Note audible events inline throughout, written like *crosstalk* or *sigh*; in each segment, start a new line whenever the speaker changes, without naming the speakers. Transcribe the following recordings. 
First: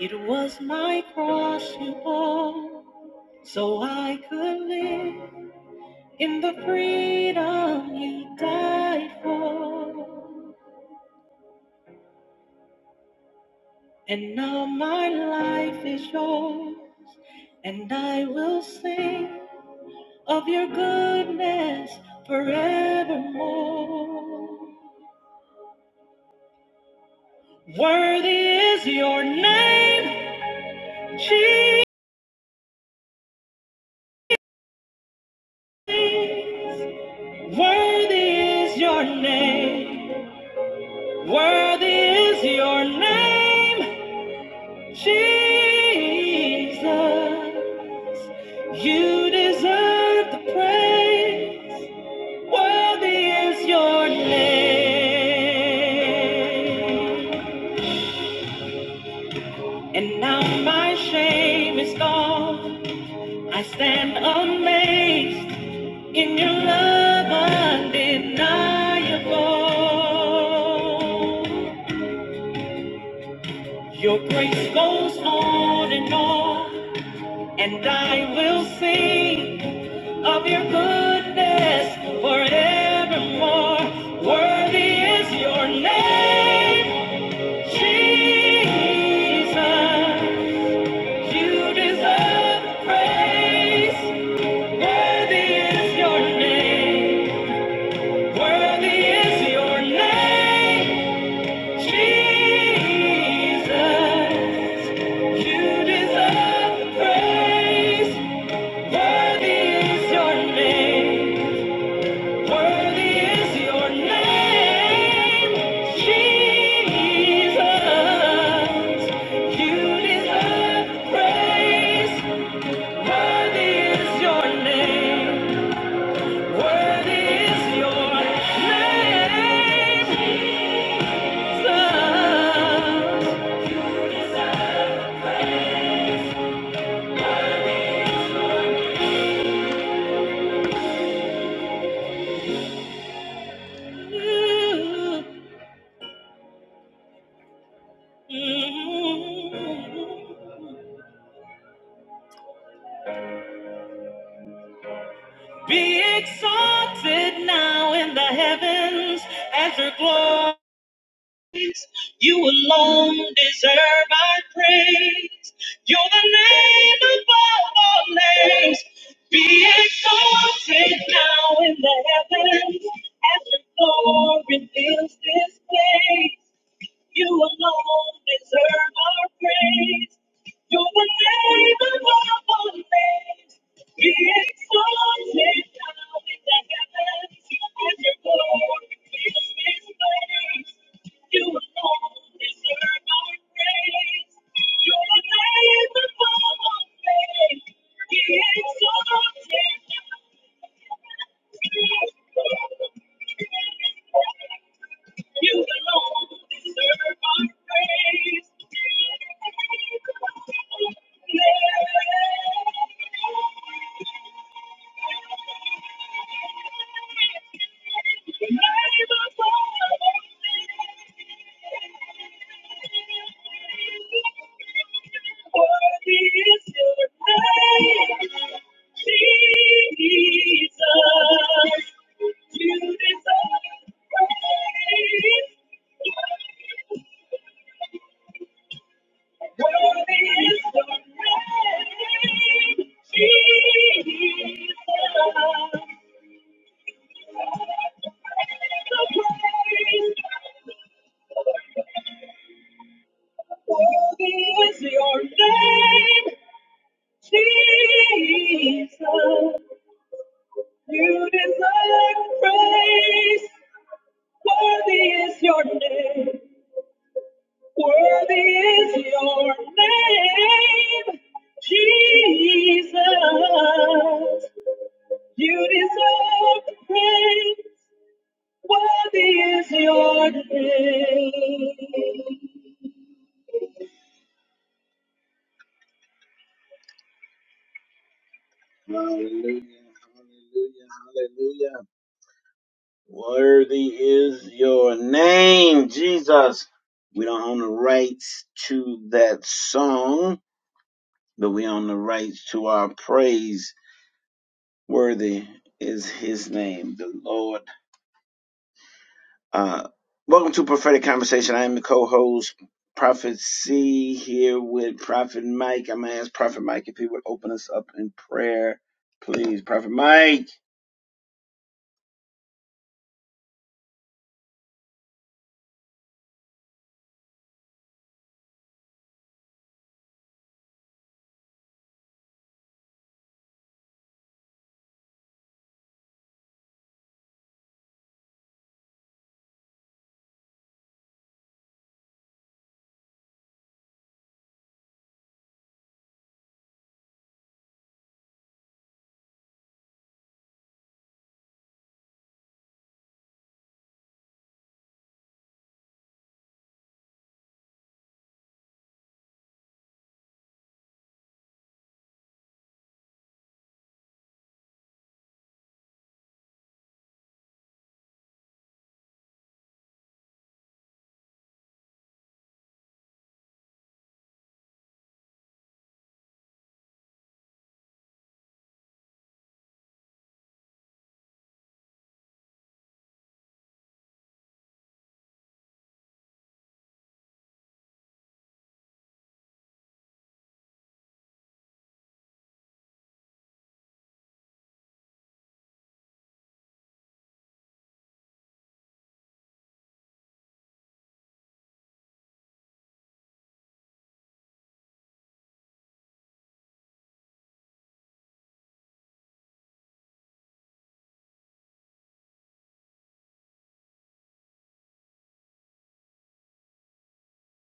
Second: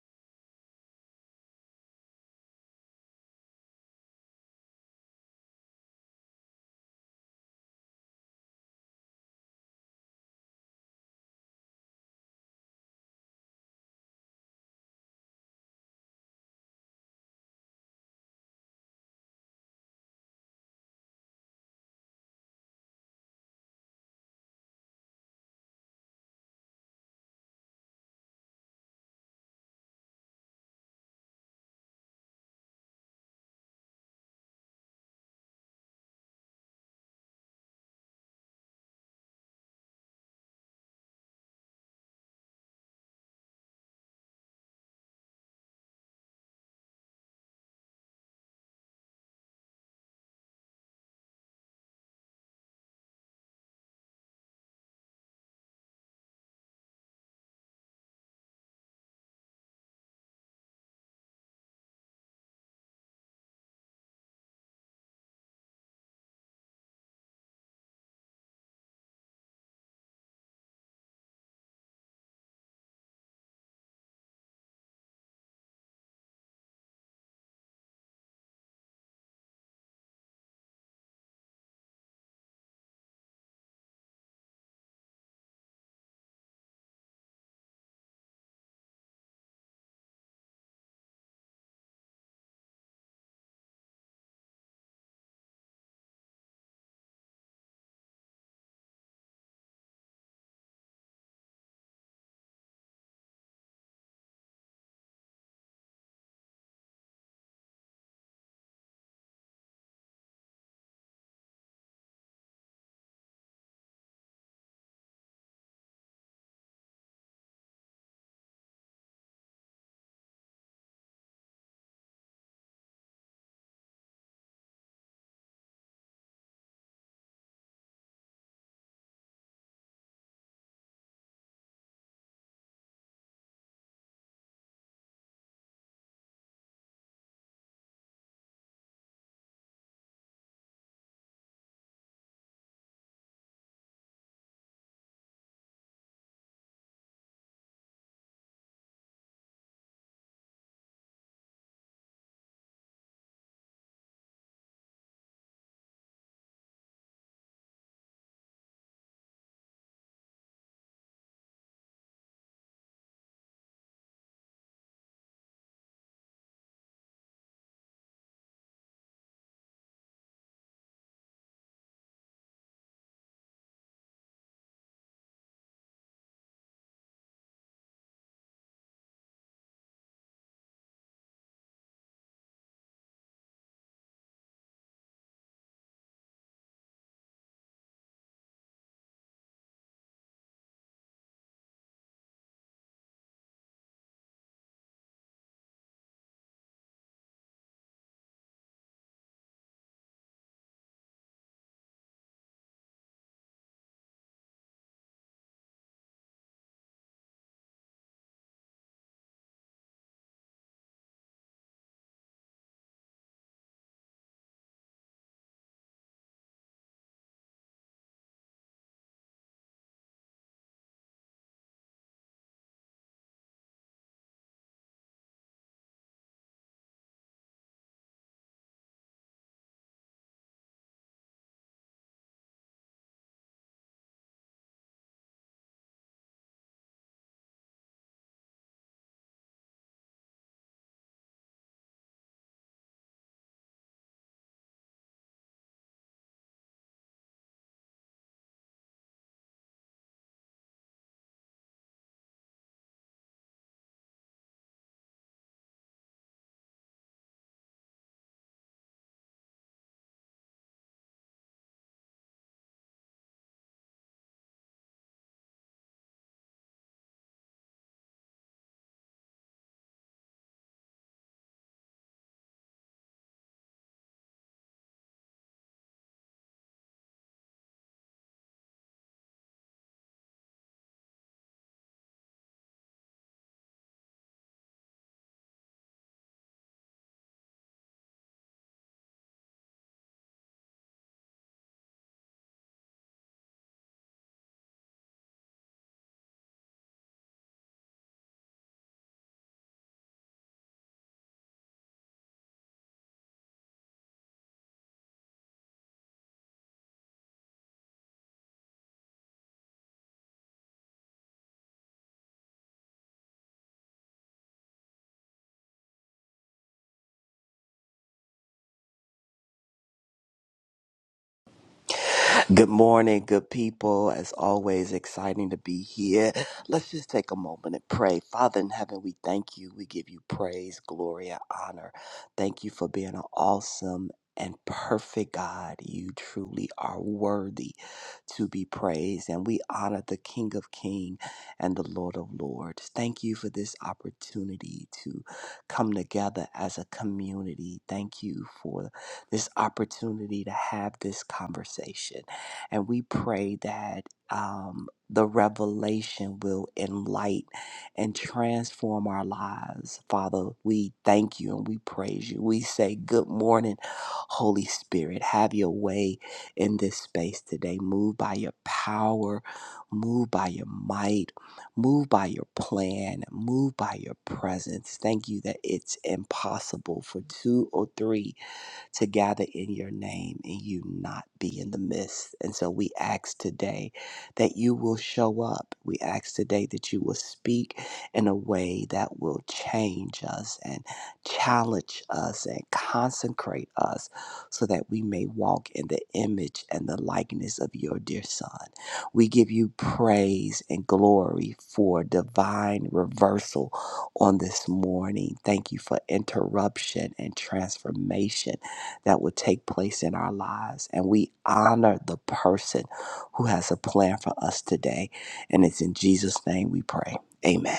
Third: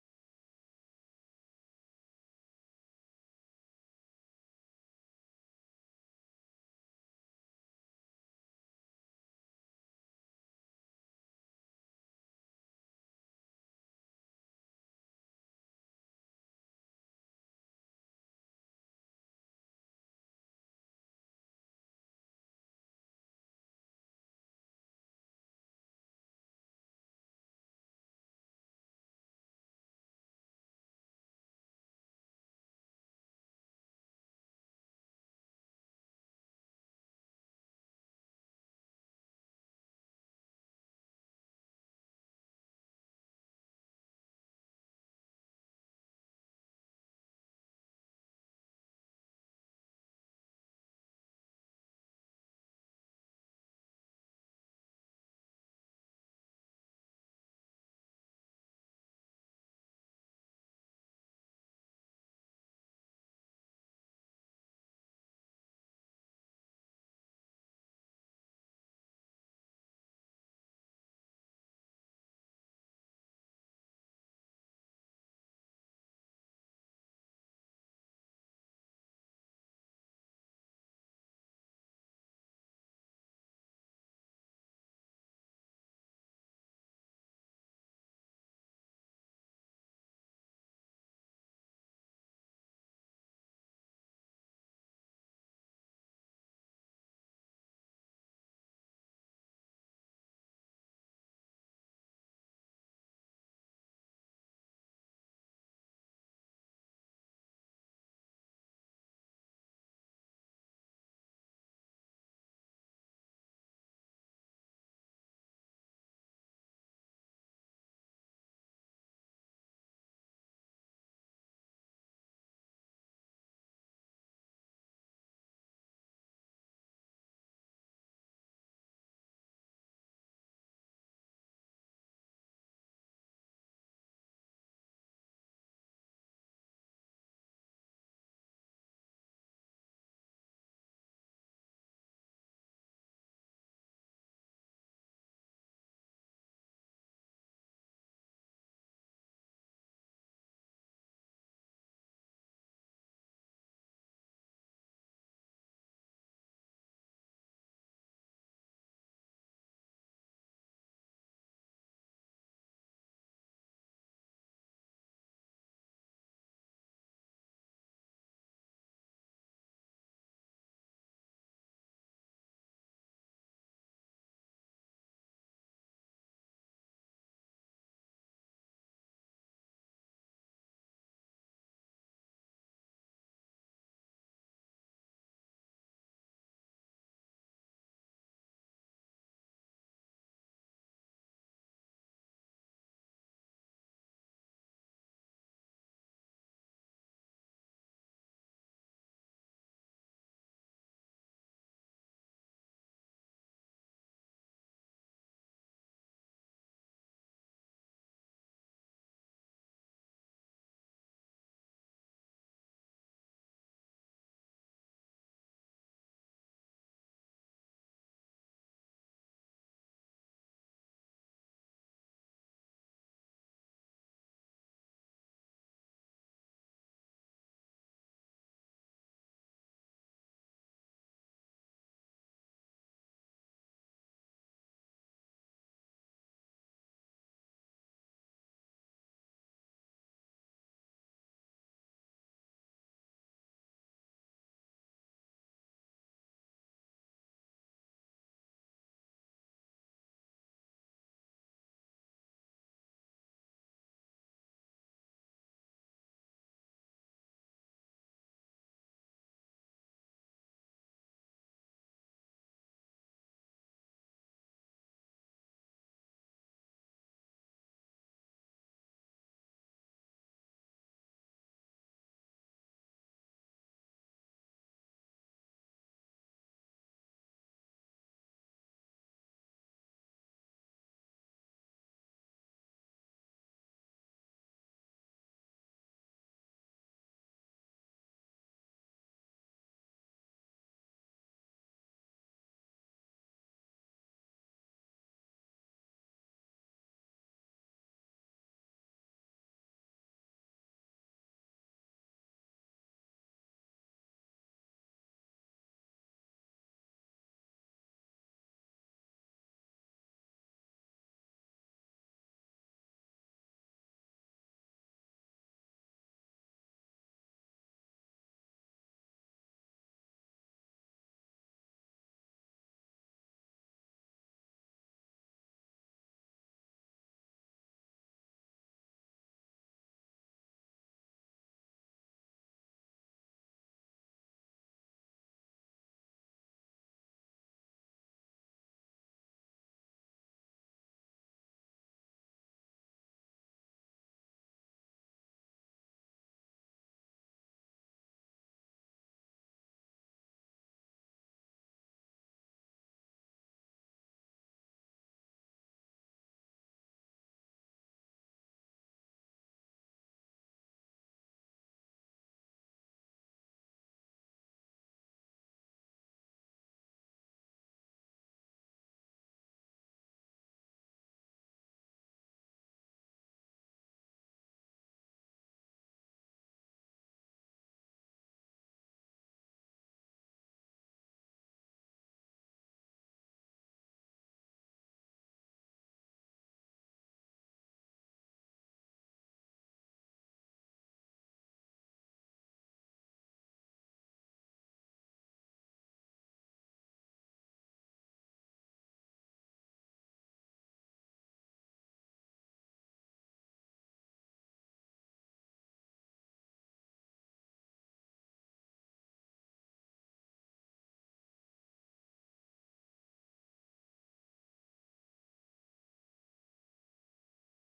It was my cross you bore, so I could live in the freedom you died for. And now my life is yours, and I will sing of your goodness forevermore. Worthy is your name, Jesus. Worthy is your name. Worthy is your name, Jesus. You deserve the praise. Worthy is your name. And now my shame is gone. I stand amazed in your love undeniable. Your grace goes on and on. And I will sing of your goodness forevermore. Worthy is your name, Jesus. You deserve the praise. Worthy is your name. Worthy is your name, Jesus. You deserve the praise. Worthy is your name. Worthy is your name. Jesus, you deserve praise. Worthy is your name. Worthy is your name. Be exalted now in the heavens as your glories. You alone deserve our praise. You're the name above all names. Be exalted now in the heavens as your glory fills this place. You alone deserve our praise. You're the name above all names. Be exalted now in the heavens as your glory fills this place. You alone deserve our praise. You're the name above all names. Be exalted now. You alone deserve our praise. Jesus, your name, worthy is your name, Jesus. You deserve the praise. Worthy is your name. Hallelujah, hallelujah, hallelujah. Worthy is your name, Jesus. We don't own the rights to that song, but we own the rights to our praise. Worthy is his name, the Lord Uh, welcome to Prophetic Conversation. I am the co-host, Prophet C, here with Prophet Mike. I'm gonna ask Prophet Mike if he would open us up in prayer, please. Prophet Mike.
Good morning, good people. As always, exciting to be here. Let's just take a moment and pray. Father in heaven, we thank you. We give you praise, glory, and honor. Thank you for being an awesome and perfect God. You truly are worthy to be praised. And we honor the King of Kings and the Lord of Lords. Thank you for this opportunity to come together as a community. Thank you for this opportunity to have this conversation. And we pray that um, the revelation will enlighten and transform our lives. Father, we thank you and we praise you. We say, Good morning, Holy Spirit. Have your way in this space today. Move by your power, move by your might, move by your plan, move by your presence. Thank you that it's impossible for two or three to gather in your name and you not be in the midst. And so we ask today that you will show up. We ask today that you will speak in a way that will change us and challenge us and consecrate us so that we may walk in the image and the likeness of your dear Son. We give you praise and glory for divine reversal on this morning. Thank you for interruption and transformation that would take place in our lives. And we honor the person who has a plan for us today. And it's in Jesus' name we pray. Amen.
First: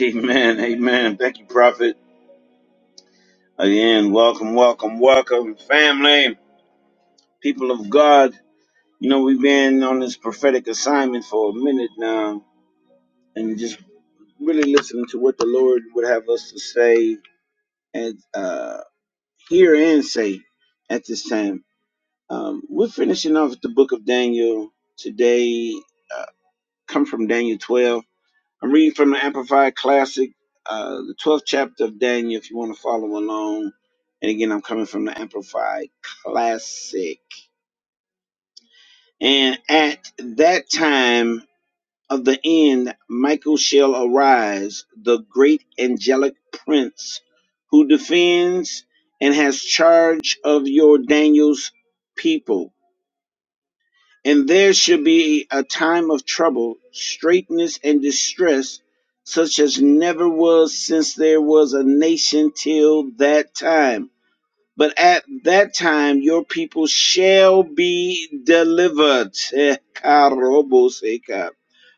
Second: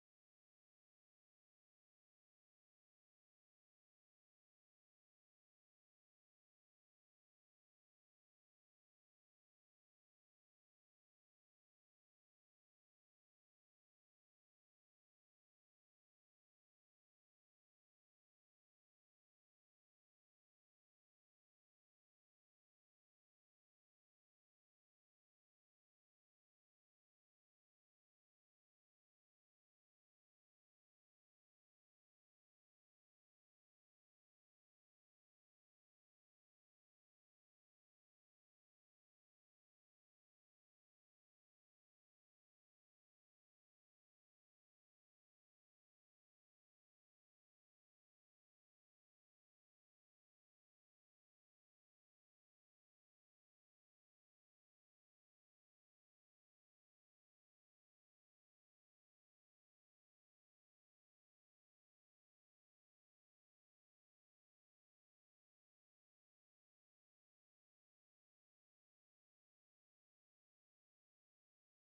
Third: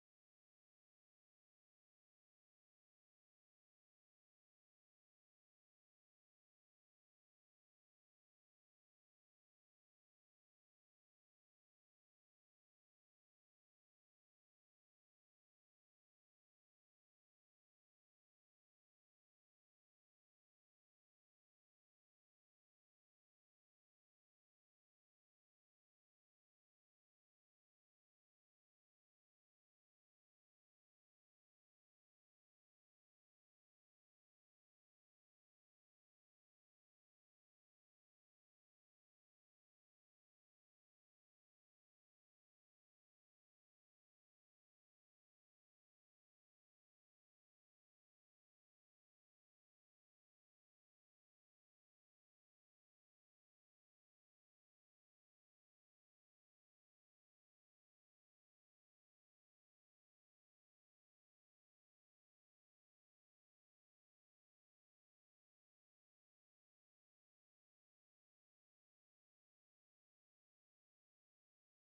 Amen. Amen. Thank you, Prophet. Again, welcome, welcome, welcome, family, people of God. You know we've been on this prophetic assignment for a minute now, and just really listening to what the Lord would have us to say and uh, hear and say at this time. Um, we're finishing off the book of Daniel today. Uh, come from Daniel 12. I'm reading from the Amplified Classic, uh, the 12th chapter of Daniel, if you want to follow along. And again, I'm coming from the Amplified Classic. And at that time of the end, Michael shall arise, the great angelic prince who defends and has charge of your Daniel's people And there should be a time of trouble, straitness, and distress, such as never was since there was a nation till that time. But at that time, your people shall be delivered. *laughs* Eh,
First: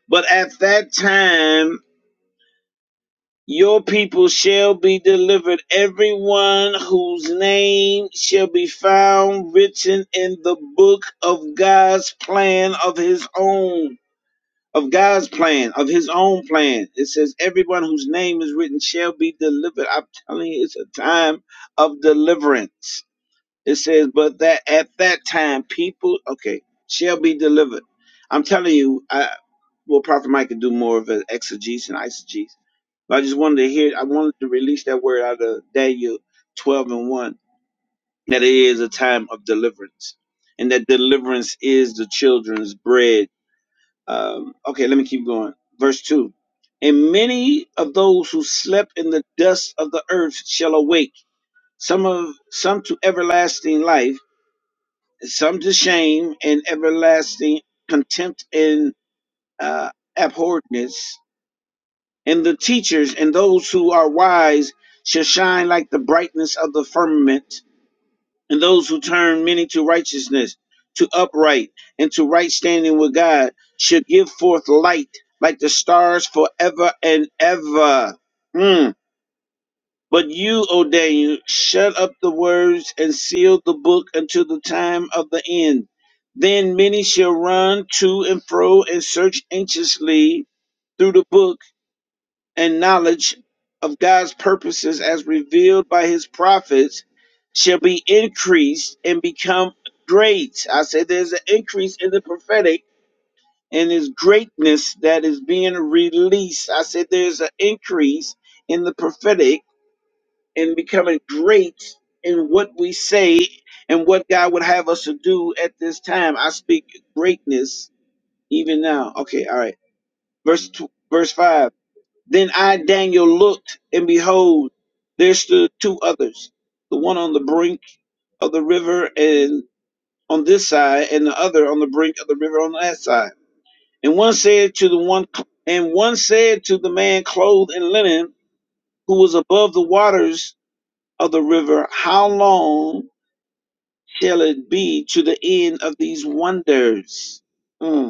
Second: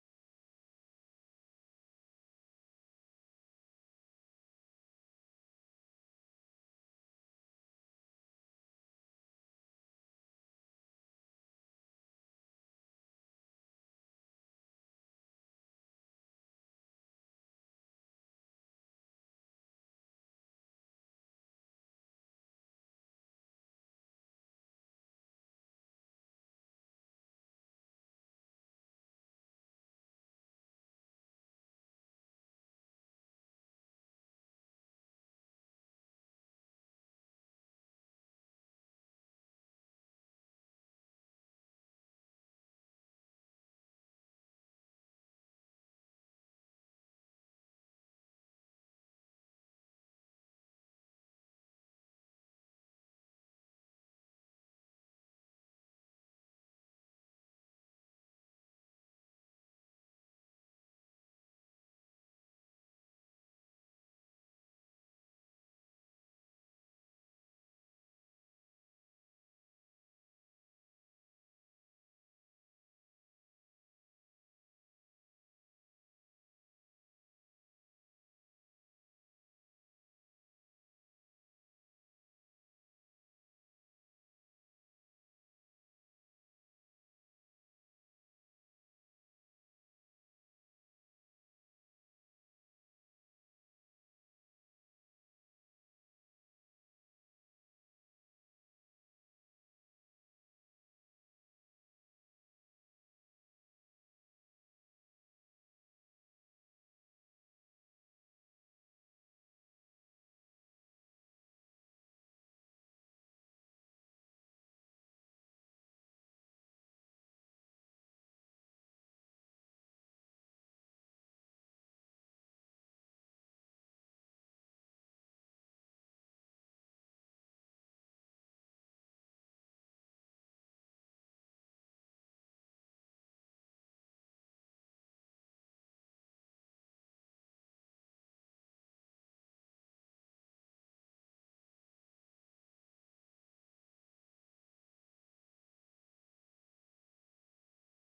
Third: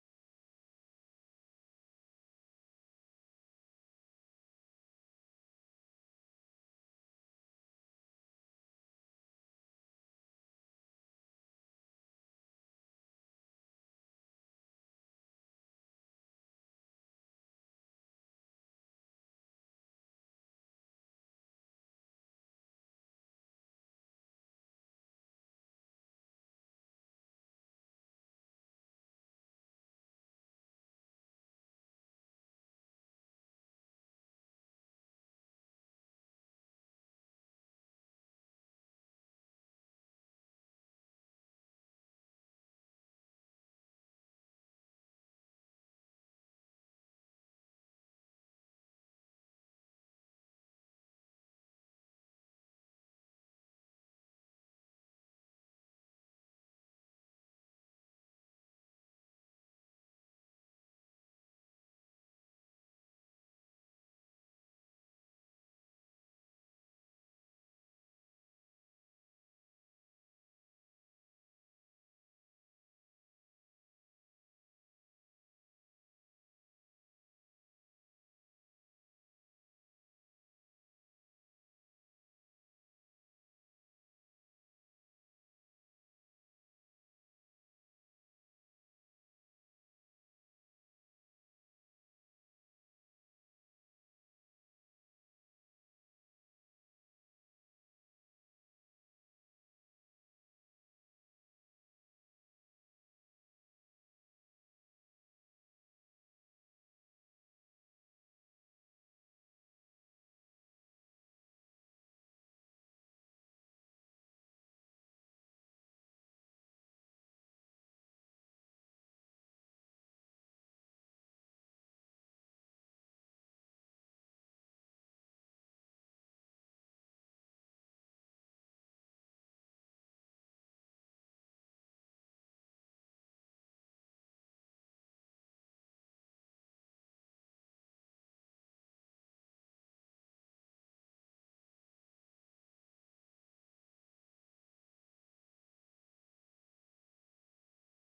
But at that time, your people shall be delivered, everyone whose name shall be found written in the book of God's plan of his own, of God's plan, of his own plan. It says, everyone whose name is written shall be delivered. I'm telling you, it's a time of deliverance. It says, but that at that time, people, okay, shall be delivered. I'm telling you, I. Well, Prophet Mike could do more of an exegesis and eisegesis. But I just wanted to hear, I wanted to release that word out of Daniel 12 and 1, that it is a time of deliverance, and that deliverance is the children's bread. Um, okay, let me keep going. Verse 2 And many of those who slept in the dust of the earth shall awake, some, of, some to everlasting life, and some to shame and everlasting contempt and uh, abhorredness. And the teachers and those who are wise shall shine like the brightness of the firmament, and those who turn many to righteousness, to upright, and to right standing with God shall give forth light like the stars forever and ever. Mm. But you, O Daniel, shut up the words and seal the book until the time of the end. Then many shall run to and fro and search anxiously through the book and knowledge of God's purposes as revealed by his prophets shall be increased and become great. I said there's an increase in the prophetic and his greatness that is being released. I said there's an increase in the prophetic and becoming great in what we say and what God would have us to do at this time. I speak greatness even now. Okay, all right. Verse tw- verse 5. Then I, Daniel, looked, and behold, there stood two others, the one on the brink of the river and on this side, and the other on the brink of the river on that side. And one said to the one, and one said to the man clothed in linen, who was above the waters of the river, How long shall it be to the end of these wonders? Mm.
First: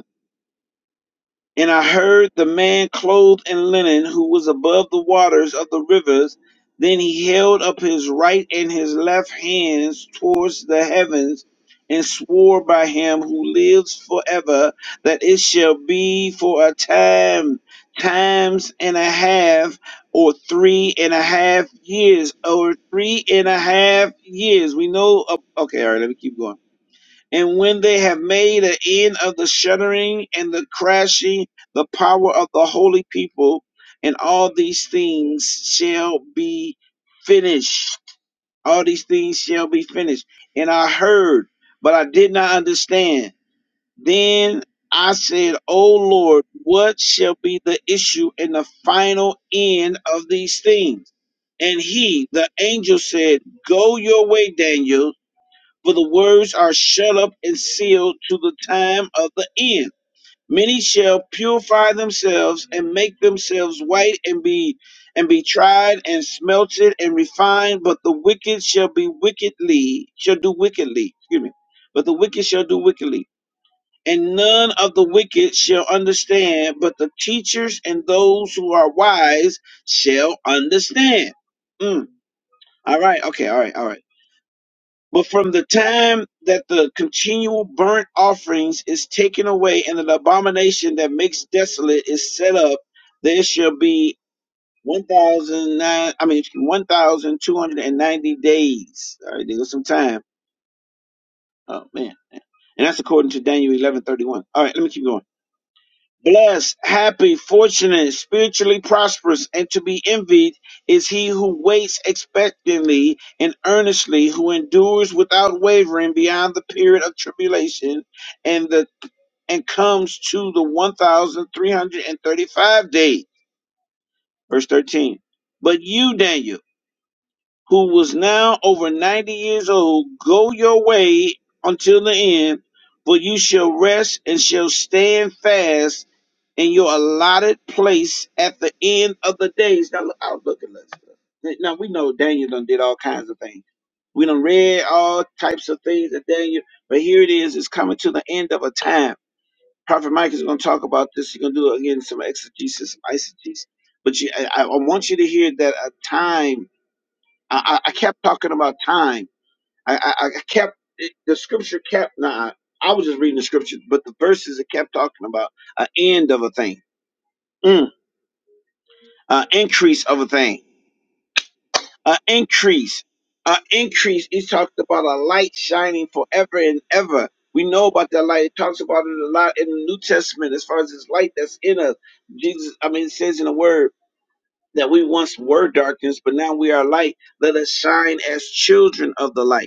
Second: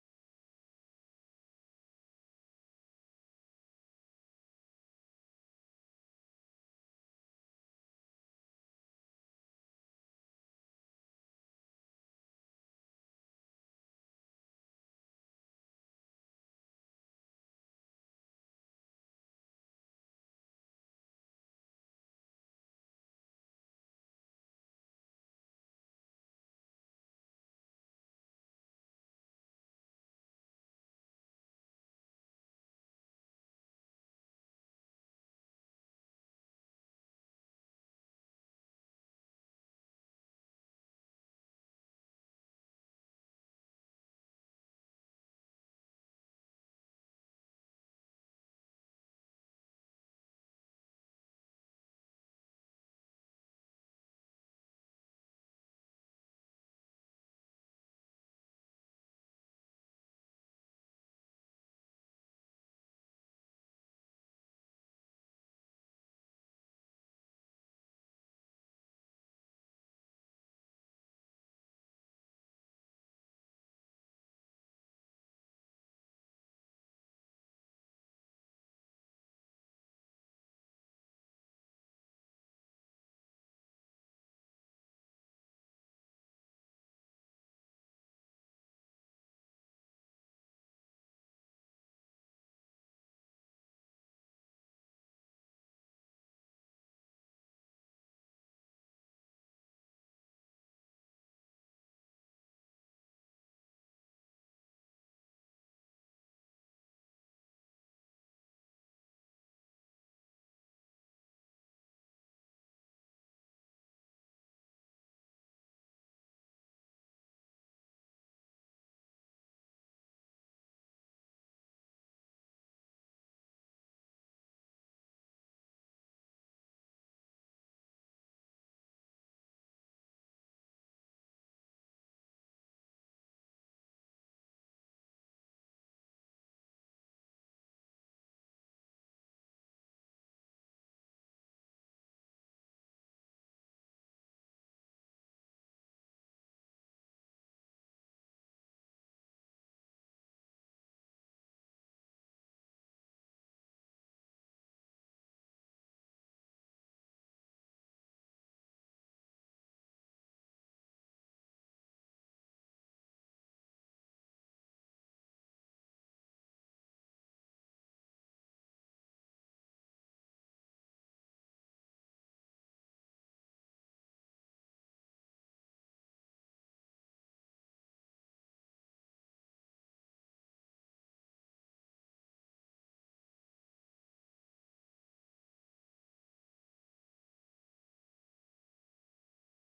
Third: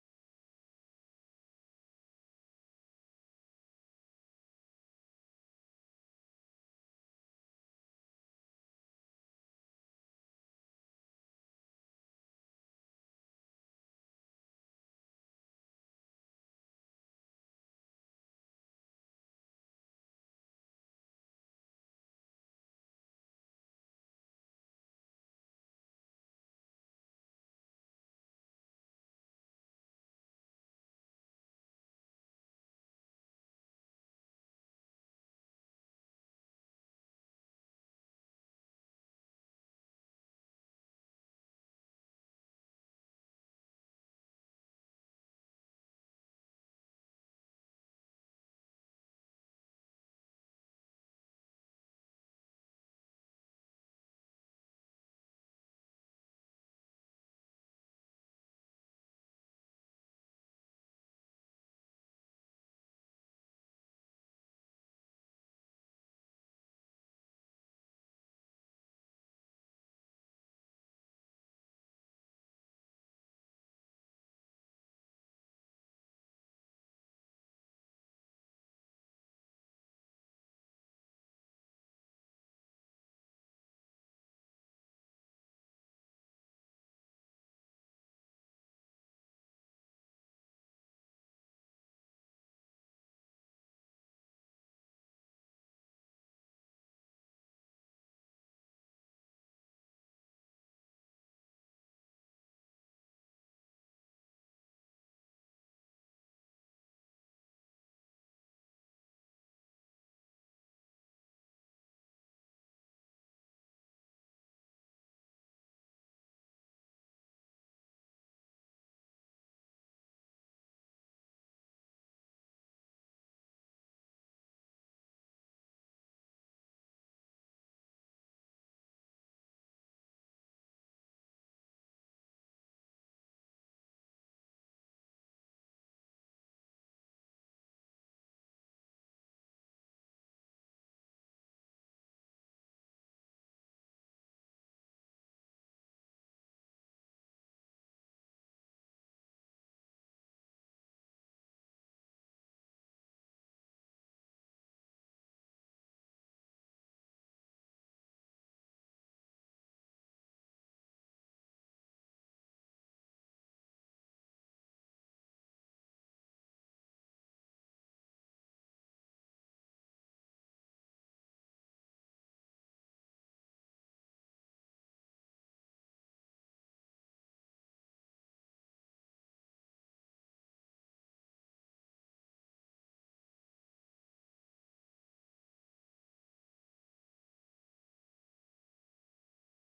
And I heard the man clothed in linen who was above the waters of the rivers. Then he held up his right and his left hands towards the heavens and swore by him who lives forever that it shall be for a time, times and a half, or three and a half years, or three and a half years. We know, oh, okay, all right, let me keep going and when they have made an end of the shuddering and the crashing, the power of the holy people and all these things shall be finished. All these things shall be finished. And I heard, but I did not understand. Then I said, O Lord, what shall be the issue and the final end of these things? And he, the angel, said, Go your way, Daniel for the words are shut up and sealed to the time of the end. Many shall purify themselves and make themselves white and be and be tried and smelted and refined, but the wicked shall be wickedly shall do wickedly. Excuse me. But the wicked shall do wickedly. And none of the wicked shall understand, but the teachers and those who are wise shall understand. Mm. All right, okay, all right, all right. But from the time that the continual burnt offerings is taken away and an abomination that makes desolate is set up, there shall be one thousand nine I mean one thousand two hundred and ninety days. All right, there goes some time. Oh man. And that's according to Daniel eleven thirty one. All right, let me keep going. Blessed, happy, fortunate, spiritually prosperous, and to be envied is he who waits expectantly and earnestly, who endures without wavering beyond the period of tribulation, and the and comes to the one thousand three hundred and thirty-five day. Verse thirteen. But you, Daniel who was now over ninety years old, go your way until the end, for you shall rest and shall stand fast in your allotted place at the end of the days. Now look, I'll look at this. Now we know Daniel done did all kinds of things. We done read all types of things that Daniel, but here it is, it's coming to the end of a time. Prophet Mike is going to talk about this. He's going to do again some exegesis, some eisegesis. But you, I, I I want you to hear that a time I, I I kept talking about time. I, I, I kept it- the scripture kept. Nah, I was just reading the scripture, but the verses it kept talking about an end of a thing, mm, an increase of a thing, an increase, an increase. He talked about a light shining forever and ever. We know about that light. It talks about it a lot in the New Testament as far as this light that's in us. Jesus, I mean, it says in the Word that we once were darkness, but now we are light. Let us shine as children of the light.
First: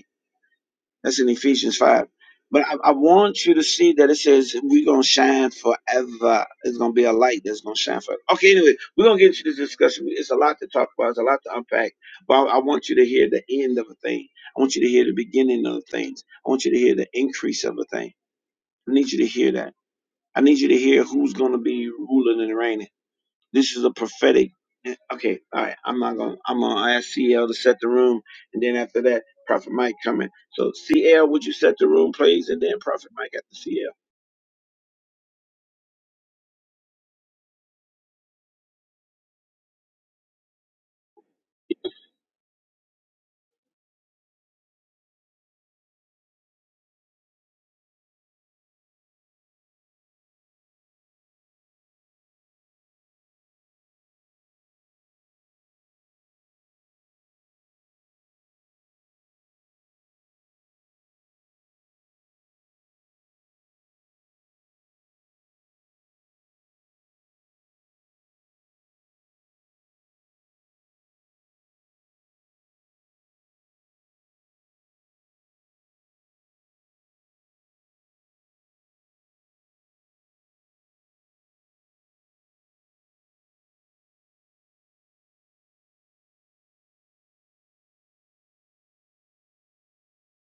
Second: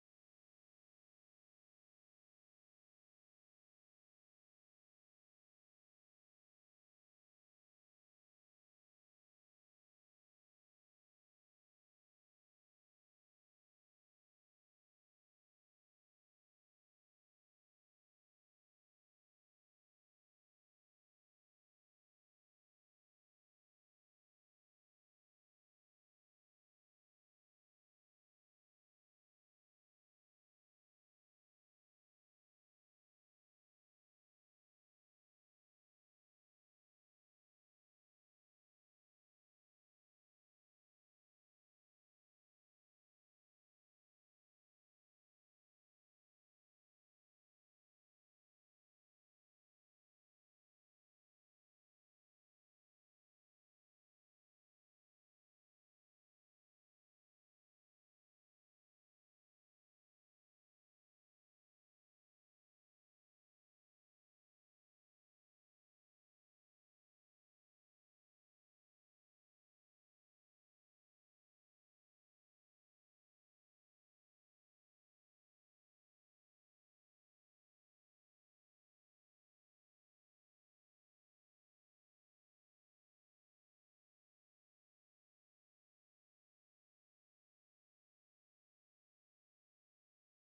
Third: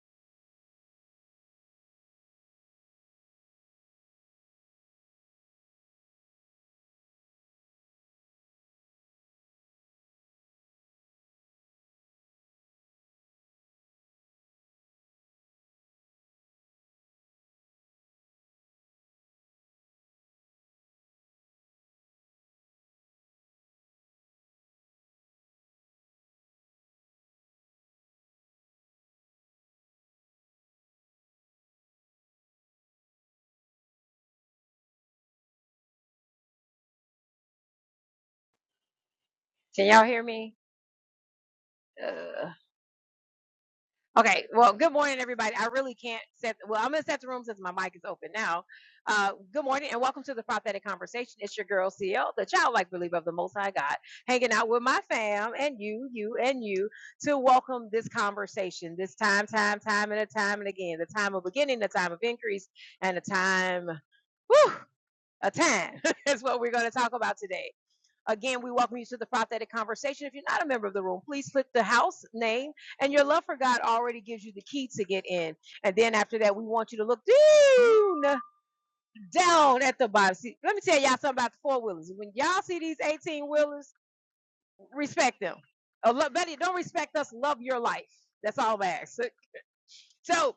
That's in Ephesians 5. But I, I want you to see that it says we're going to shine forever. It's going to be a light that's going to shine forever. Okay, anyway, we're going to get into this discussion. It's a lot to talk about, it's a lot to unpack. But I, I want you to hear the end of a thing. I want you to hear the beginning of things. I want you to hear the increase of a thing. I need you to hear that. I need you to hear who's going to be ruling and reigning. This is a prophetic. Okay, all right. I'm not gonna. I'm gonna ask CL to set the room, and then after that, Prophet Mike coming. So CL, would you set the room, please, and then Prophet Mike after
Can y'all hear me? Uh, okay. Well, good morning, everybody. I really can't set. Well, I'm gonna set the room since my mic is open now. Uh, good morning and welcome to the prophetic conversation. It's your girl CL, the childlike believer of the Most High God, hanging out with my fam and you, you and you, to welcome this conversation. This time, time, time, and a time and again, the time of beginning, the time of increase, and the time. Whew, a time *laughs* is what we're going to talk about today. Again, we welcome you to the prophetic conversation. If you're not a member of the room, please click the house name, and your love for God already gives you the key to get in. And then after that, we want you to look down, down at the bottom. See, let me tell y'all something about the four wheelers. When y'all see these 18 wheelers, respect them. Uh, lo- better, don't respect us. Love your life. That's all I ask. So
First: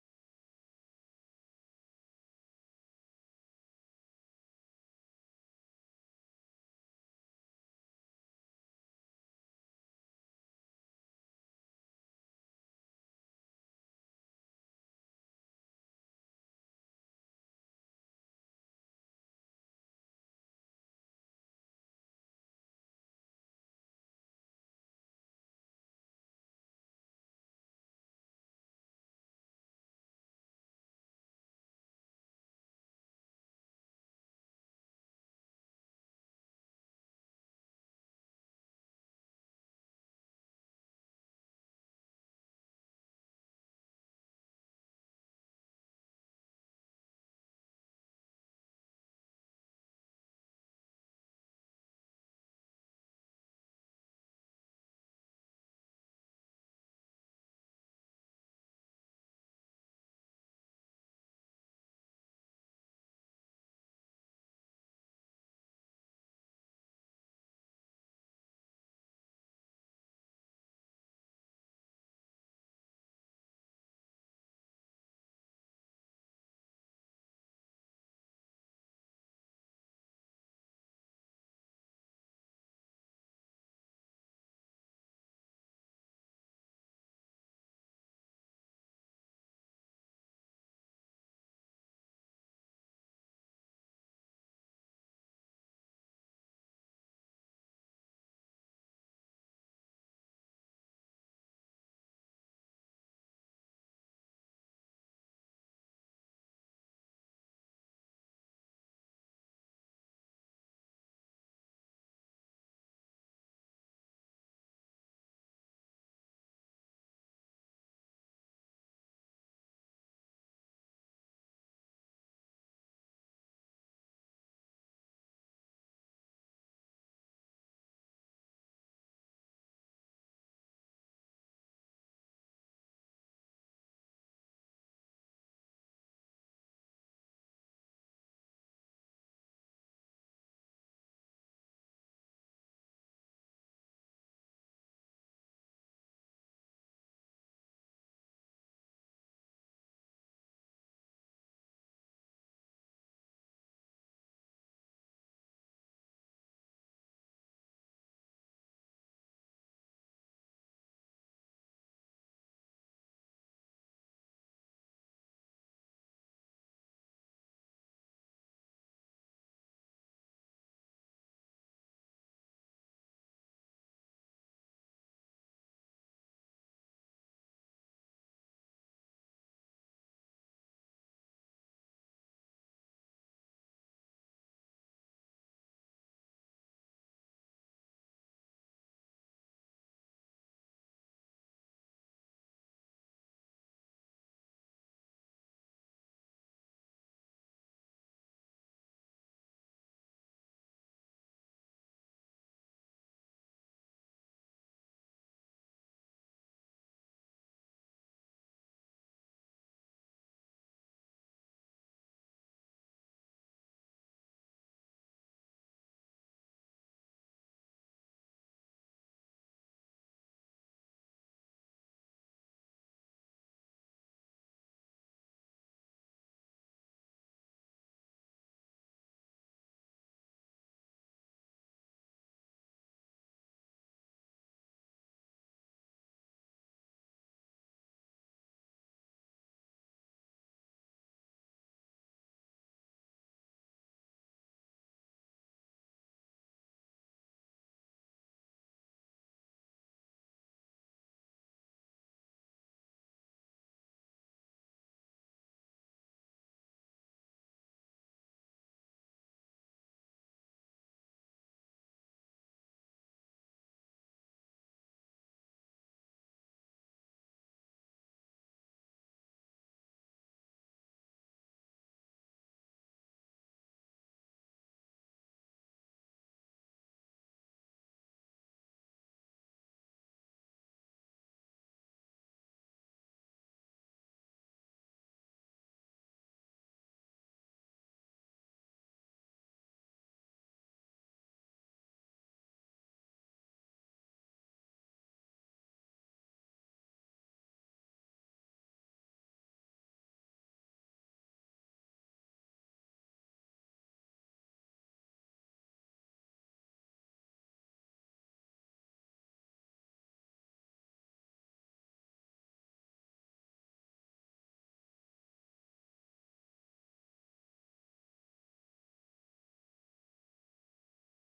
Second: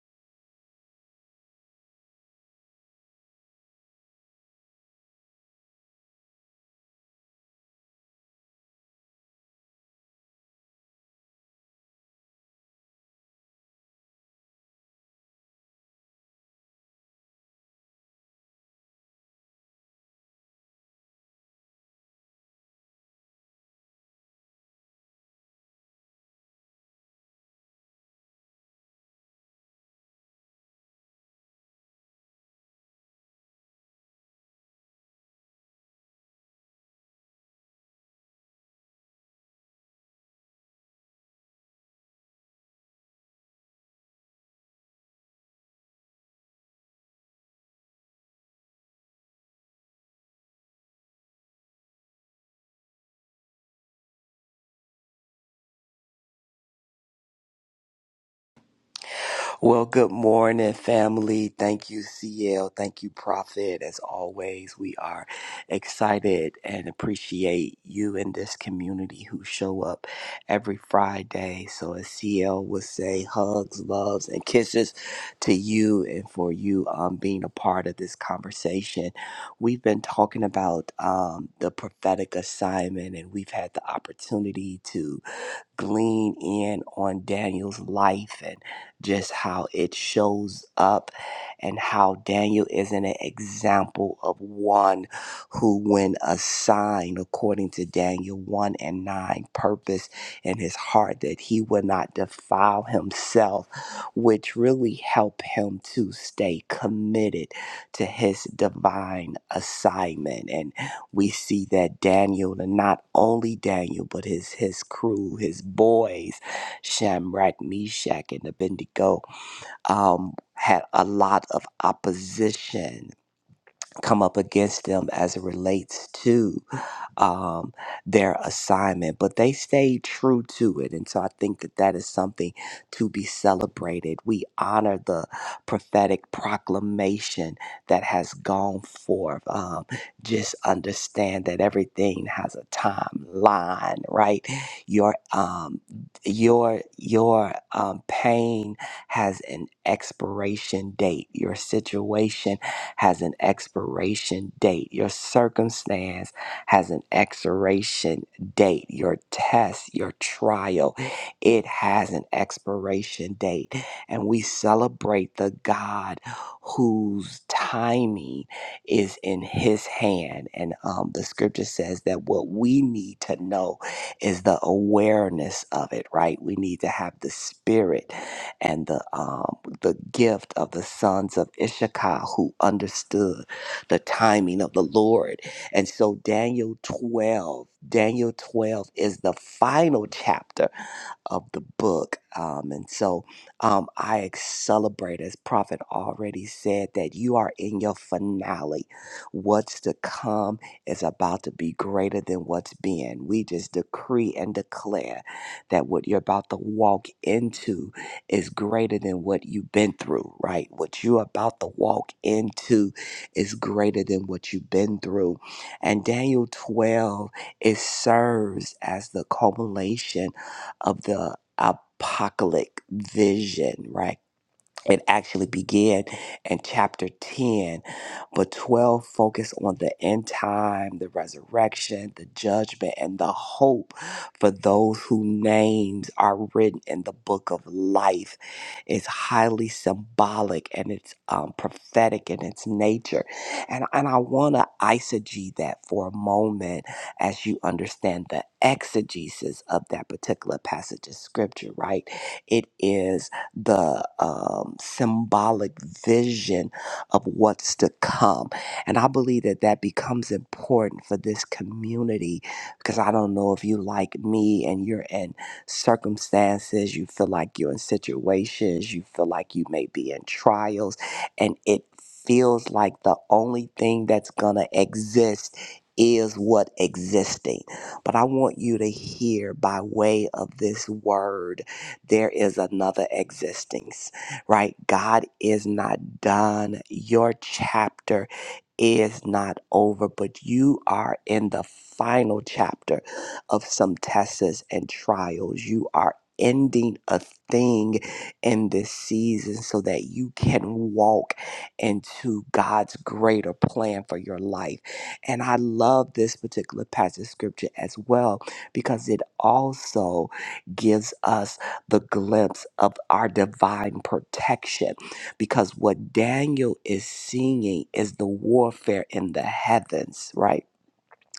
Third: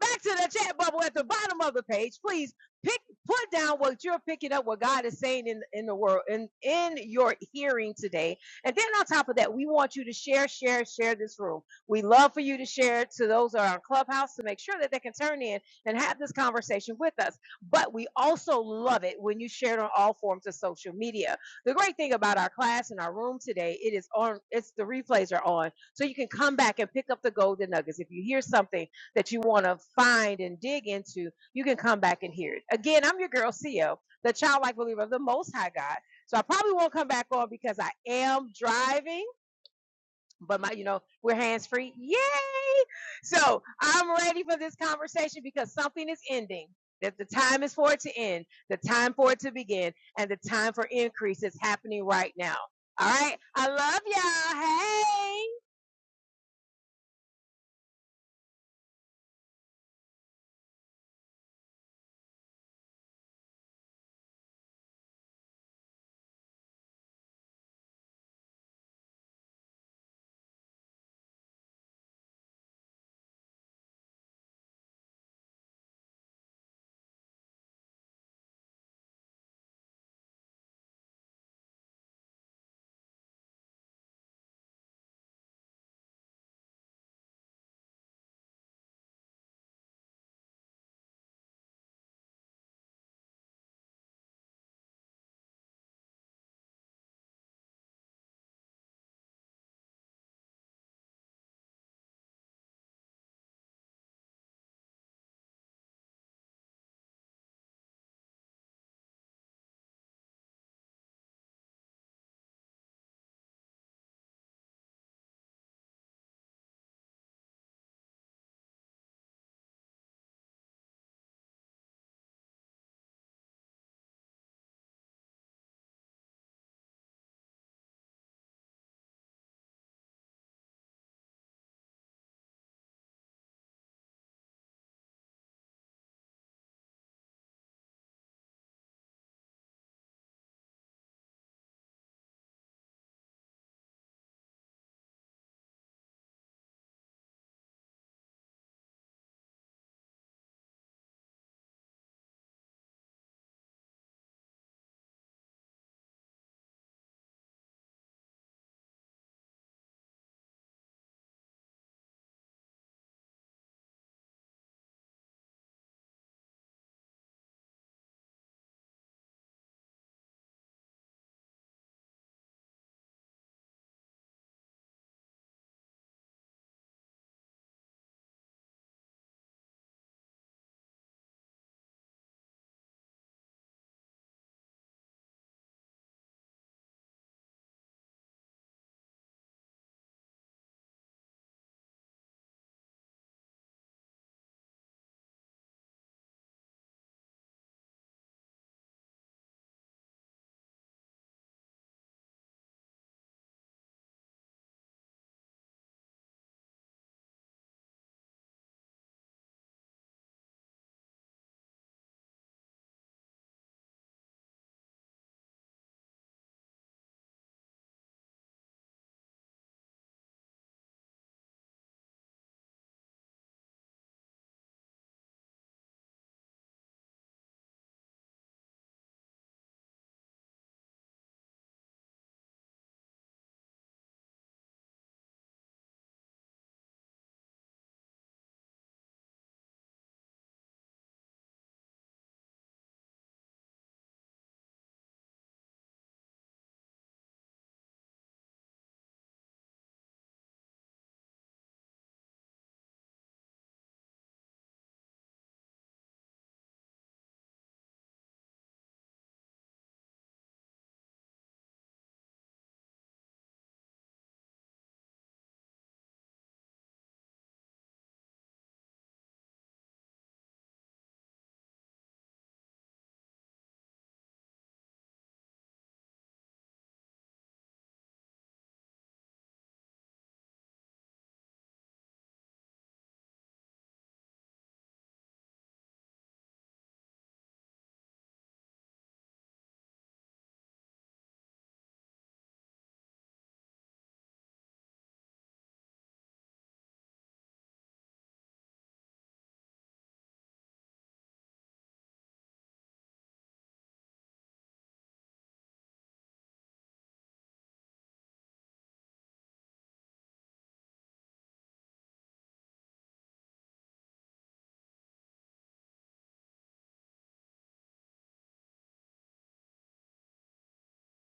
back to the chat bubble at the bottom of the page. Please pick put down what you're picking up, what God is saying in in the world, in in your hearing today. And then on top of that, we want you to share, share, share this room. We love for you to share it to those that are on Clubhouse to make sure that they can turn in and have this conversation with us. But we also love it when you share it on all forms of social media. The great thing about our class and our room today, it is on. It's the replays are on, so you can come back and pick up the golden nuggets. If you hear something that you want to find and dig into, you can come back and hear it. Again, I'm your girl, Co, the childlike believer of the Most High God. So I probably won't come back on because I am driving, but my, you know, we're hands free. Yay! So I'm ready for this conversation because something is ending. That the time is for it to end, the time for it to begin, and the time for increase is happening right now. All right. I love y'all. Hey.
Well, good morning, family. Thank you, CL. Thank you, Prophet. As always, we are excited and appreciate you in this community who show up every Friday. So, as CL would say, hugs, loves, and kisses to you and for you um, being a part of this conversation. We've been talking about um, the prophetic assignment, and we've had the opportunity to glean in on Daniel's life and just how it shows up, and how Daniel is an example of one who, when assigned, according to Daniel 1 and 9, purpose in his heart that he would not defile himself, which really helped him to stay committed to his divine assignment. and we see that Daniel, and not only Daniel, but his his crew, his boys, Shamrat, Meshach, and Abednego, um, had a lot of opposition come up against them as it relates to um, their assignment, but they stayed true to it. And so I think that that is something to be celebrated. We honor the prophetic proclamation that has gone forth. Um, just understand that everything has a timeline, right? Your um, your your um, pain has an expiration date. Your situation has an expiration date. Your circumstance has an expiration date. Your test, your trial, it has an expiration date. And we celebrate the God whose timing is in his hand. And um, the scripture says that what we need to know is the awareness of it, right? We need to have the spirit and the um, the gift of the sons of Issachar who understood the timing of the Lord and so Daniel 12, Daniel 12 is the final chapter of the book. Um, and so um, I celebrate, as Prophet already said, that you are in your finale. What's to come is about to be greater than what's been. We just decree and declare that what you're about to walk into is greater than what you've been through, right? What you're about to walk into is greater than what you've been through. And Daniel 12, it serves as the culmination of the apocalyptic vision, right? it actually began in chapter 10 but 12 focused on the end time the resurrection the judgment and the hope for those whose names are written in the book of life it's highly symbolic and it's um, prophetic in its nature and, and i want to eisegete that for a moment as you understand the exegesis of that particular passage of scripture right it is the um, symbolic vision of what's to come. And I believe that that becomes important for this community because I don't know if you like me and you're in circumstances, you feel like you're in situations, you feel like you may be in trials, and it feels like the only thing that's going to exist is what existing. But I want you to hear by way of this word there is another existence, right? God is not done. Your chapter is not over, but you are in the final chapter of some tests and trials. You are ending a thing in this season so that you can walk into God's greater plan for your life. And I love this particular passage of scripture as well because it also gives us the glimpse of our divine protection because what Daniel is seeing is the warfare in the heavens, right?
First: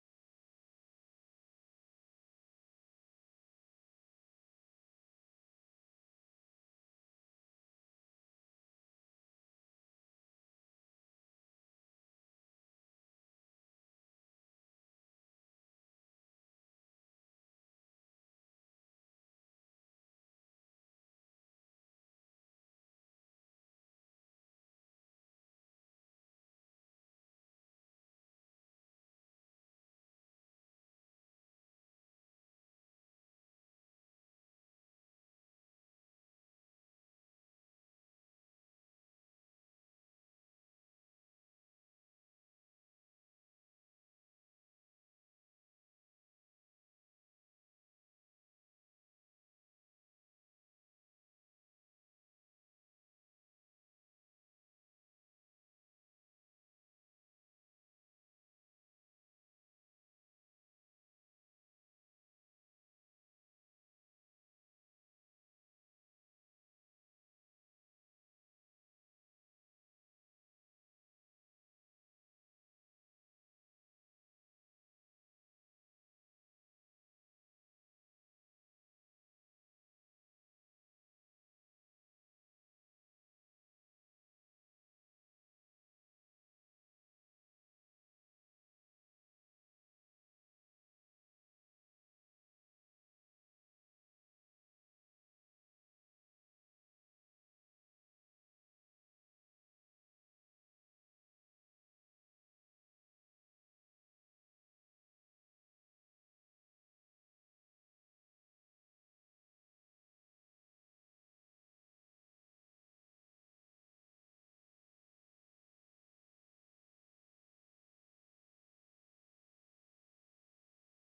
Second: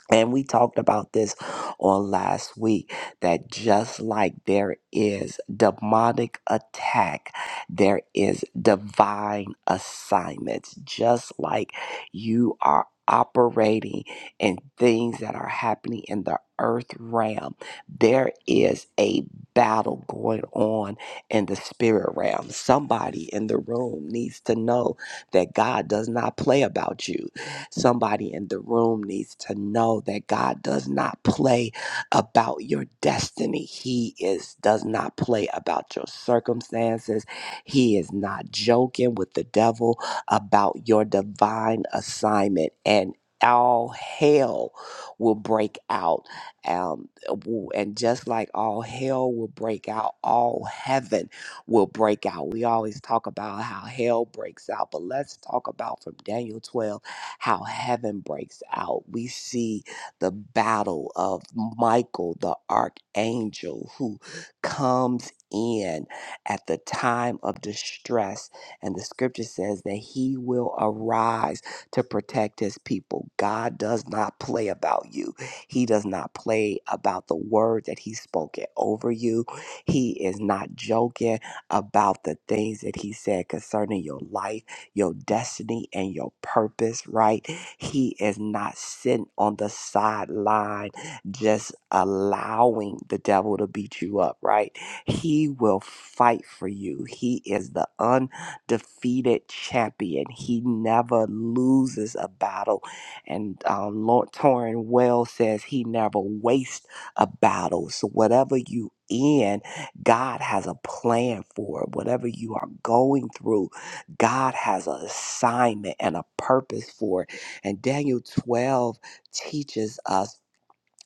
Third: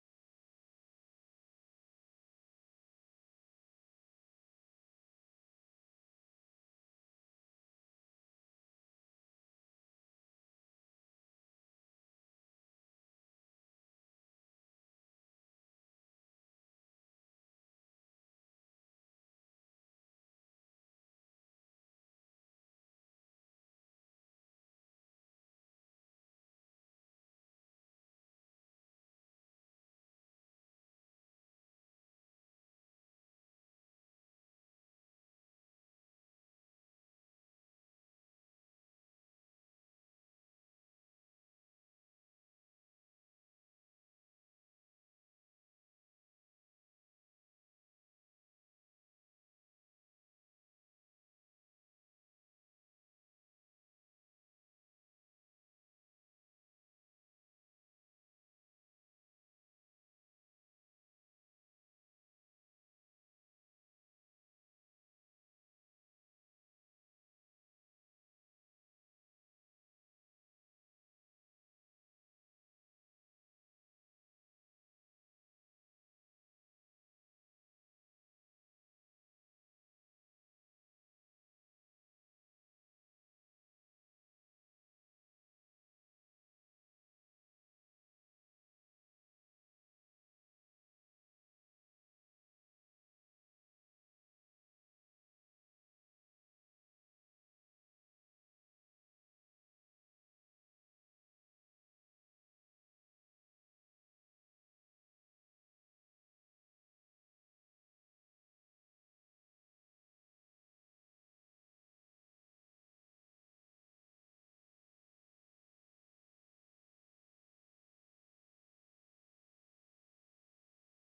And we talked about this on last week that just like there is demonic attack, there is divine assignments. Just like you are operating in things that are happening in the earth realm, there is a battle going on in the spirit realm. Somebody in the room needs to know that God does not play about you. Somebody in the room needs to know that God does not play about your destiny. He is does not play about your circumstances. He is not joking with the devil about your divine assignment and all hell will break out um, w- and just like all hell will break out all heaven will break out. We always talk about how hell breaks out, but let's talk about from Daniel 12 how heaven breaks out. We see the battle of Michael, the archangel, who comes in at the time of distress. And the scripture says that he will arise to protect his people. God does not play about you, he does not play about the word that he's spoken over you. He is not joking about the things that he said concerning your life your destiny and your purpose, right? He is not sitting on the sideline just allowing the devil to beat you up, right? He will fight for you. He is the undefeated champion. He never loses a battle. And um, Lord Torrin Wells says he never wastes a battle. So whatever you in, God has a plan for it. Whatever you are going through, God has an assignment and a purpose for it. And Daniel 12 teaches us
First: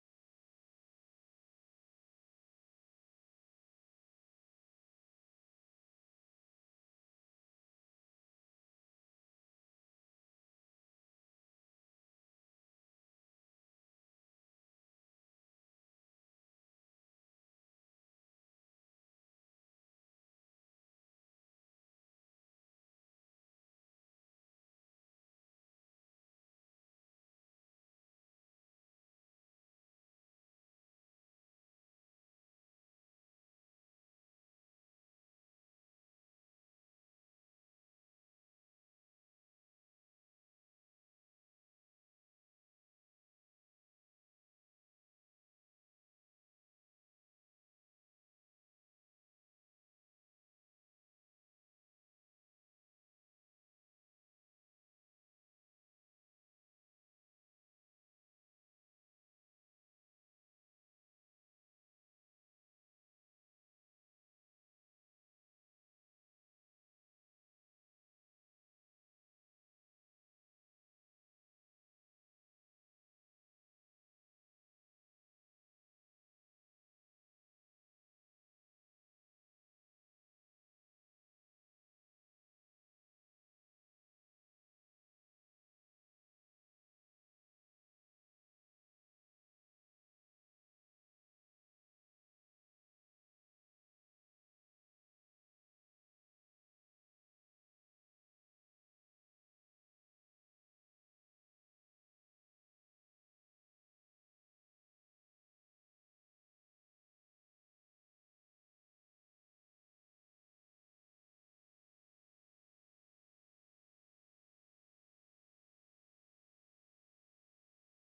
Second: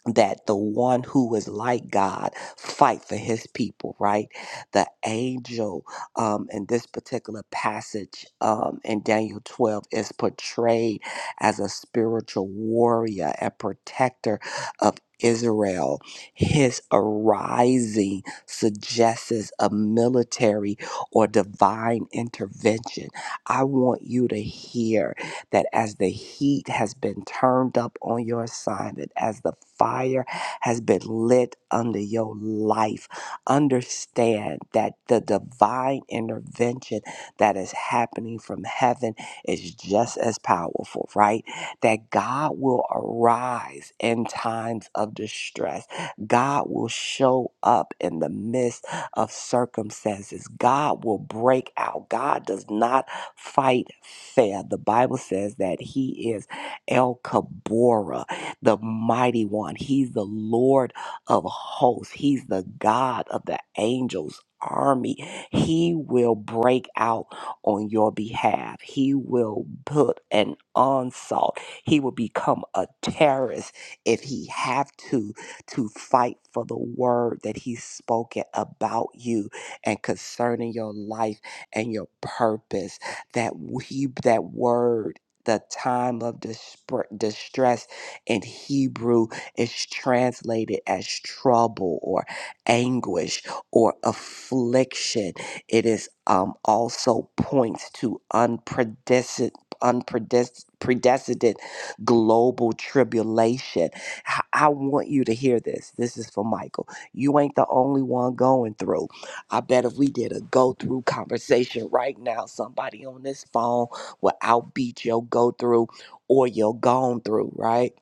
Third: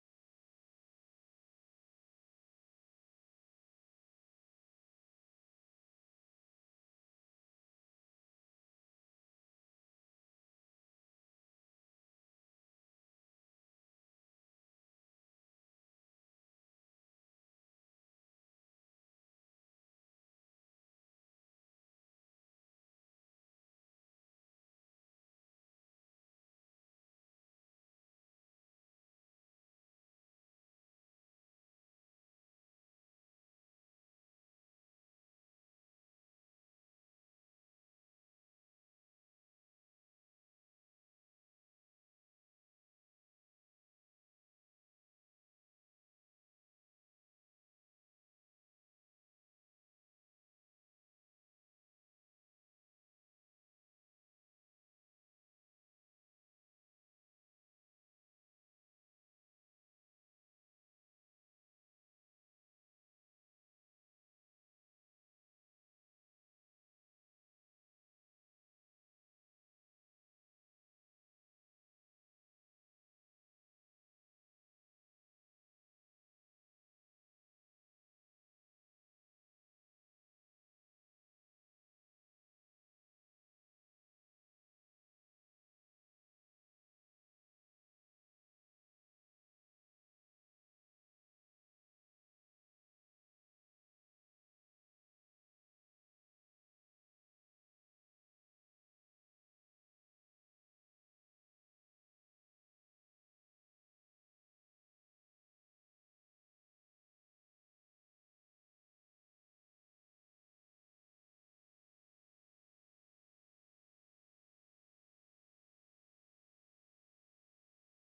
that the one who is like God fight for his people, right? The angel um, in this particular passage um, in Daniel 12 is portrayed as a spiritual warrior and protector of Israel. His arising suggests a military or divine intervention. I want you to hear that as the heat has been turned up on your assignment, as the fire has been lit under your life, understand that the divine intervention that is happening from heaven is just as powerful, right? That God will arise in times of distress. God will show up in the midst of circumstances. God will break out. God does not fight fair. The Bible says that he is El Kabora, the mighty one. He's the Lord of hosts. He's the God of the angels army. He will break out on your behalf. He will put an onslaught. He will become a terrorist if he have to to fight for the word that he's spoken about you and concerning your life and your purpose that he that word the time of dispre- distress in Hebrew is translated as trouble or anguish or affliction. It is um, also points to unprecedented, unprecedented global tribulation. H- I want you to hear this. This is for Michael. You ain't the only one going through. I bet if we did a go through conversation right now, somebody on this phone will outbeat your go through or your gone through, right?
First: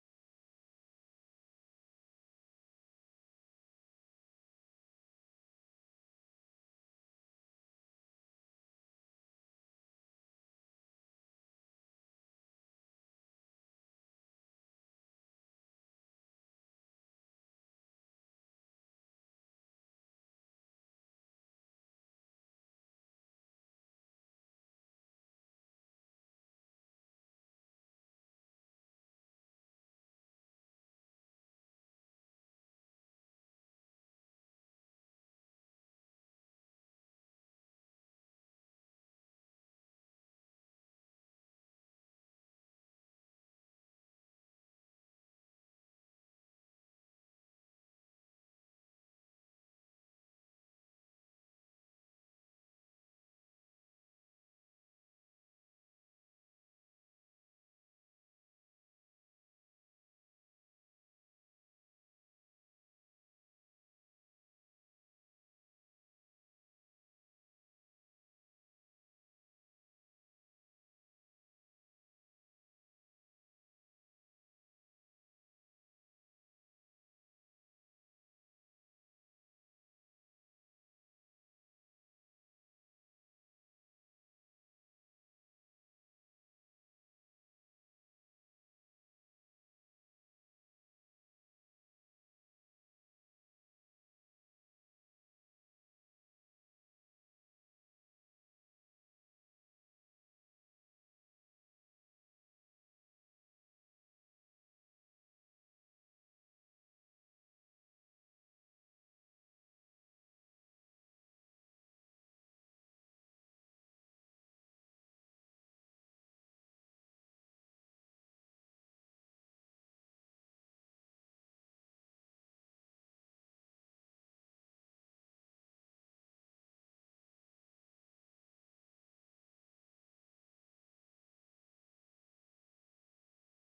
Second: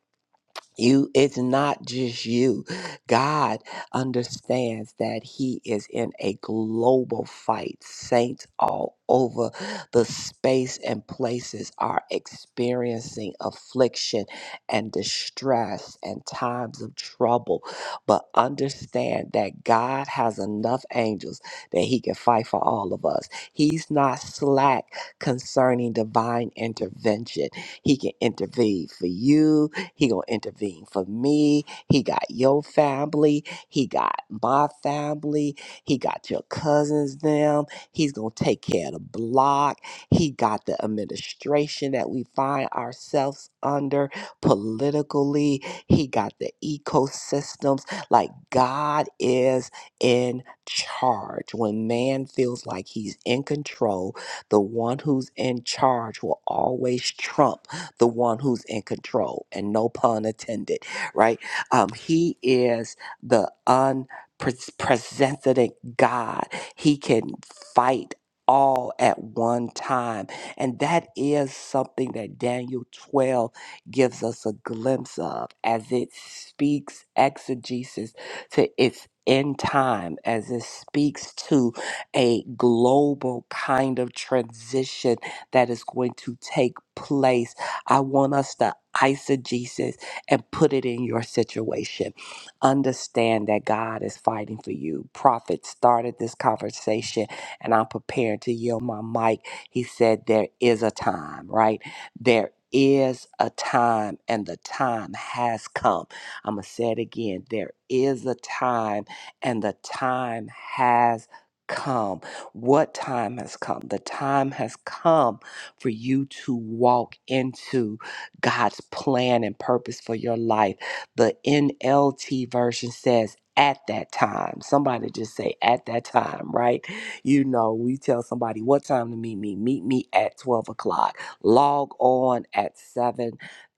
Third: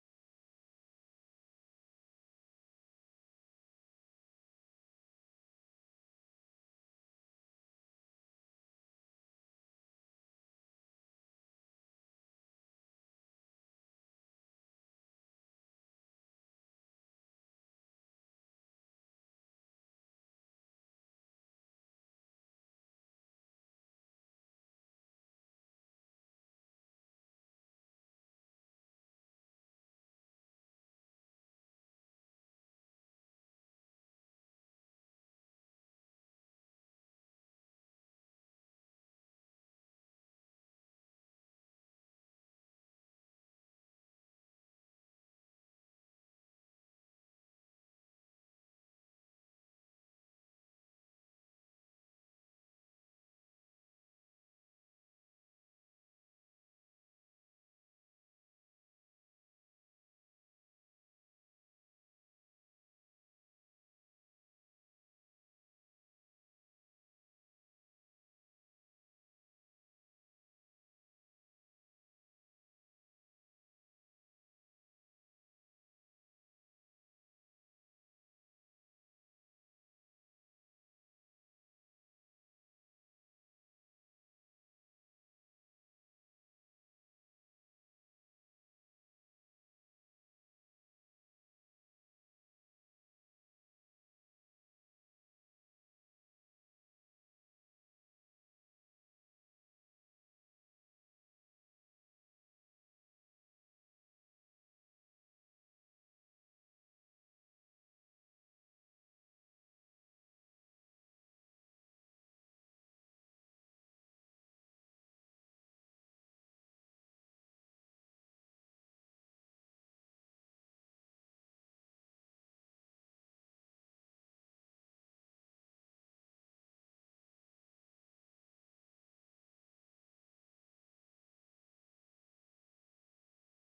you it's not just you god understands that he is in a global fight saints all over the space and places are experiencing affliction and distress and times of trouble but understand that god has enough angels that he can fight for all of us he's not slack concerning divine intervention he can intervene for you he gonna intervene for me. He got your family. He got my family. He got your cousins them. He's gonna take care of the block. He got the administration that we find ourselves under politically. He got the ecosystems. Like God is in charge. When man feels like he's in control, the one who's in charge will always trump the one who's in control, and no pun intended, right? Um, he is the unprecedented God. He can fight all at one time. And that is something that Daniel 12 gives us a glimpse of as it speaks exegesis to its end time, as it speaks to a global kind of transition that is going to take place I want us to eisegesis and put it in your situation. Understand that God is fighting for you. Prophet started this conversation, and I'm preparing to yield my mic. He said, There is a time, right? There is a time, and the time has come. I'm going to say it again. There is a time, and the time has come. What time has come? The time has come for you to walk into God's plan and purpose for your life. The NLT version says, at that time, somebody just say at that time, right? You know, we tell somebody what time to meet me. Meet me at 12 o'clock. Log on at 7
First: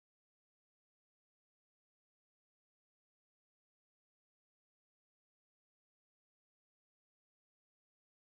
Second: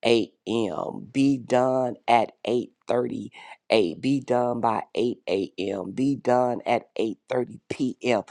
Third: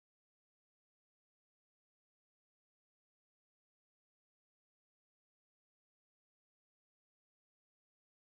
a.m. Be done at 8:30 a. Be done by 8 a.m. Be done at 8:30 p.m.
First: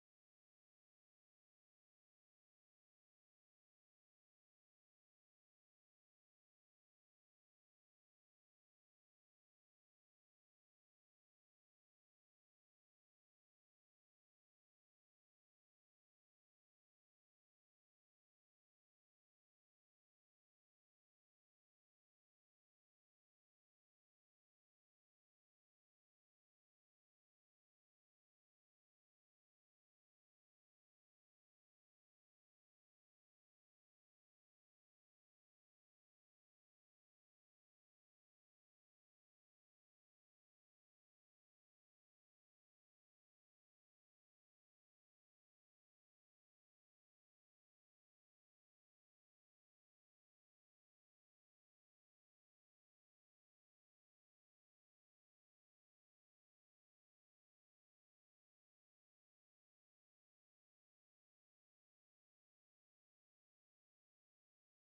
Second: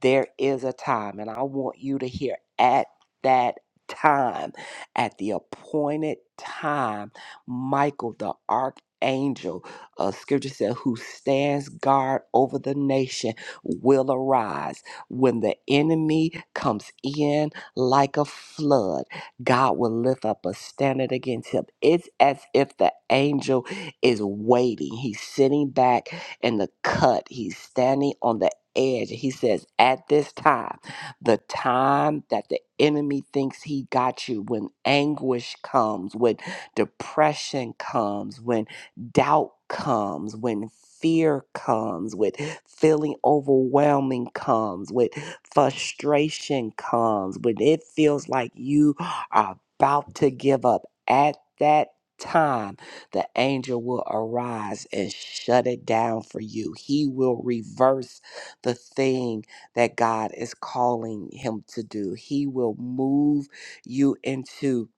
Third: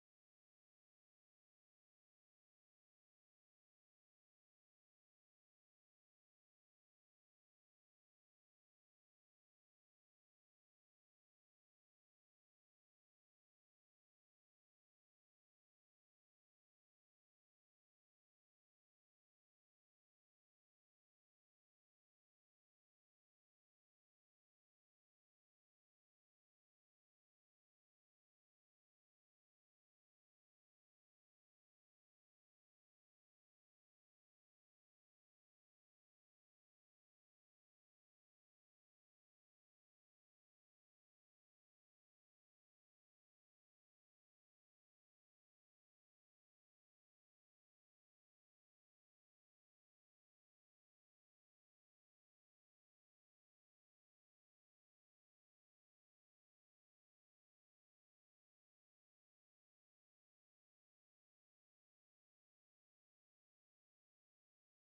There is a time, and I want you to hear at that time. At the appointed time, Michael the archangel, uh, scripture said, who stands guard over the nation will arise. When the enemy comes in like a flood, God will lift up a standard against him. It's as if the angel is waiting. He's sitting back in the cut, he's standing on the edge. He says, At this time, the time that the enemy thinks he got you when anguish comes when depression comes when doubt comes when fear comes when feeling overwhelming comes when frustration comes when it feels like you are about to give up at that time the angel will arise and shut it down for you he will reverse the thing that God is calling him to do. He will move you into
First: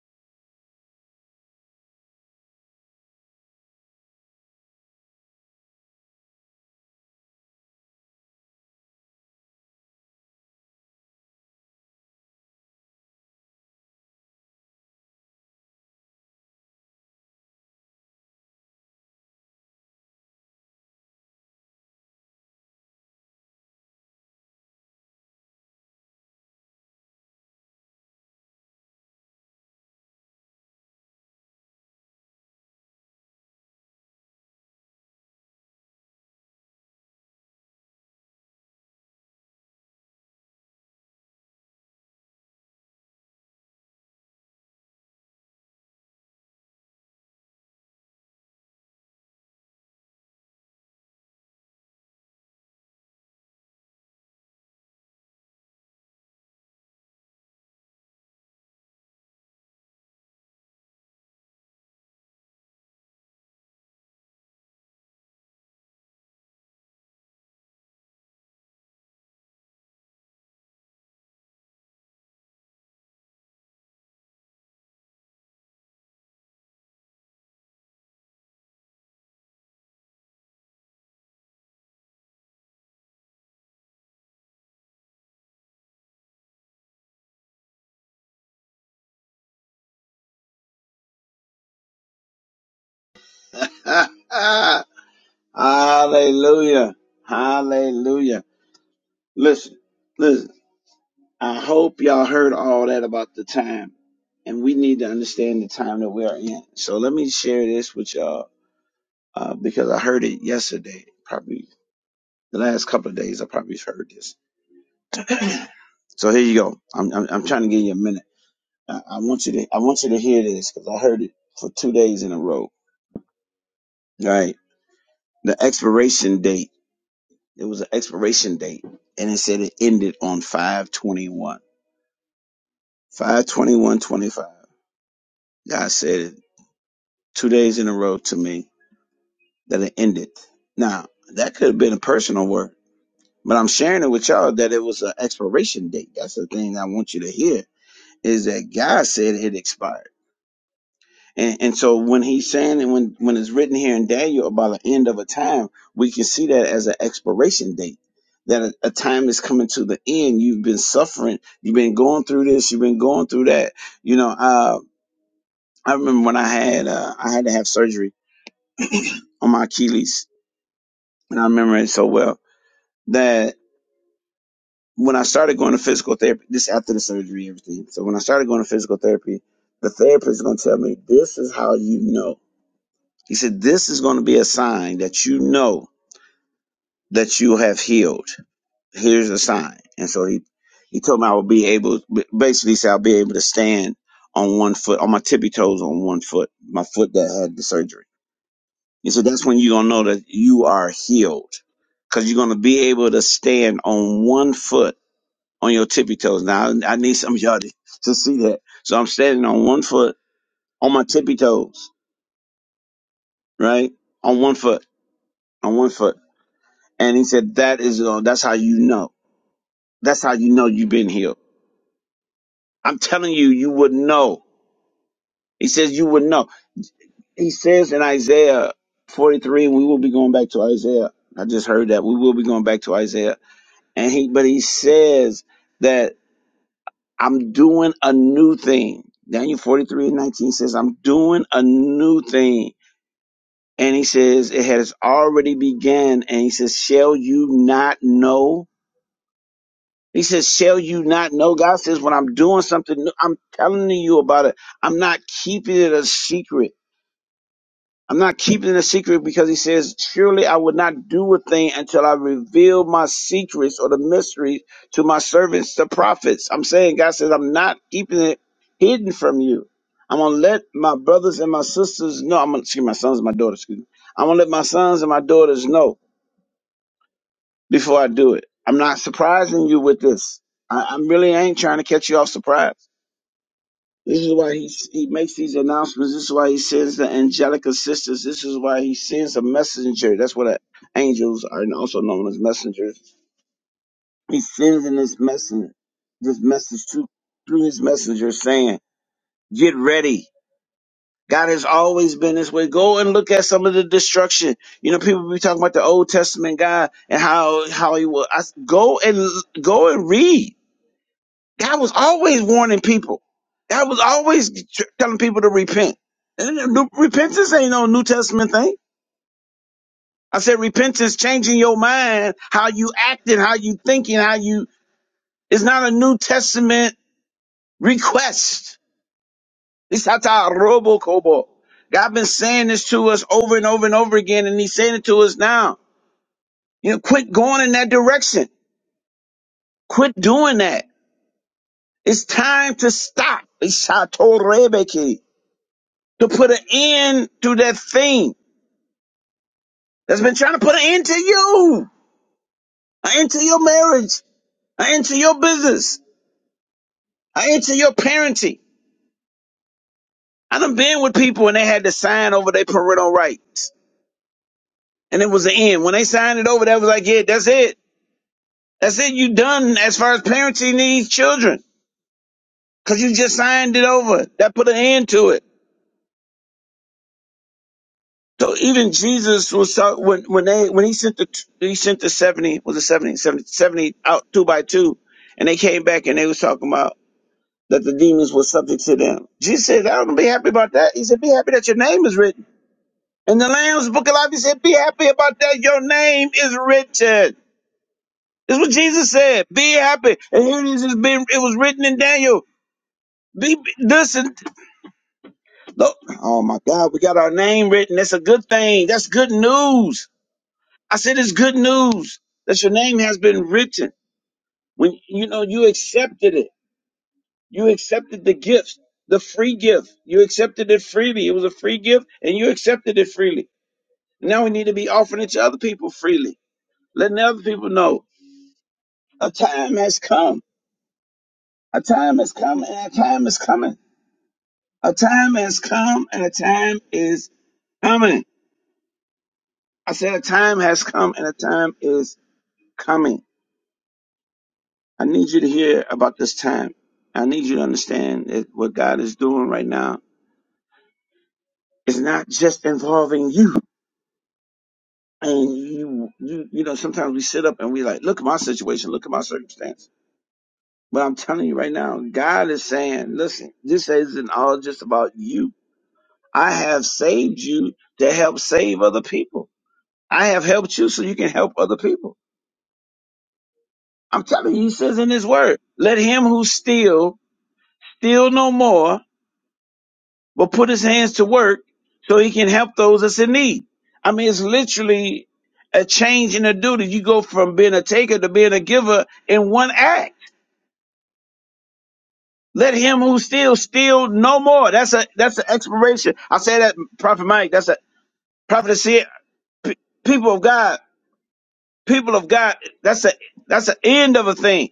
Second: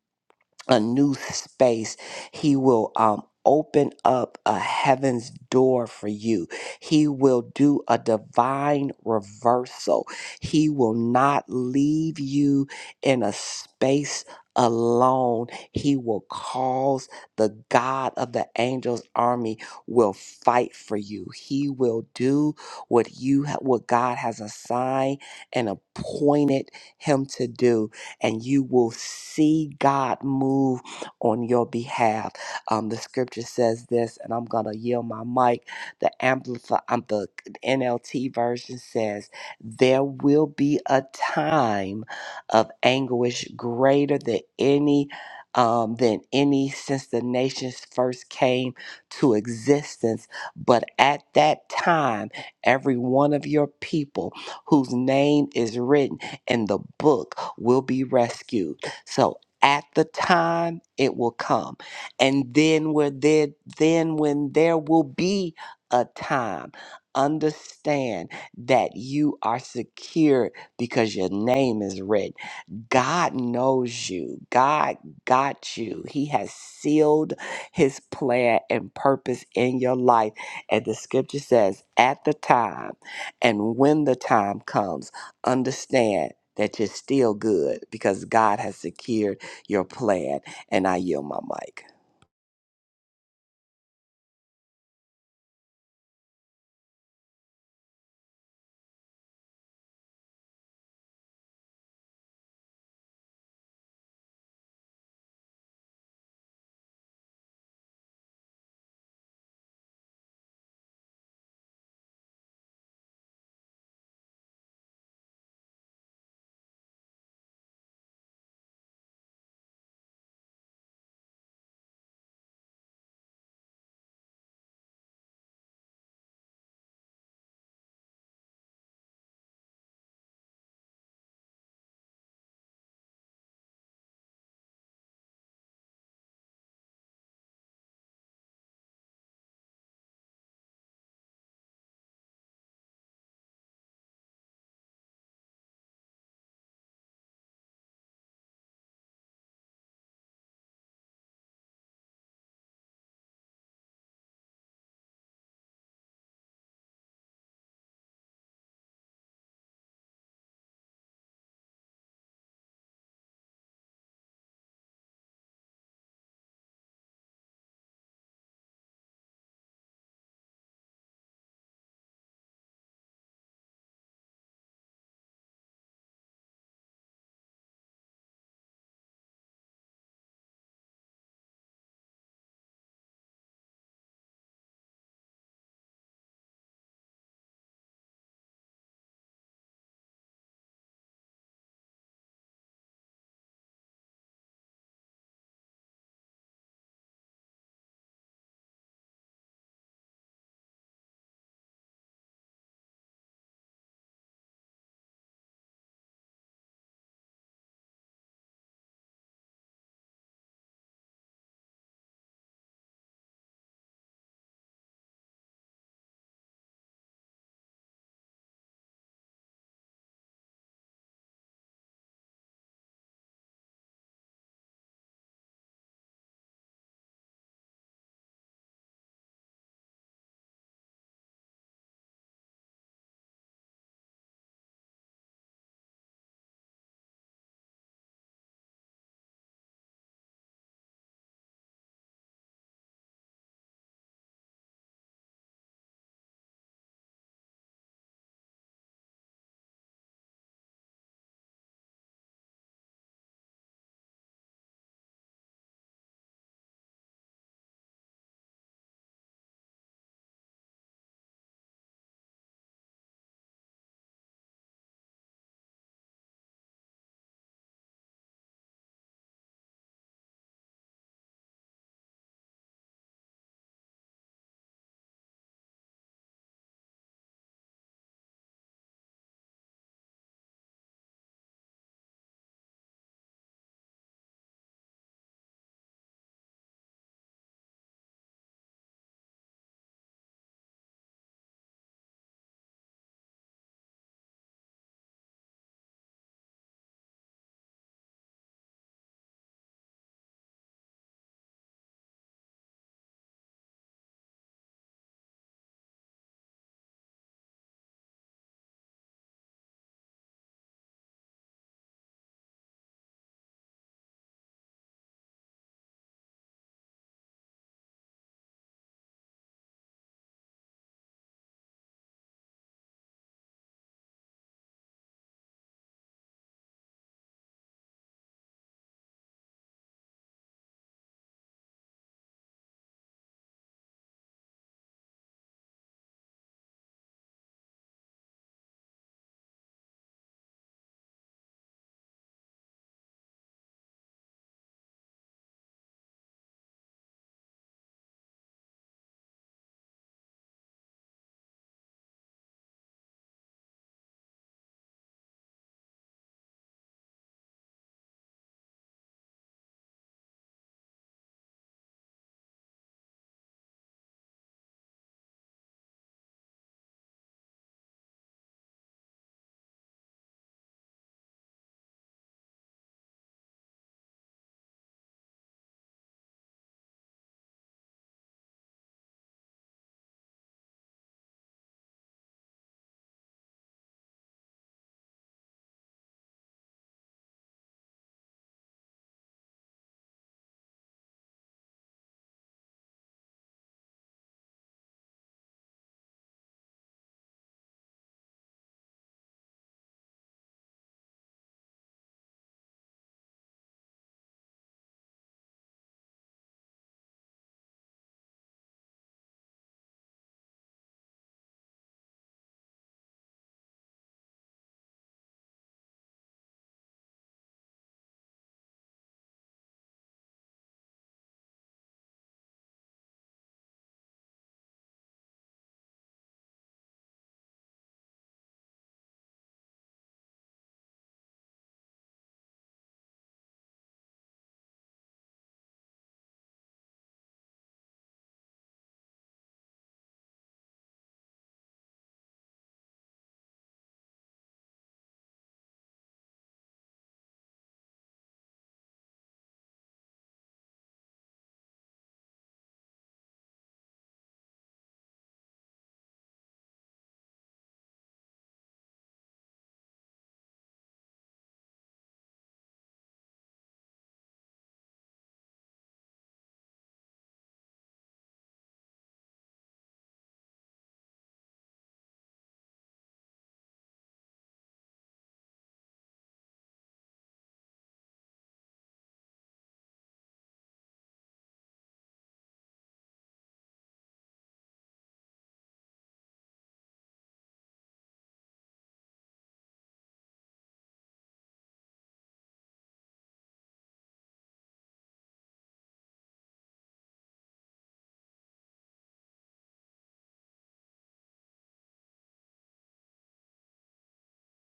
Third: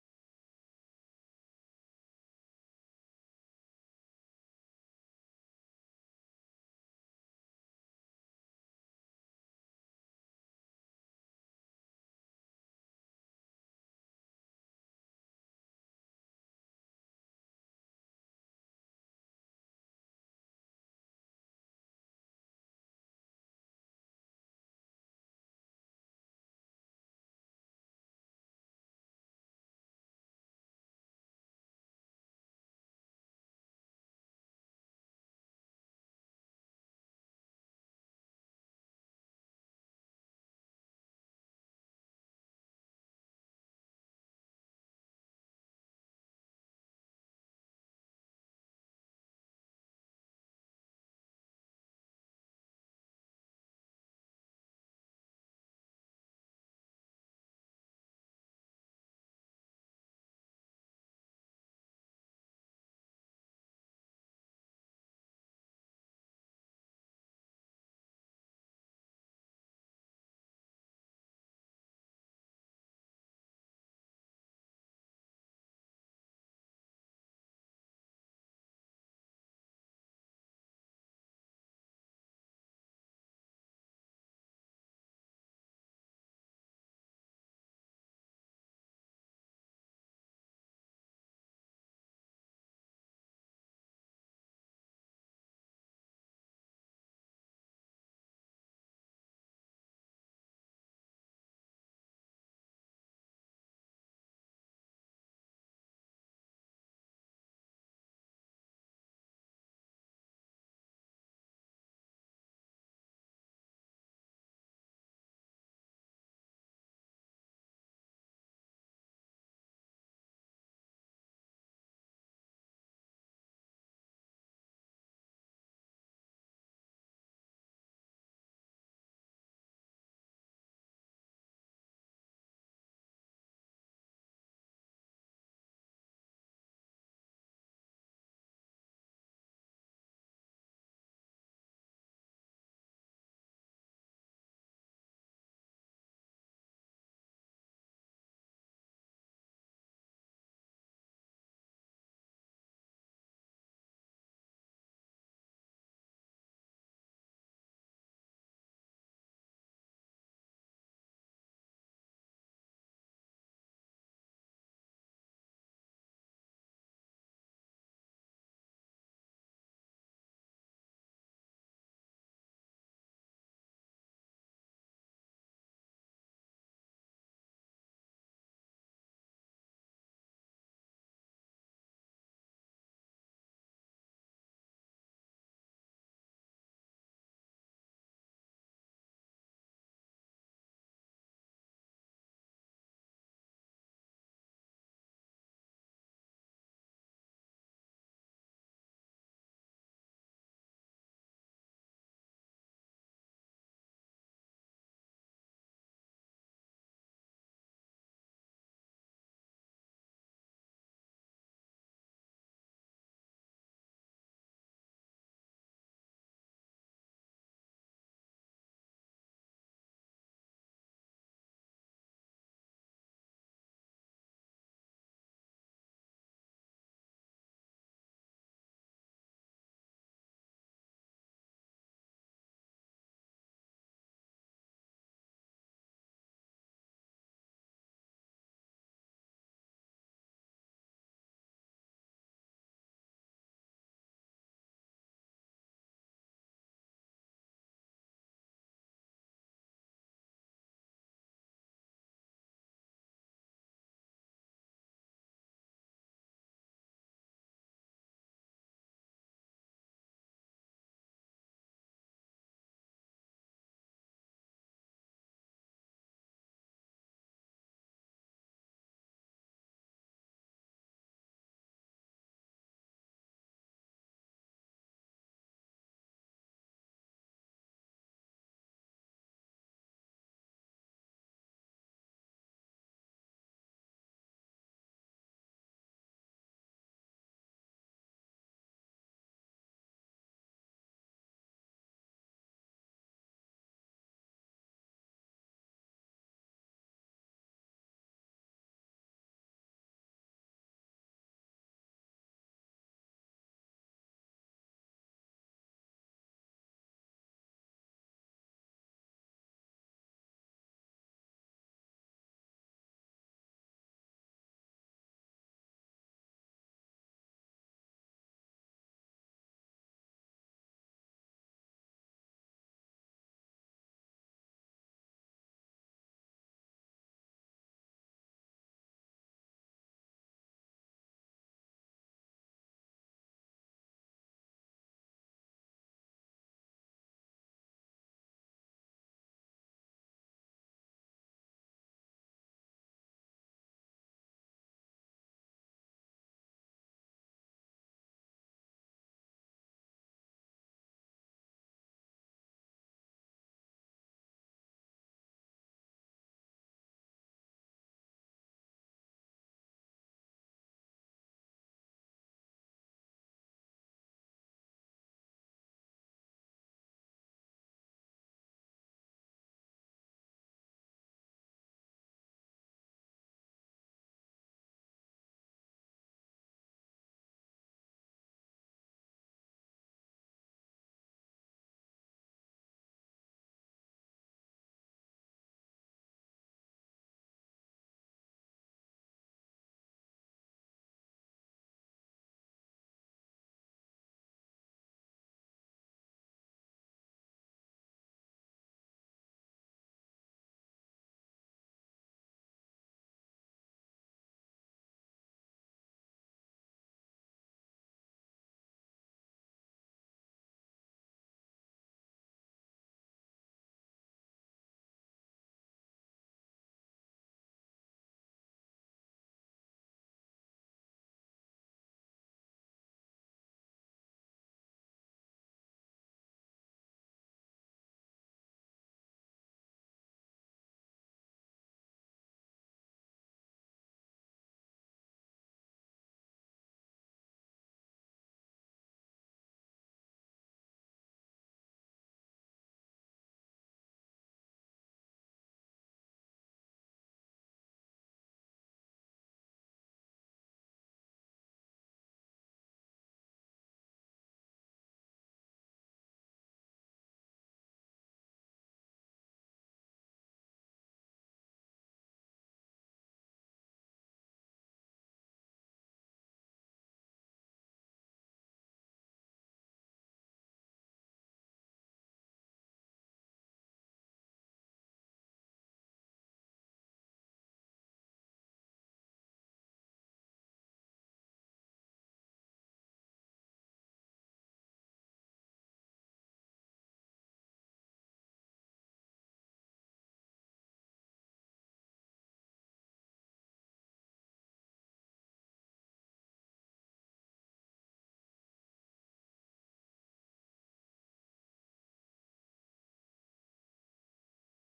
a new space. He will um, open up a heaven's door for you. He will do a divine reversal. He will not leave you in a space alone. He will cause the God of the angels army will fight for you. He will do what you ha- what God has assigned and appointed him to do and you will see God move on your behalf. Um, the scripture says this, and I'm going to yield my mic. The Amplify, um, the NLT version says, There will be a time of anguish greater than any. Um, than any since the nations first came to existence. But at that time, every one of your people whose name is written and the book will be rescued. So at the time it will come. And then where there then when there will be a time, understand that you are secure because your name is written. God knows you. God got you. He has sealed his plan and purpose in your life. And the scripture says, at the time and when the time comes, understand that you're still good because God has secured your plan. And I yield my mic.
CL. *laughs* Hallelujah. Hallelujah. Listen, listen. I hope y'all heard all that about the time, and we need to understand the time that we are in. So let me share this with y'all uh, because I heard it yesterday. Probably the last couple of days, I probably heard this So here you go. I'm I'm, I'm trying to give you a minute. I, I want you to I want you to hear this because I heard it for two days in a row. Right, the expiration date. It was an expiration date, and it said it ended on five twenty one. Five twenty one twenty five. God said it two days in a row to me that it ended. Now that could have been a personal word, but I'm sharing it with y'all that it was an expiration date. That's the thing I want you to hear is that God said it expired. And, and so when he's saying and when, when it's written here in Daniel about the end of a time, we can see that as an expiration date. That a, a time is coming to the end. You've been suffering. You've been going through this. You've been going through that. You know, uh, I remember when I had uh, I had to have surgery on my Achilles, and I remember it so well that when I started going to physical therapy, this after the surgery, everything. So when I started going to physical therapy, the therapist is going to tell me, "This is how you know." He said, "This is going to be a sign that you know." that you have healed. Here's a sign. And so he, he told me I would be able, basically he said I'll be able to stand on one foot, on my tippy toes on one foot, my foot that had the surgery. He said, that's when you're going to know that you are healed because you're going to be able to stand on one foot on your tippy toes. Now I, I need some of y'all to, to see that. So I'm standing on one foot on my tippy toes, right? On one foot, on one foot. And he said, that is, uh, that's how you know. That's how you know you've been healed I'm telling you, you would know. He says you would know. He says in Isaiah 43, we will be going back to Isaiah. I just heard that we will be going back to Isaiah. And he, but he says that I'm doing a new thing. Daniel 43 and 19 says, I'm doing a new thing. And he says, it has already began. And he says, shall you not know? He says, shall you not know? God says, when I'm doing something new, I'm telling you about it. I'm not keeping it a secret. I'm not keeping it a secret because he says, Surely I would not do a thing until I reveal my secrets or the mysteries to my servants, the prophets. I'm saying, God says, I'm not keeping it hidden from you. I'm going to let my brothers and my sisters know. I'm going to, excuse my sons and my daughters, excuse me. I'm going to let my sons and my daughters know before I do it. I'm not surprising you with this. I, I'm really ain't trying to catch you off surprise. This is why he, he makes these announcements. This is why he sends the angelic assistants. This is why he sends a messenger. That's what uh, angels are also known as messengers. He sends in this message, this message to, through his messenger saying, get ready. God has always been this way. Go and look at some of the destruction. You know, people be talking about the Old Testament God and how, how he will. I, s- go and, go and read. God was always warning people. God was always tr- telling people to repent. And then new- repentance ain't no New Testament thing. I said repentance changing your mind, how you acting, how you thinking, how you. It's not a New Testament request. It's hata robo kobo. God been saying this to us over and over and over again, and He's saying it to us now. You know, quit going in that direction. Quit doing that. It's time to stop. It's hata rebeki. to put an end to that thing that's been trying to put an end to you, an end to your marriage, an end to your business, an end to your parenting. I done been with people and they had to sign over their parental rights. And it was the end. When they signed it over, that was like, yeah, that's it. That's it. You done as far as parenting these children. Cause you just signed it over. That put an end to it. So even Jesus was talk, when when they when he sent the he sent the seventy was it 70 70 70 out two by two, and they came back and they was talking about that the demons were subject to them. Jesus said, "I don't be happy about that." He said, "Be happy that your name is written in the Lamb's Book of Life." He said, "Be happy about that. Your name is written." This is what Jesus said. Be happy, and here it is. It's been it was written in Daniel. Be be- listen. Look, oh my God, we got our name written. That's a good thing. That's good news. I said it's good news that your name has been written. When you know you accepted it, you accepted the gift, the free gift. You accepted it freely. It was a free gift, and you accepted it freely. Now we need to be offering it to other people freely, letting other people know a time has come. A time has come, and a time is coming. A time has come, and a time is coming. I said a time has come, and a time is coming. I need you to hear about this time. I need you to understand that what God is doing right now is not just involving you. And you, you, you know, sometimes we sit up and we like, look at my situation, look at my circumstance. But I'm telling you right now, God is saying, listen, this isn't all just about you. I have saved you to help save other people. I have helped you so you can help other people. I'm telling you, he says in his word, let him who steal, steal no more, but put his hands to work so he can help those that's in need. I mean, it's literally a change in the duty. You go from being a taker to being a giver in one act. Let him who steals steal no more. That's a that's an expiration. I say that Prophet Mike. That's a prophet. See, p- people of God, people of God. That's a that's the end of a thing.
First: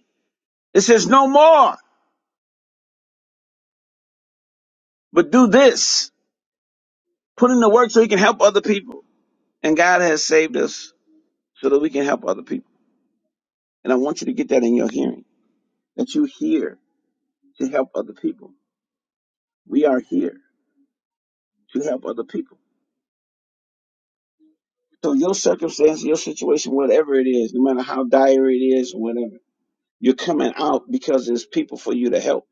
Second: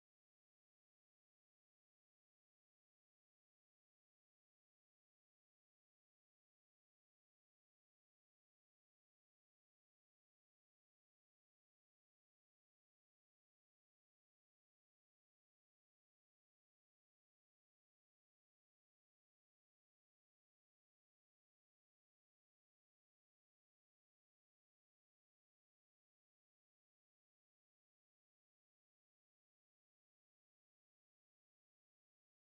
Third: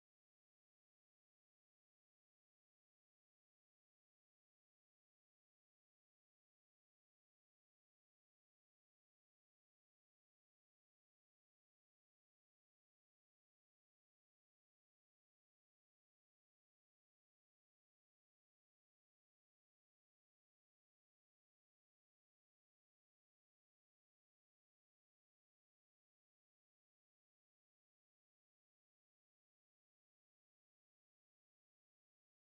It says no more, but do this. Put in the work so he can help other people. And God has saved us so that we can help other people. And I want you to get that in your hearing that you're here to help other people. We are here to help other people. So your circumstance, your situation, whatever it is, no matter how dire it is or whatever, you're coming out because there's people for you to help.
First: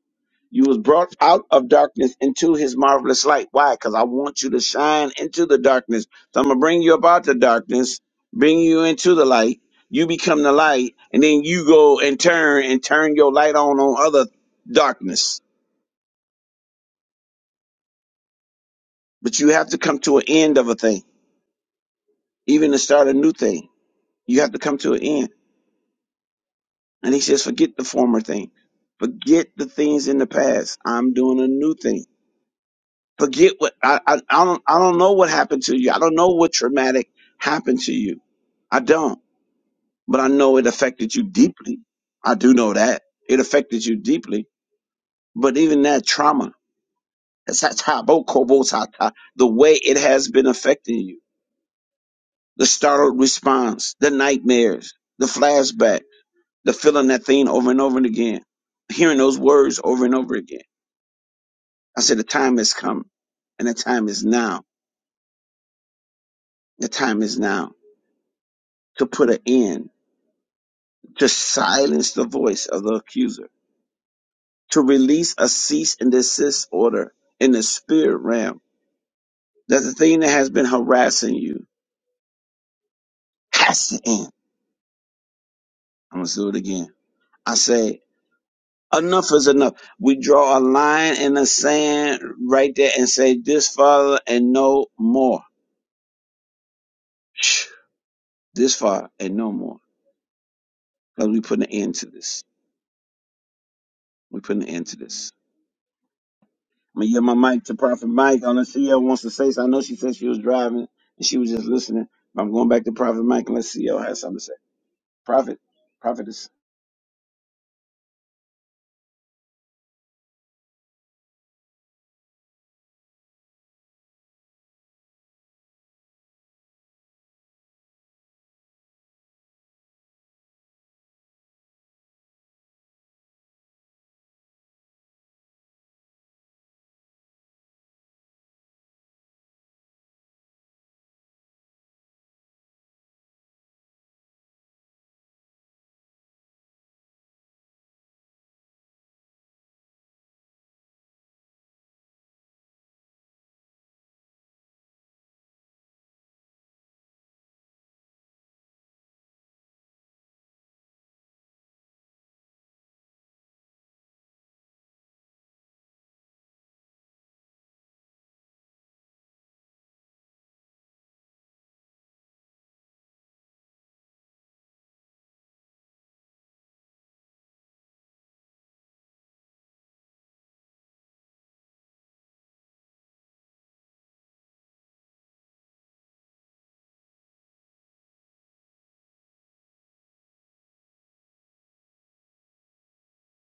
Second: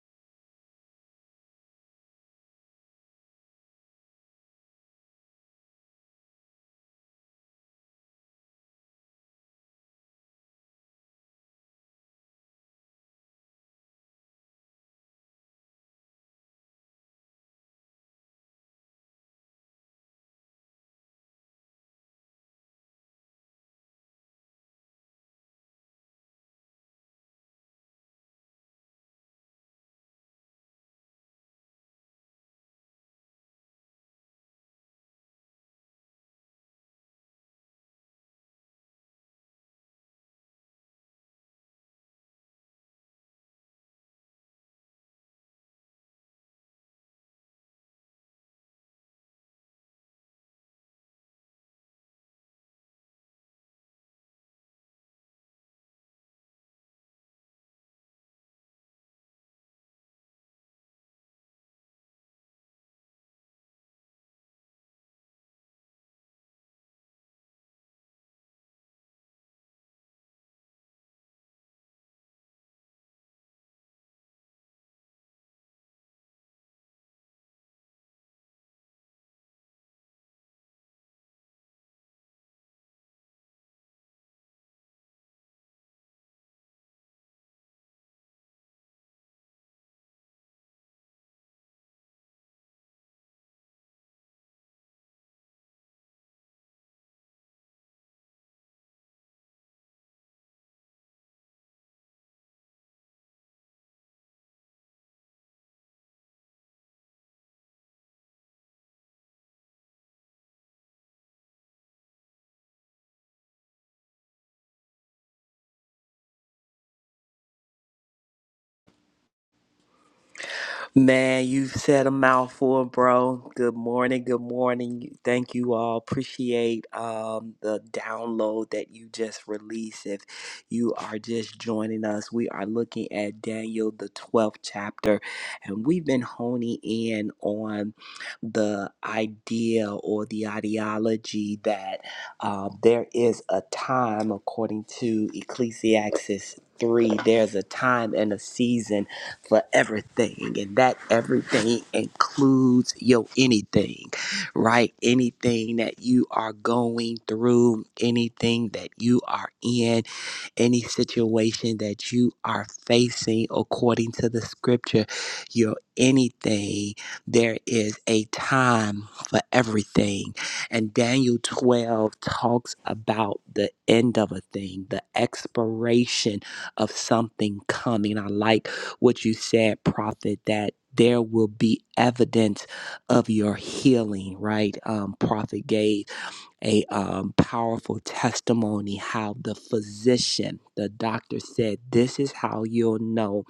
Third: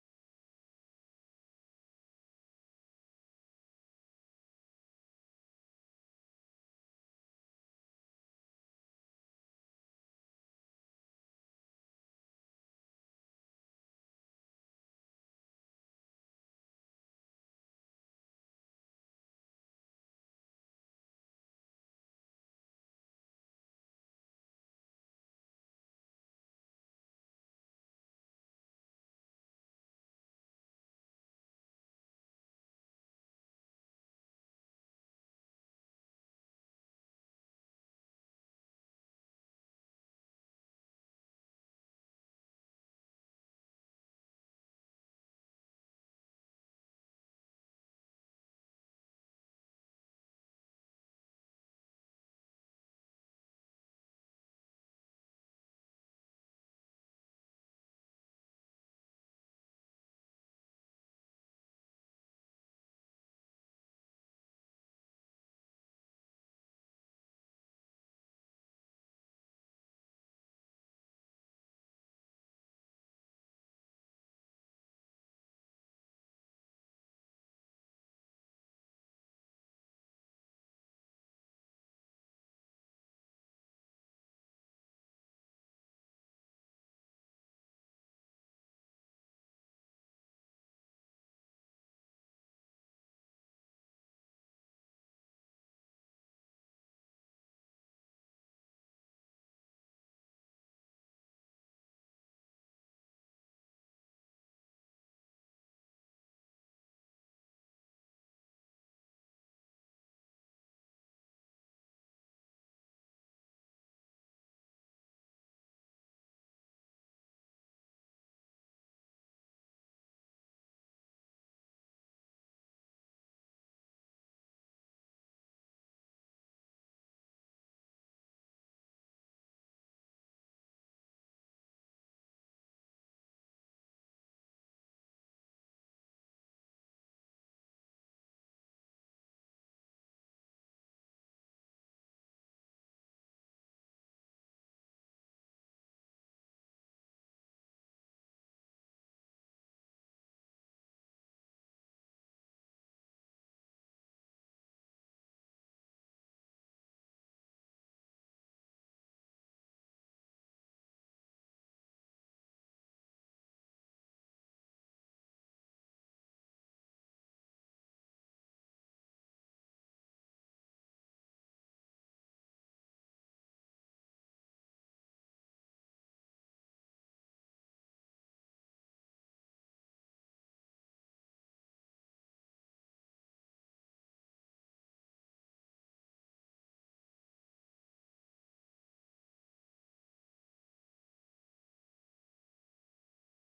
You was brought out of darkness into his marvelous light. Why? Because I want you to shine into the darkness. So I'm gonna bring you about the darkness, bring you into the light. You become the light, and then you go and turn and turn your light on on other darkness But you have to come to an end of a thing, even to start a new thing. You have to come to an end. And he says, forget the former thing. Forget the things in the past. I'm doing a new thing. Forget what I, I, I don't I don't know what happened to you. I don't know what traumatic happened to you. I don't, but I know it affected you deeply. I do know that it affected you deeply. But even that trauma, that's how- how- the way it has been affecting you the startled response, the nightmares, the flashback, the feeling that thing over and over and again, hearing those words over and over again. I said, the time has come and the time is now. The time is now to put an end, to silence the voice of the accuser, to release a cease and desist order in the spirit realm that the thing that has been harassing you has to end. I'm going to do it again. I say. enough is enough. We draw a line in the sand right there and say this far and no more. Shh. This far and no more. Because we putting an end to this. We putting an end to this. I'm gonna yield my mic to Prophet Mike unless she ever wants to say something. I know she said she was driving and she was just listening. But I'm going back to Prophet Mike and let's see y'all has something to say. Prophet, prophetess.
Man, you said a mouthful, bro. Good morning. Good morning. Thank you all. Appreciate um, the download that you just released. If you are just joining us, we are looking at Daniel, the 12th chapter, and we've been honing in on the idea or the ideology that um, there is a time, according to Ecclesiastes 3, there's a time and a season for everything. And that everything includes your anything, right? Anything that you are going through, anything that you are in, any situation that you are facing, according to the scripture, your anything, there is a time for everything. And Daniel 12 talks about the end of a thing, the expiration of something coming. I like what you said, Prophet, that there will be evidence of your healing, right? Um, Prophet gave a um, powerful testimony how the physician, the doctor said, This is how you'll know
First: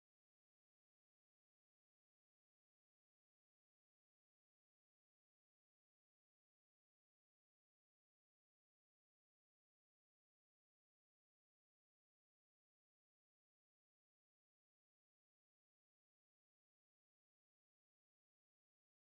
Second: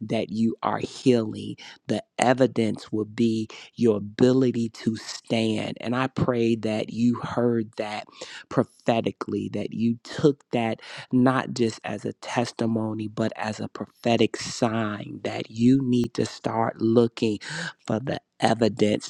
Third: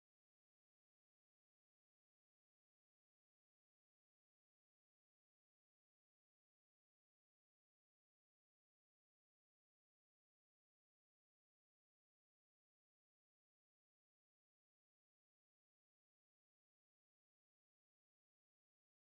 that you are healing. The evidence will be your ability to stand. And I pray that you heard that prophetically, that you took that not just as a testimony, but as a prophetic sign that you need to start looking for the evidence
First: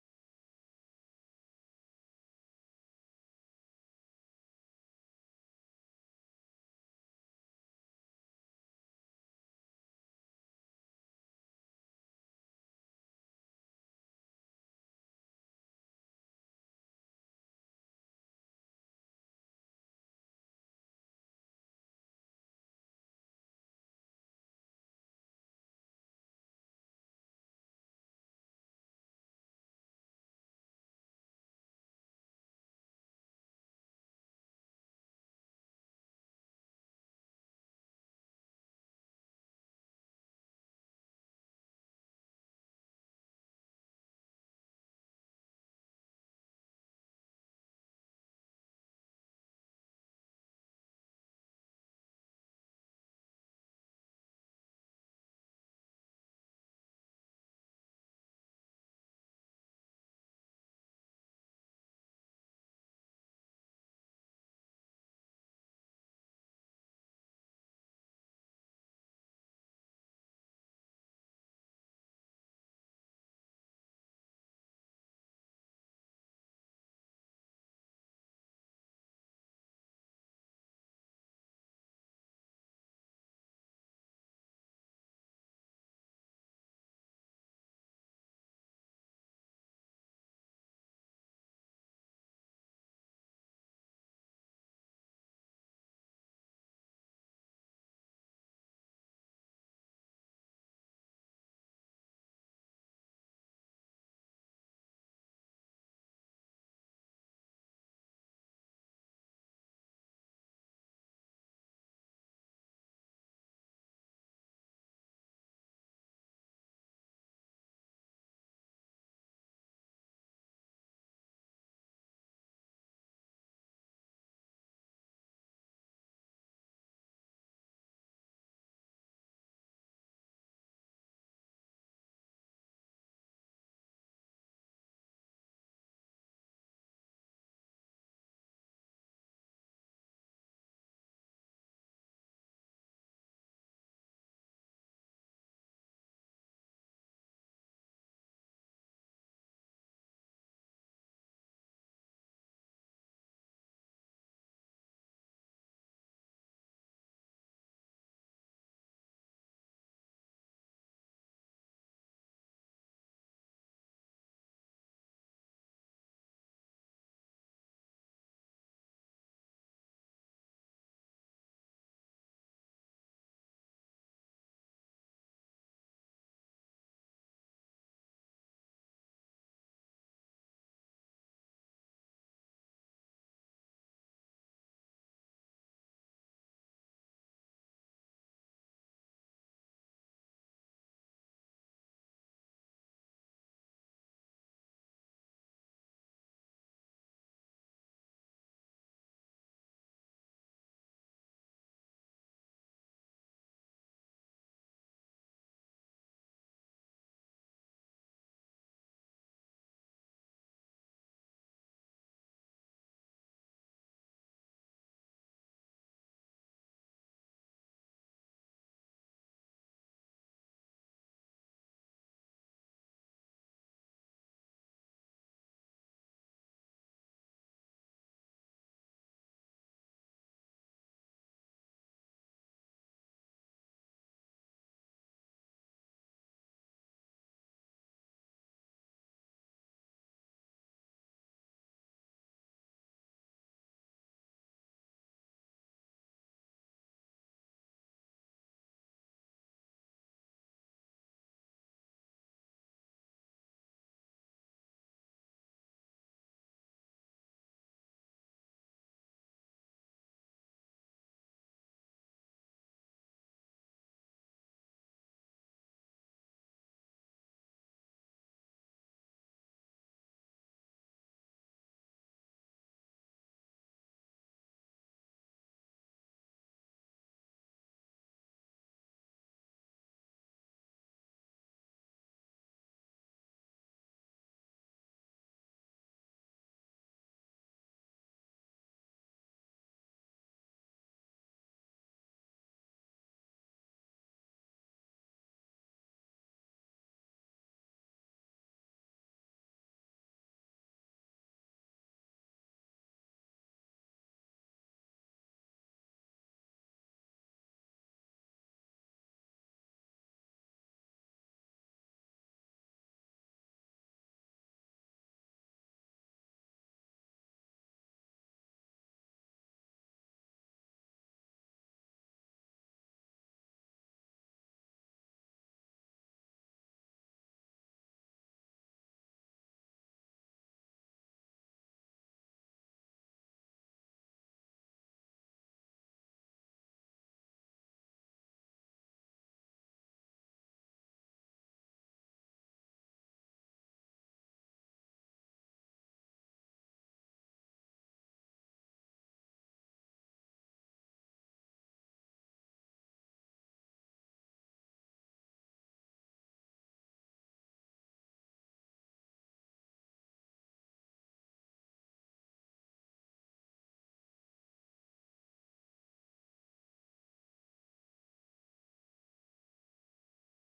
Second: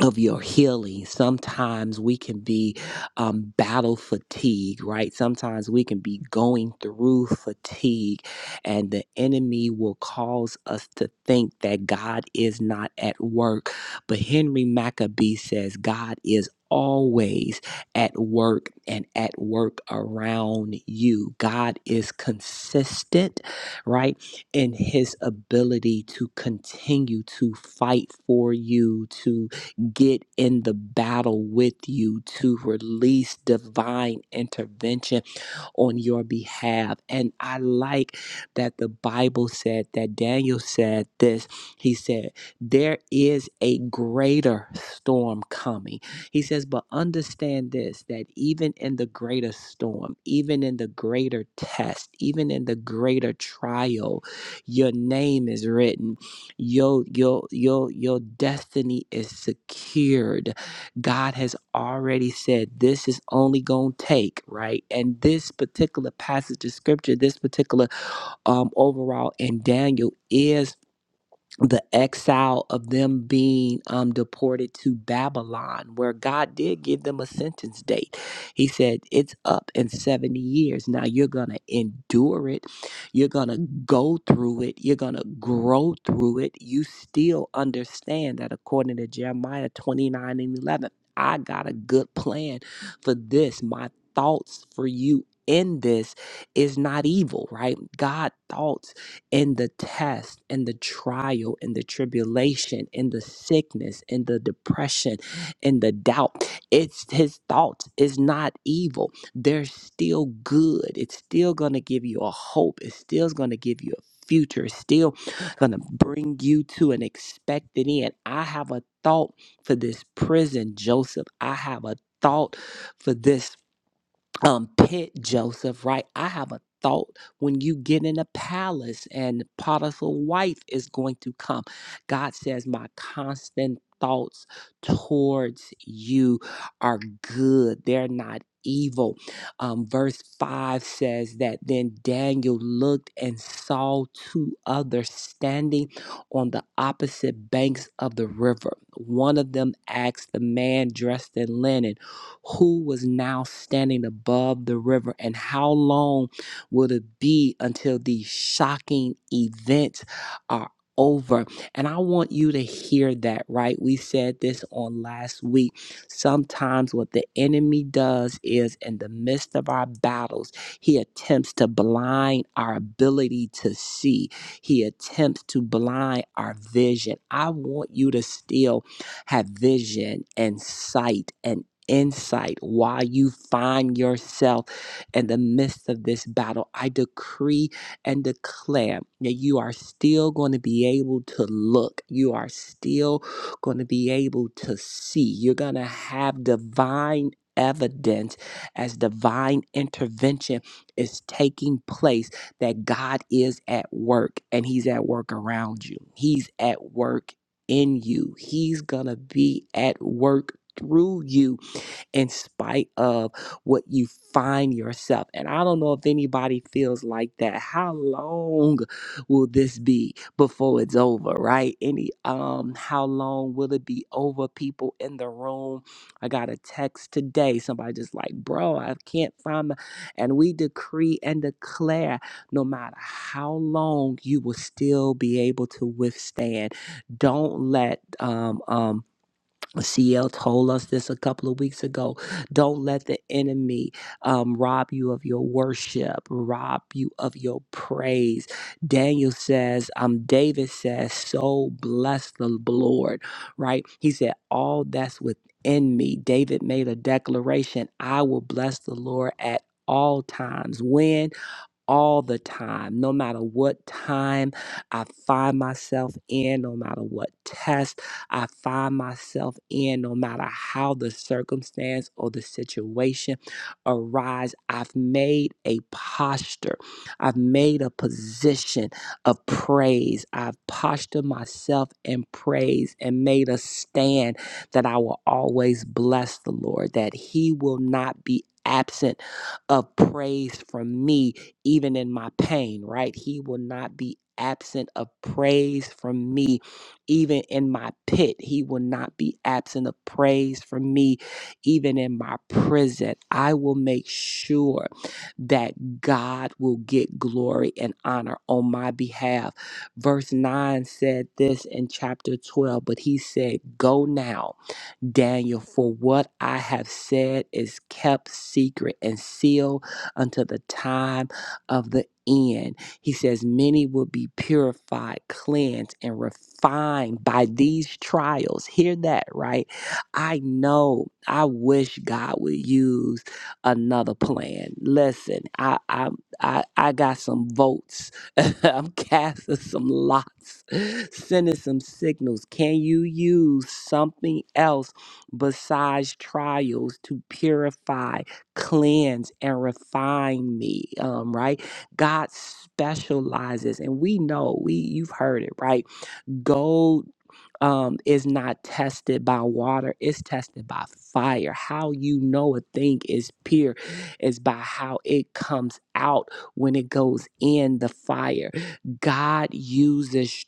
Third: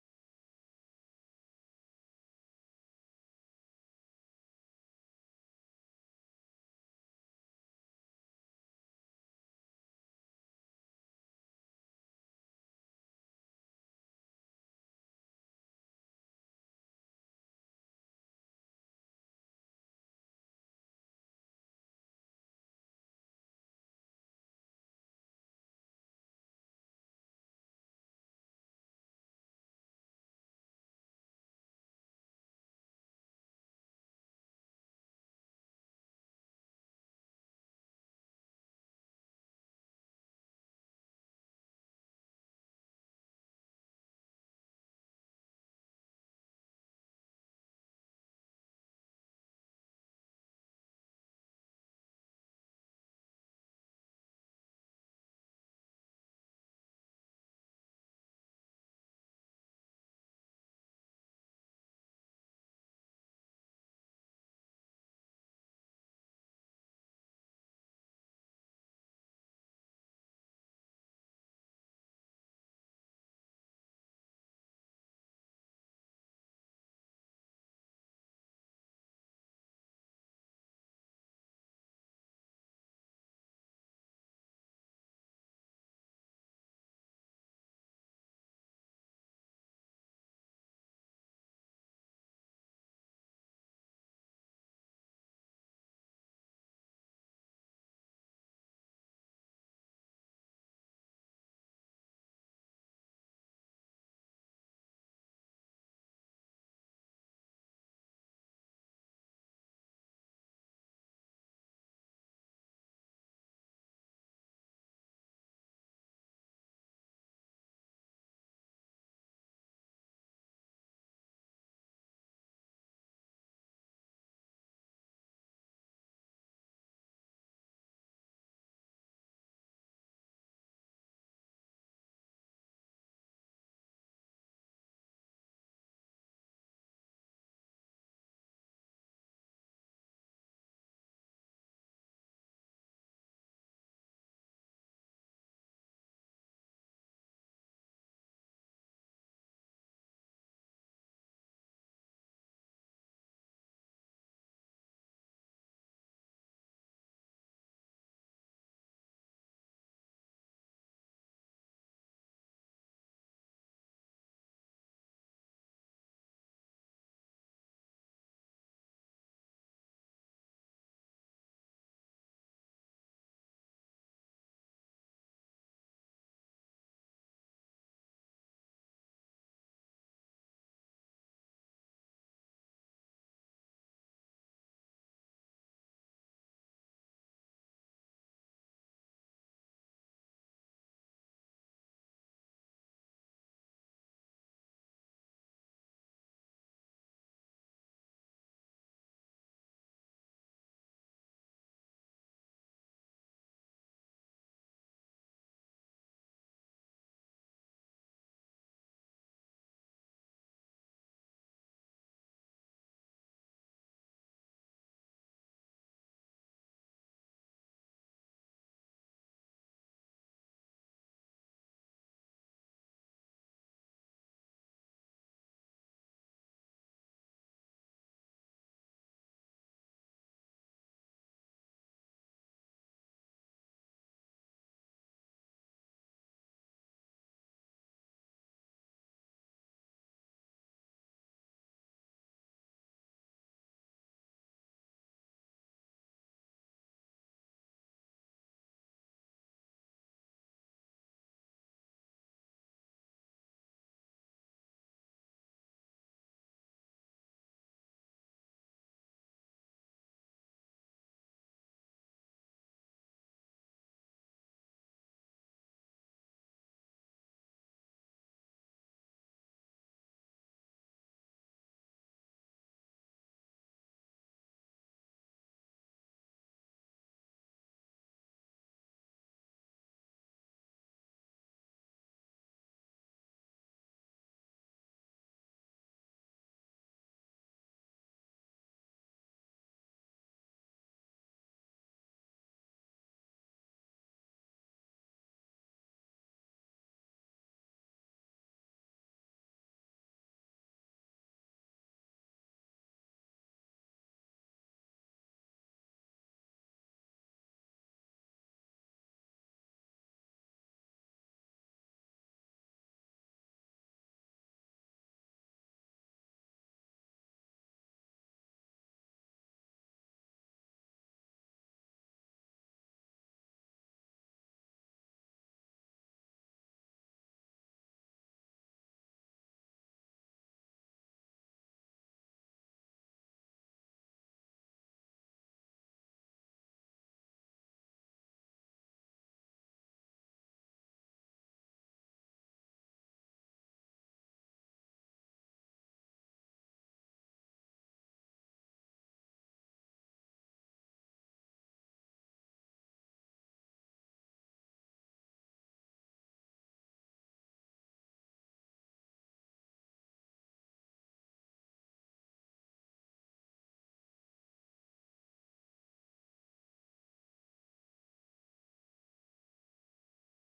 of your healing. Sometimes we can be um, battle fatigue, right? Sometimes we can be going through fatigue, and the enemy will cause us to think that God is not at work. But Henry Maccabee says God is always at work and at work around you. God is consistent, right? in his ability to continue to fight for you, to get in the battle with you to release divine intervention on your behalf. And I like that the Bible said that Daniel said this. He said, There is a greater storm coming. He says, But understand this that even in the greater storm, even in the greater test, even in the greater trial, your name is written. Your, your, your, your destiny is secured. God has already said this is only going to take, right? And this particular passage of scripture, this particular um, overall in Daniel is the exile of them being um, deported to Babylon, where God did give them a sentence date. He said, It's up in 70 years. Now you're going to endure it. You're going to go through it. You're going to grow through it. You still understand that according to Jeremiah 29 and 11, I got a good plan for this. My thoughts for you in this is not evil, right? God thoughts in the test, in the trial, in the tribulation, in the sickness, in the depression, in the doubt. It's his thoughts is not evil. They're still good. It's still gonna give you a hope. It's still gonna give you a future. It's still gonna bring you to an expected end. I have a thought for this prison, Joseph. I have a thought for this um pit Joseph, right? I have a thought when you get in a palace and Potiphar's wife is going to come. God says, My constant thoughts towards you are good, they're not evil. Um, verse 5 says that then Daniel looked and saw two others standing on the opposite banks of the river. One of them asked the man dressed in linen who was now standing above the river and how long will it be until these shocking events are over and i want you to hear that right we said this on last week sometimes what the enemy does is in the midst of our battles he attempts to blind our ability to see he attempts to blind our vision i want you to still have vision and sight and insight while you find yourself in the midst of this battle. I decree and declare that you are still going to be able to look, you are still going to be able to see, you're going to have divine. Evidence as divine intervention is taking place that God is at work and He's at work around you. He's at work in you. He's going to be at work through you in spite of what you find yourself. And I don't know if anybody feels like that. How long will this be before it's over, right? Any um how long will it be over people in the room? I got a text today. Somebody just like, "Bro, I can't find my and we decree and declare no matter how long you will still be able to withstand. Don't let um um CL told us this a couple of weeks ago. Don't let the enemy um, rob you of your worship, rob you of your praise. Daniel says, um, David says, so bless the Lord, right? He said, all that's within me. David made a declaration I will bless the Lord at all times. When? all the time, no matter what time I find myself in, no matter what test I find myself in, no matter how the circumstance or the situation arise, I've made a posture. I've made a position of praise. I've postured myself in praise and made a stand that I will always bless the Lord, that He will not be absent of praise from me even in my pain, right? He will not be absent of praise from me, even in my pit. He will not be absent of praise from me, even in my prison. I will make sure that God will get glory and honor on my behalf. Verse 9 said this in chapter 12, but he said, Go now. Daniel, for what I have said is kept secret and sealed until the time of the end. He says, Many will be purified, cleansed, and refined by these trials. Hear that, right? I know, I wish God would use another plan. Listen, I I I, I got some votes. *laughs* I'm casting some lots, sending some signals. Can you use something else? besides trials to purify, cleanse, and refine me. Um, right? God specializes, and we know we you've heard it, right? Gold um, is not tested by water, it's tested by fire. How you know a thing is pure is by how it comes out when it goes in the fire. God uses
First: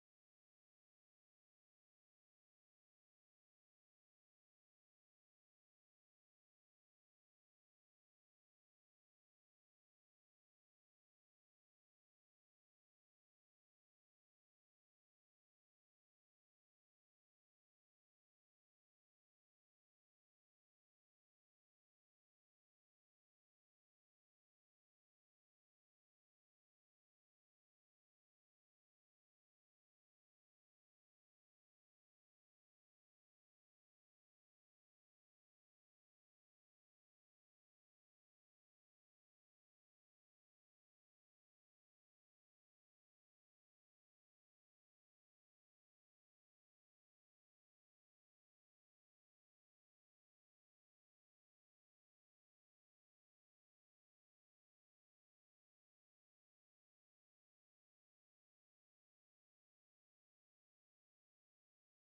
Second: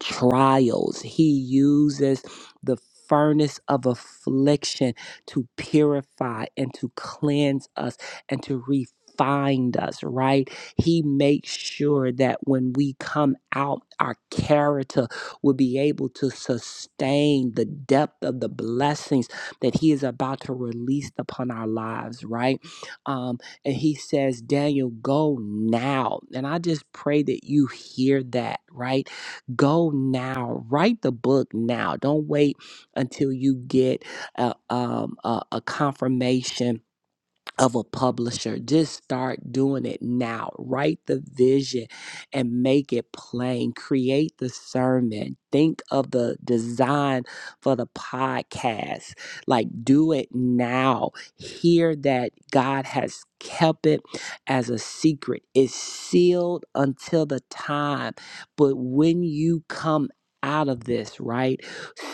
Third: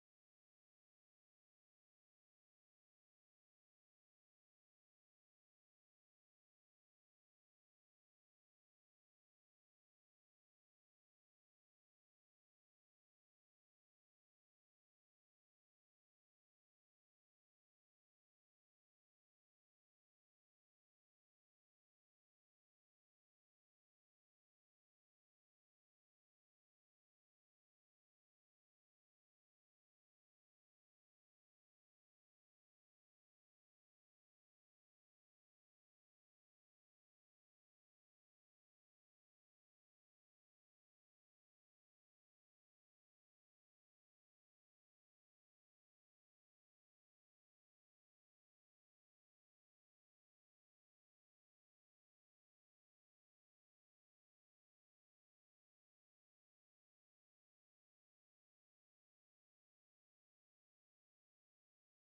trials. He uses the furnace of affliction to purify and to cleanse us and to refine us, right? He makes sure that when we come out, our character will be able to sustain the depth of the blessings that He is about to release upon our lives, right? Um, and He says, Daniel, go now. And I just pray that you hear that, right? Go now. Write the book now. Don't wait until you get a, um, a, a confirmation of a publisher. Just start doing it now. Write the vision and make it plain. Create the sermon. Think of the design for the podcast. Like, do it now. Hear that God has kept it as a secret. It's sealed until the time. But when you come out of this, right?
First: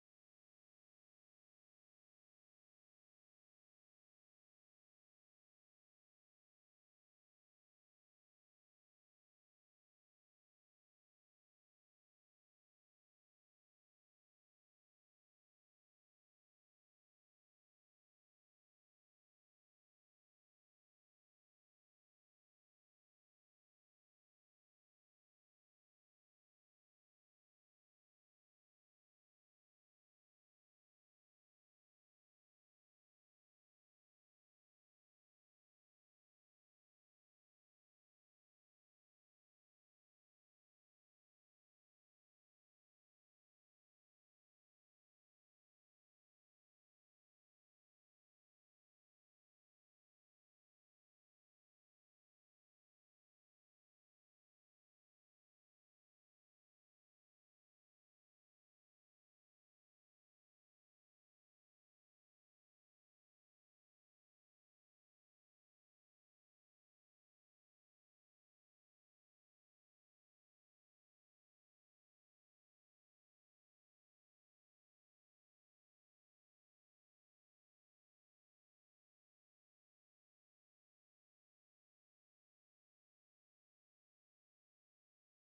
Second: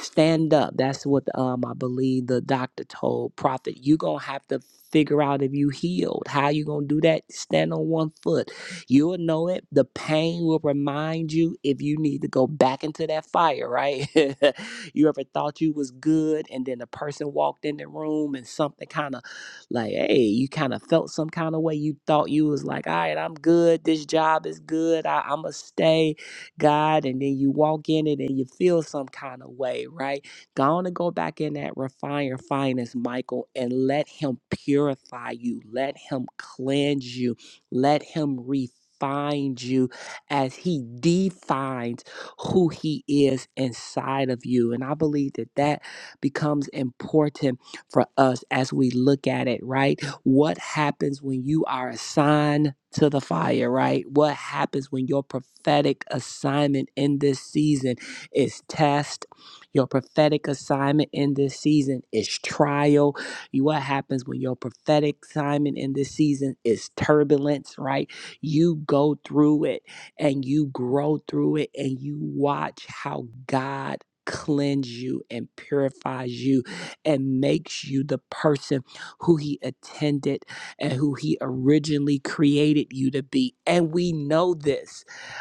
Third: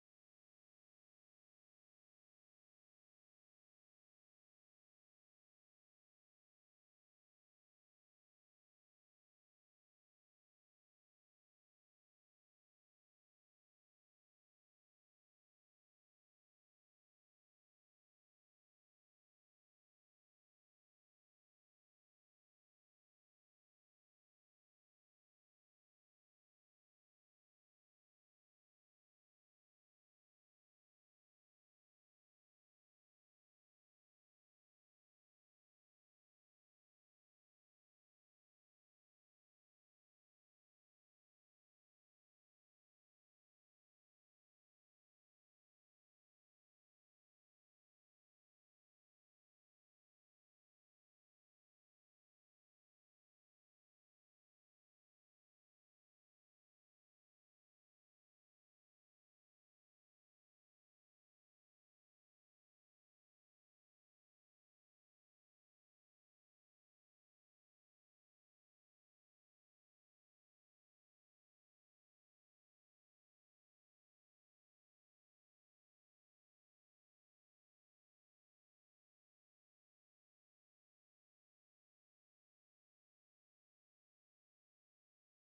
Stand up. That's what um I believe the doctor told prophet. You're gonna have to figure out if you healed. How you gonna do that? Stand on one foot. You'll know it. The pain will remind you if you need to go back into that fire, right? *laughs* you ever thought you was good and then a person walked in the room and something kind of like, hey, you kind of felt some kind of way. You thought you was like, all right, I'm good. This job is good. I, I'ma stay, God. And then you walk in it and you feel some kind of way, right? Go on and go back in that refiner finest, Michael, and let him purify you. Let him cleanse you. Let him refine you as he defines who he is inside of you. And I believe that that becomes important for us as we look at it, right? What happens when you are assigned to the fire, right? What happens when your prophetic assignment in this season is test? Your prophetic assignment in this season is trial. You- What happens when your prophetic assignment in this season is turbulence, right? You go through it and you grow through it and you watch how God cleanse you and purifies you and makes you the person who he attended and who he originally created you to be and we know this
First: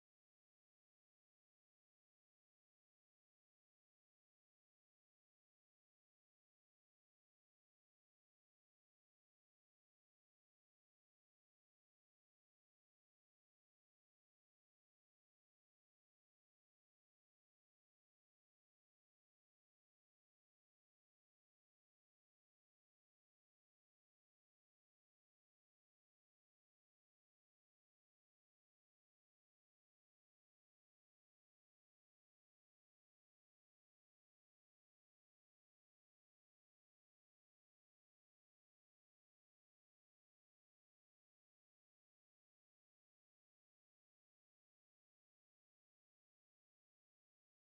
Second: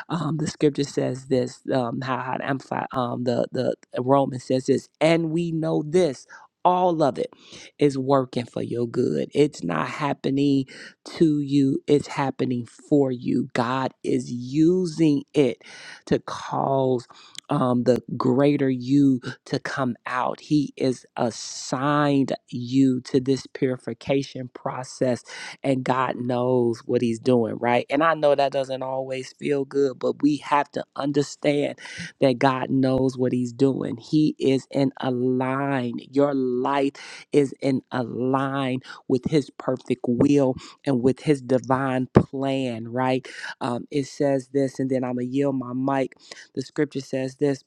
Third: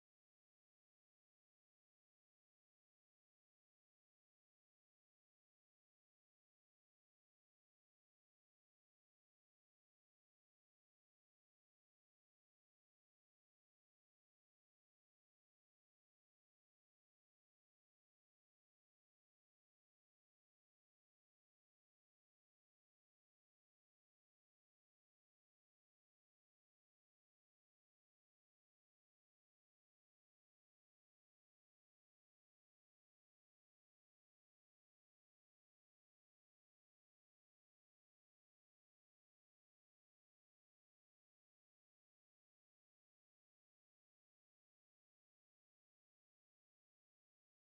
um, the scripture says this, um, how, how to amplify um, the, the Romans says this, and we know this. All of it is working for your good. It's not happening to you, it's happening for you. God is using it to cause um, the greater you to come out. He is assigned you to this purification process and God knows what he's doing, right? And I know that doesn't always feel good, but we have to understand that God knows what he's doing. He is in a line. Your life is in a line with his perfect will and with his divine plan, right? Um, it says this, and then I'm going to yield my mic. The scripture says this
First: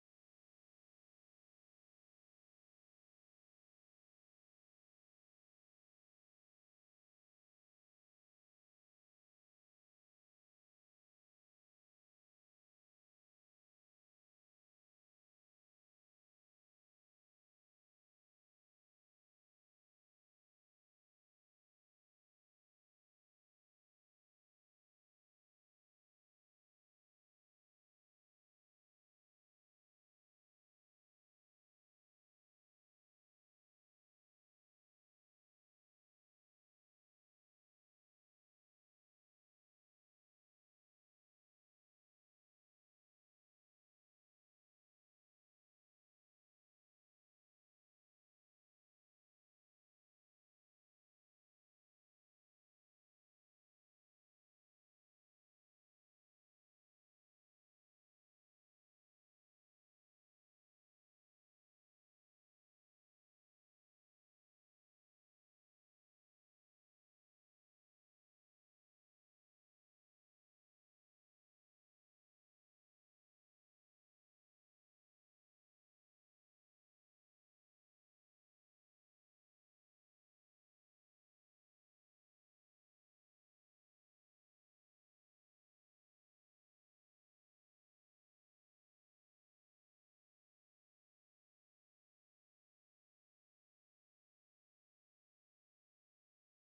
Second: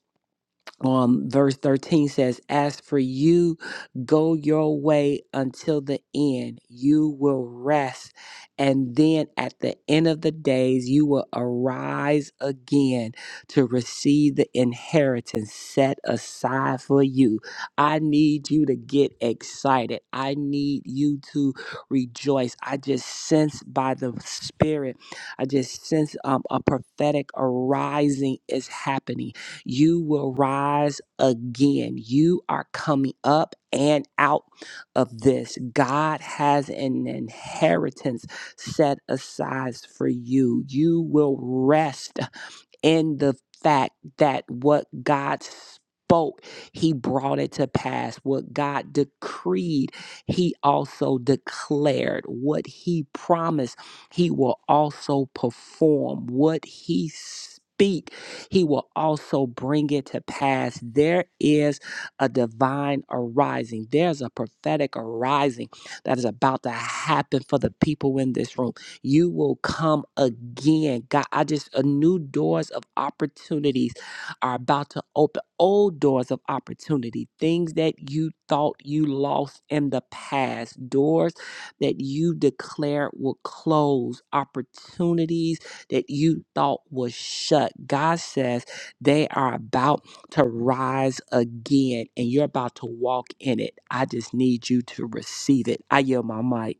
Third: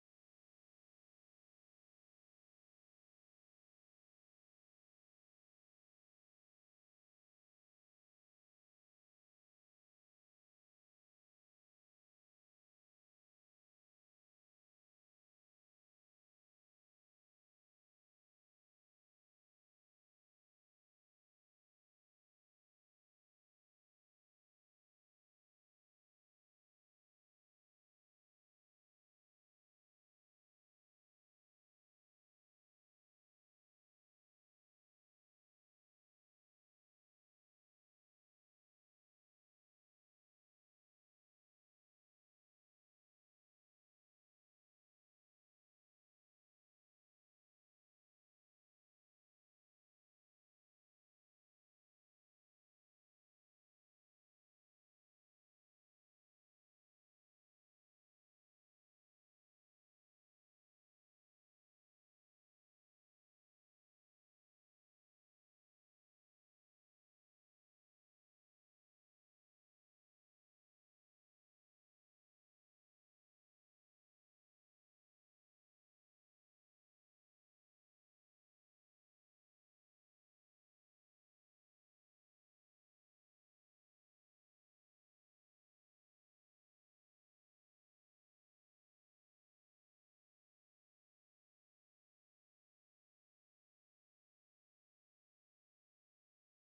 um, verse 13 says, As for you, go your way until the end. You will rest. And then at the end of the days, you will arise again to receive the inheritance set aside for you. I need you to get excited. I need you to rejoice. I just sense by the Spirit, I just sense um, a prophetic arising is happening you will rise again. You are coming up and out of this. God has an inheritance set aside for you. You will rest in the fact that what God spoke, he brought it to pass. What God decreed, he also declared. What he promised, he will also perform. What he speak, he will also bring it to pass. There is a divine arising. There's a prophetic arising that is about to happen for the people in this room. You will come again. God, I just, a new doors of opportunities are about to open, old doors of opportunity, things that you thought you lost in the past, doors that you declared will close, opportunities that you thought was shut. God says they are about to rise again and you're about to walk in it. I just need you to receive it. I yield my mic.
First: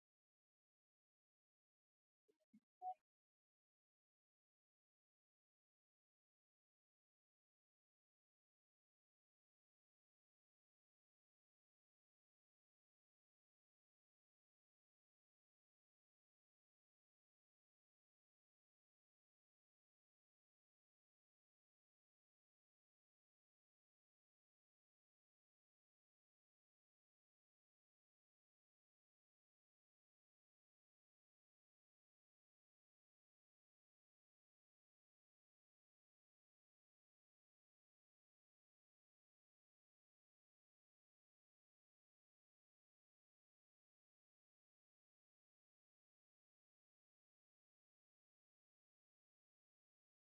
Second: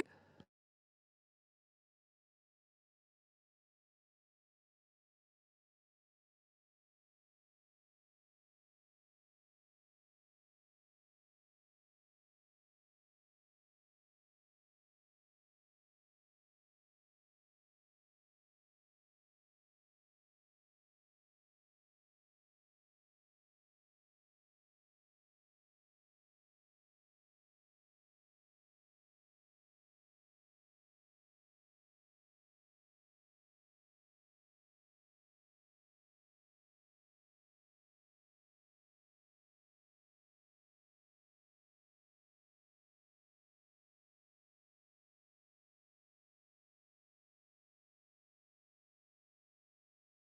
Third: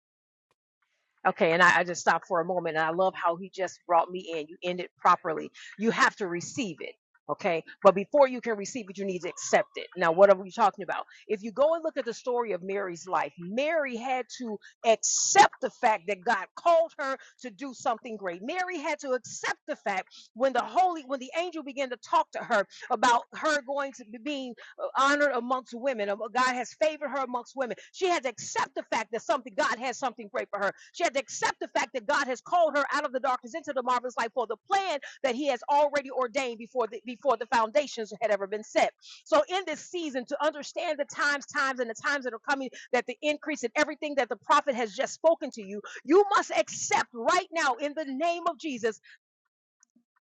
Okay, and I, I just stopped for a moment, and I love how he just brought me in. You end it properly. You have to receive it. Okay, but before you can receive it, you need to accept it. Now, what are we talking about? If you go and look at the story of Mary's life, Mary had to accept the fact that God called her to do something great. Mary had to accept the fact when the holy, when the angel began to talk to her about her going to be being honored amongst women. Um, God has favored her amongst women. She had to accept the fact that something God has something great for her. She had to accept the fact that God has called her out of the darkness into the marvelous light for the plan that He has already ordained before the before the foundations had ever been set. So in this season, to understand the times, times, and the times that are coming, that the increase in everything that the prophet has just spoken to you, you must accept right now in the name of Jesus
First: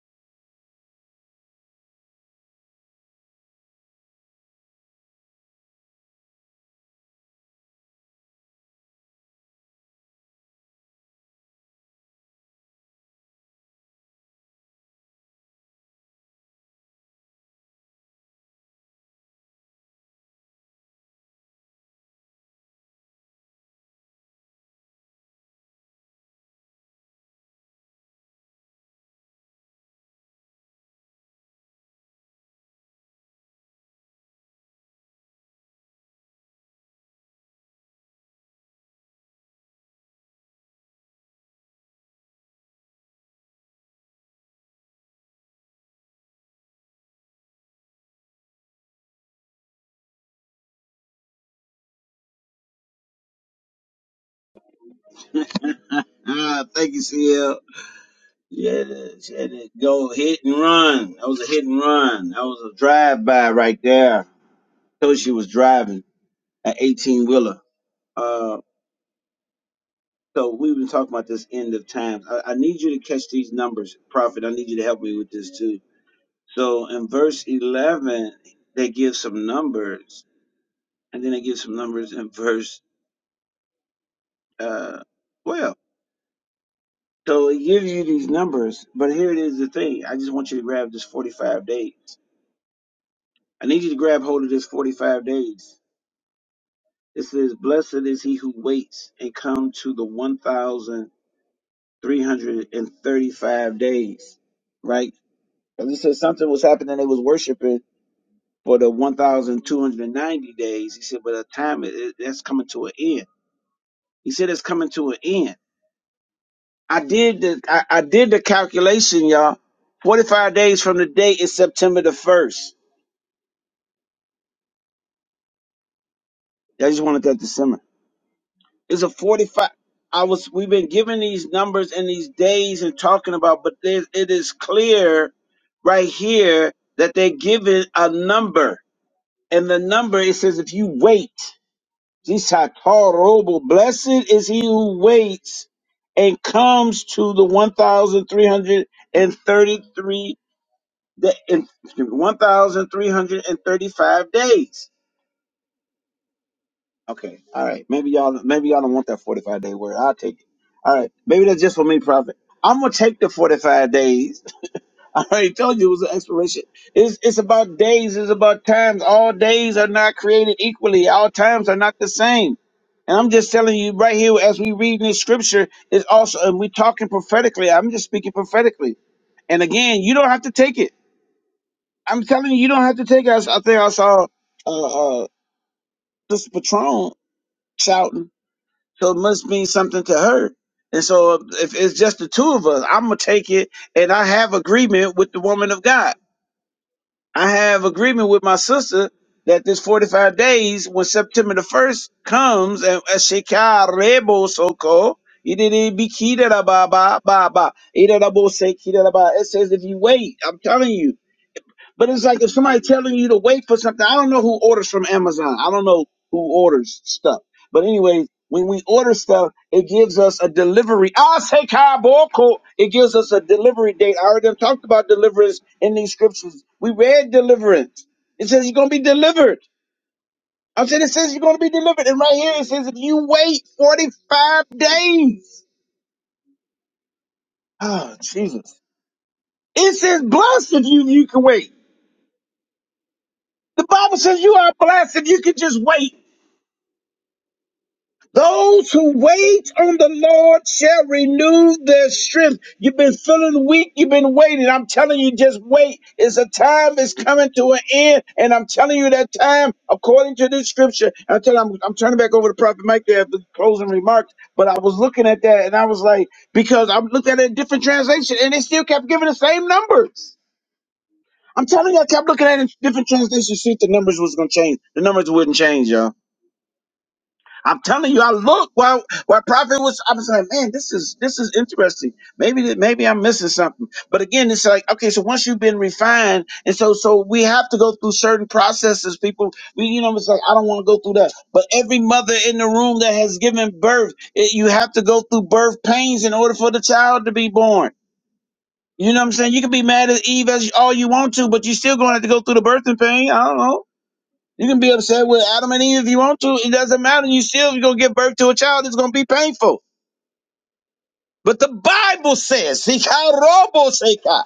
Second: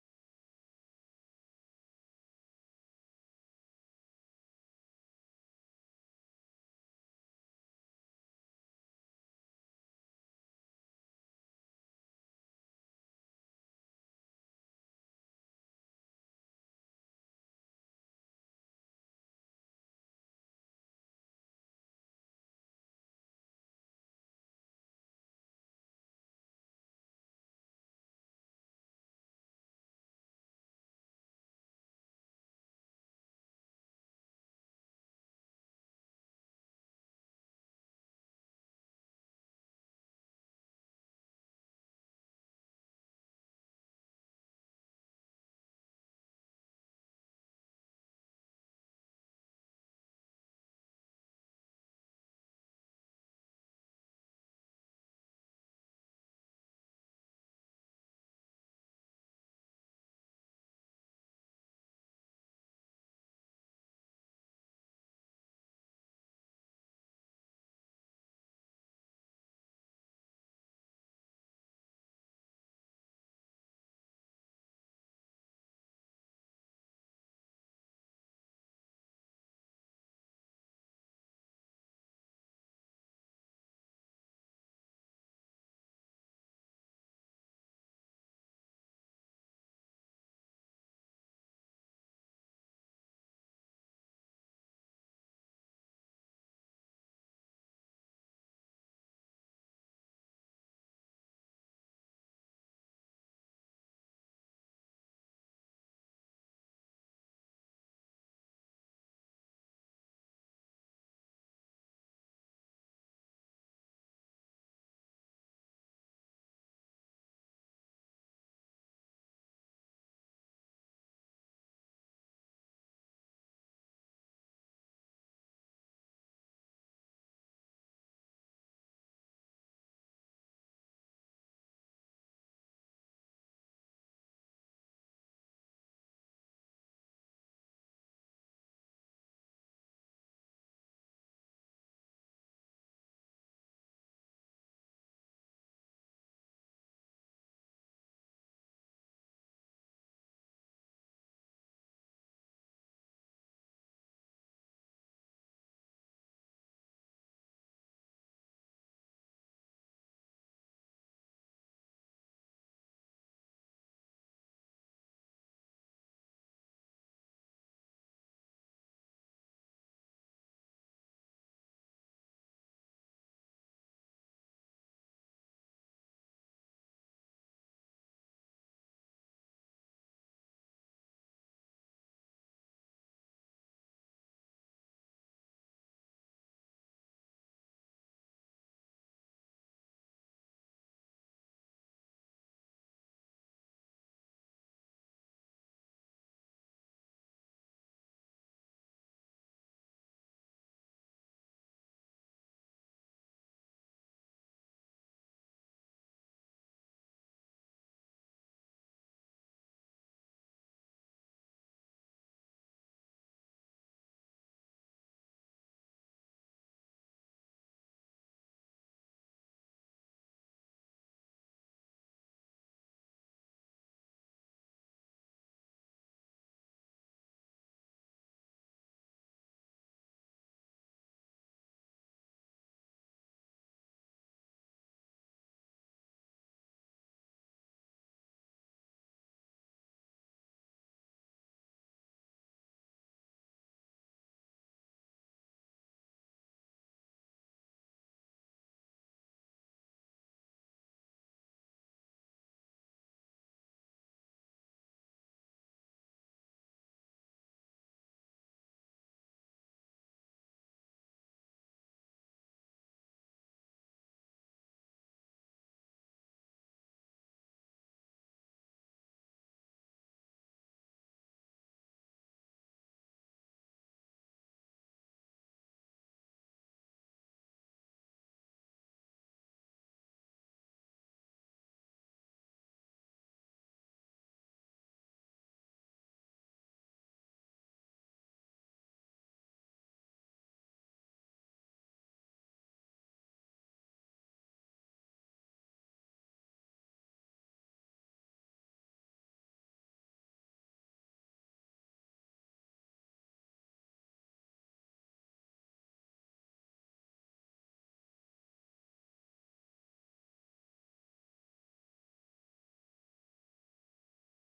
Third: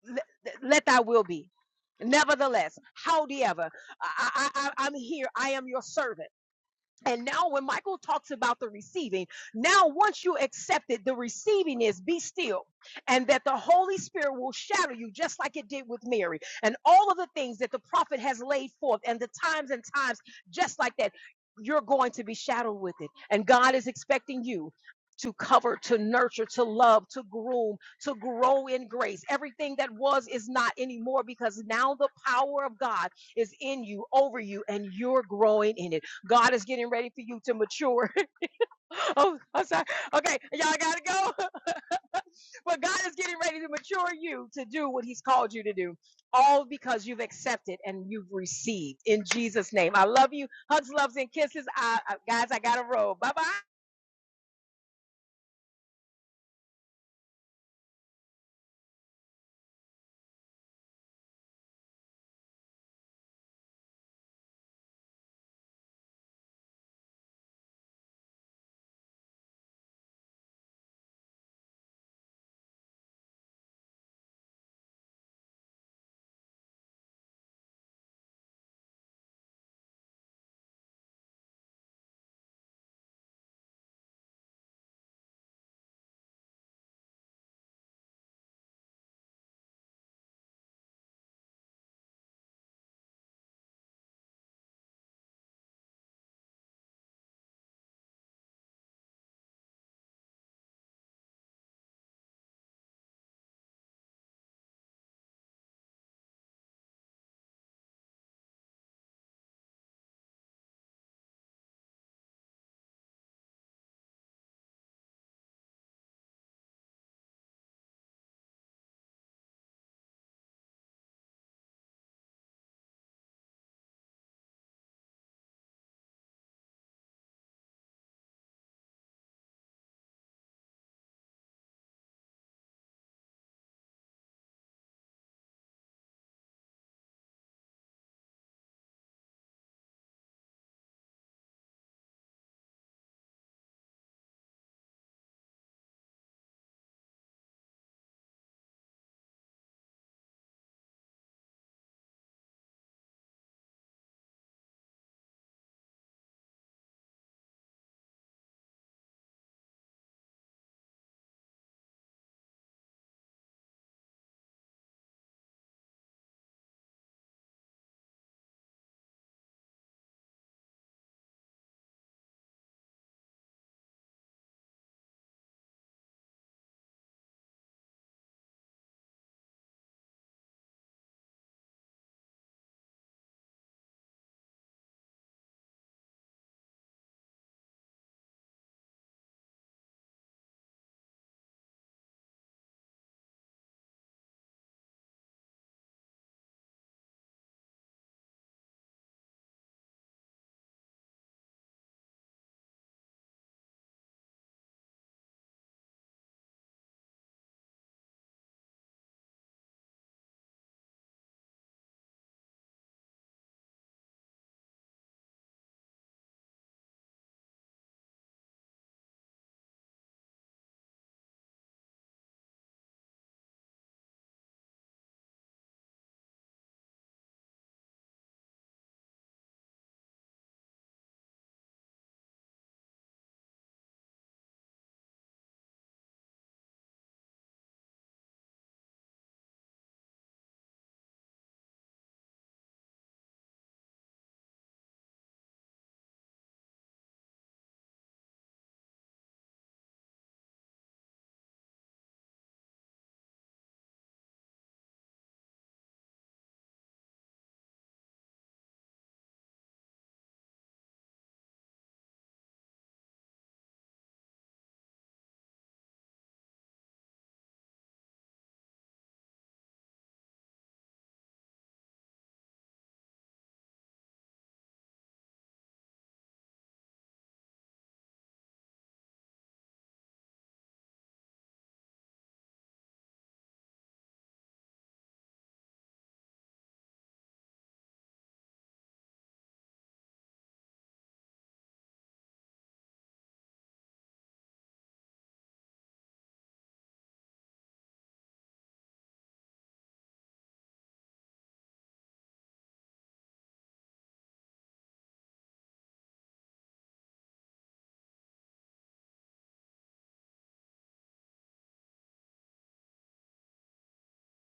let, let thy will be. Nevertheless, howsoever I, I, I- I'm here, I am your servant. And now, when Michael talks about the receiving, now once you accept it, the receiving is be still, and that the Holy Spirit will shadow you just like it did with Mary, and all of the things that the prophet has laid forth, and the times and times just like that. You're going to be shadowed with it, and God is expecting you to cover, to nurture, to love, to groom, to grow in grace. Everything that was is not anymore because now the power of God is in you, over you, and you're growing in it. God is getting ready for you to mature. *laughs* oh, I'm sorry. Okay, y'all gotta go. *laughs* but God is getting ready to mature you to do what He's called you to do, all because you've accepted and you've received in Jesus' name. I love you. Hugs, loves, and kisses. I, I, guys, I gotta roll. Bye bye.
Ah, thank you, CL. Yeah, she had to go hit and run. That was a hit and run. That was a drive by right there. Told she was driving. an 18 wheeler. Uh, so we've been talking about this end of times. I, I need you to catch these numbers, Prophet. I need you to help me with this too. So in verse 11, they give some numbers, and then they give some numbers in verse uh, 12. So it gives you these numbers, but here it is the thing. I just want you to grab this 45 days. I need you to grab hold of this 45 days. It says, Blessed is he who waits and come to the 1,000. 335 days, right? Because he said something was happening, they was worshiping for the 1,290 days. He said, but the time it, it- that's coming to an end. He said it's coming to an end. I did the I, I did the calculation, y'all. 45 days from the day is September the first. I just wanted that December. It's a 45. I was we've been given these numbers and these days and talking about, but there, it is clear right here that they're given a number And the number, it says, if you wait, this robo, blessed is he who waits and comes to the 1,333, da- and- excuse me, 1,335 days. Okay, all right. Maybe y'all, maybe y'all don't want that 45 day word. I'll take it. All right. Maybe that's just for me, prophet. I'm going to take the 45 days *laughs* I already told you it was an expiration. It's it's about days. It's about times. All days are not created equally. All times are not the same. And I'm just telling you right here as we read in this scripture it's also and we talking prophetically. I'm just speaking prophetically. And again, you don't have to take it. I'm telling you, you don't have to take it. I, s- I think I saw uh, uh, this Patron shouting, so it must mean something to her. And so if it's just the two of us, I'm gonna take it, and I have agreement with the woman of God. I have agreement with my sister that this 45 days, when September the 1st comes, and Ashikarebo Soko, it says if you wait, I'm telling you, but it's like if somebody telling you to wait for something, I don't know who orders from Amazon. I don't know who orders stuff. But anyway, when we order stuff, it gives us a delivery. I'll say kaboko. It gives us a delivery date. I already have talked about deliverance in these scriptures. We read deliverance. It says you're gonna be delivered. I'm saying it says you're gonna be delivered. And right here it says if you wait 45 days. Oh Jesus. It says blessed if you you can wait. The Bible says you are blessed if you can just wait. Those who wait on the Lord shall renew their strength. You've been feeling weak. You've been waiting. I'm telling you, just wait. It's a time is coming to an end. And I'm telling you that time, according to this scripture, I'm telling I'm, I'm turning back over to Prophet Mike there for the closing remarks. But I was looking at that and I was like, because I looked at it in different translation and they still kept giving the same numbers. I'm telling you, I kept looking at it in different translations, to see if the numbers was going to change. The numbers wouldn't change, y'all. I'm telling you, I look while while prophet was. I was like, man, this is this is interesting. Maybe that- maybe I'm missing something. But again, it's like okay, so once you've been refined, and so so we have to go through certain processes. People, we you know, it's like I don't want to go through that. But every mother in the room that has given birth, it, you have to go through birth pains in order for the child to be born. You know what I'm saying? You can be mad at Eve as all you want to, but you still going to have to go through the birthing pain. I don't know. You can be upset with Adam and Eve if you want to. It doesn't matter. You still you're gonna give birth to a child. It's gonna be painful. But the Bible says, *laughs* "Sika robo seka."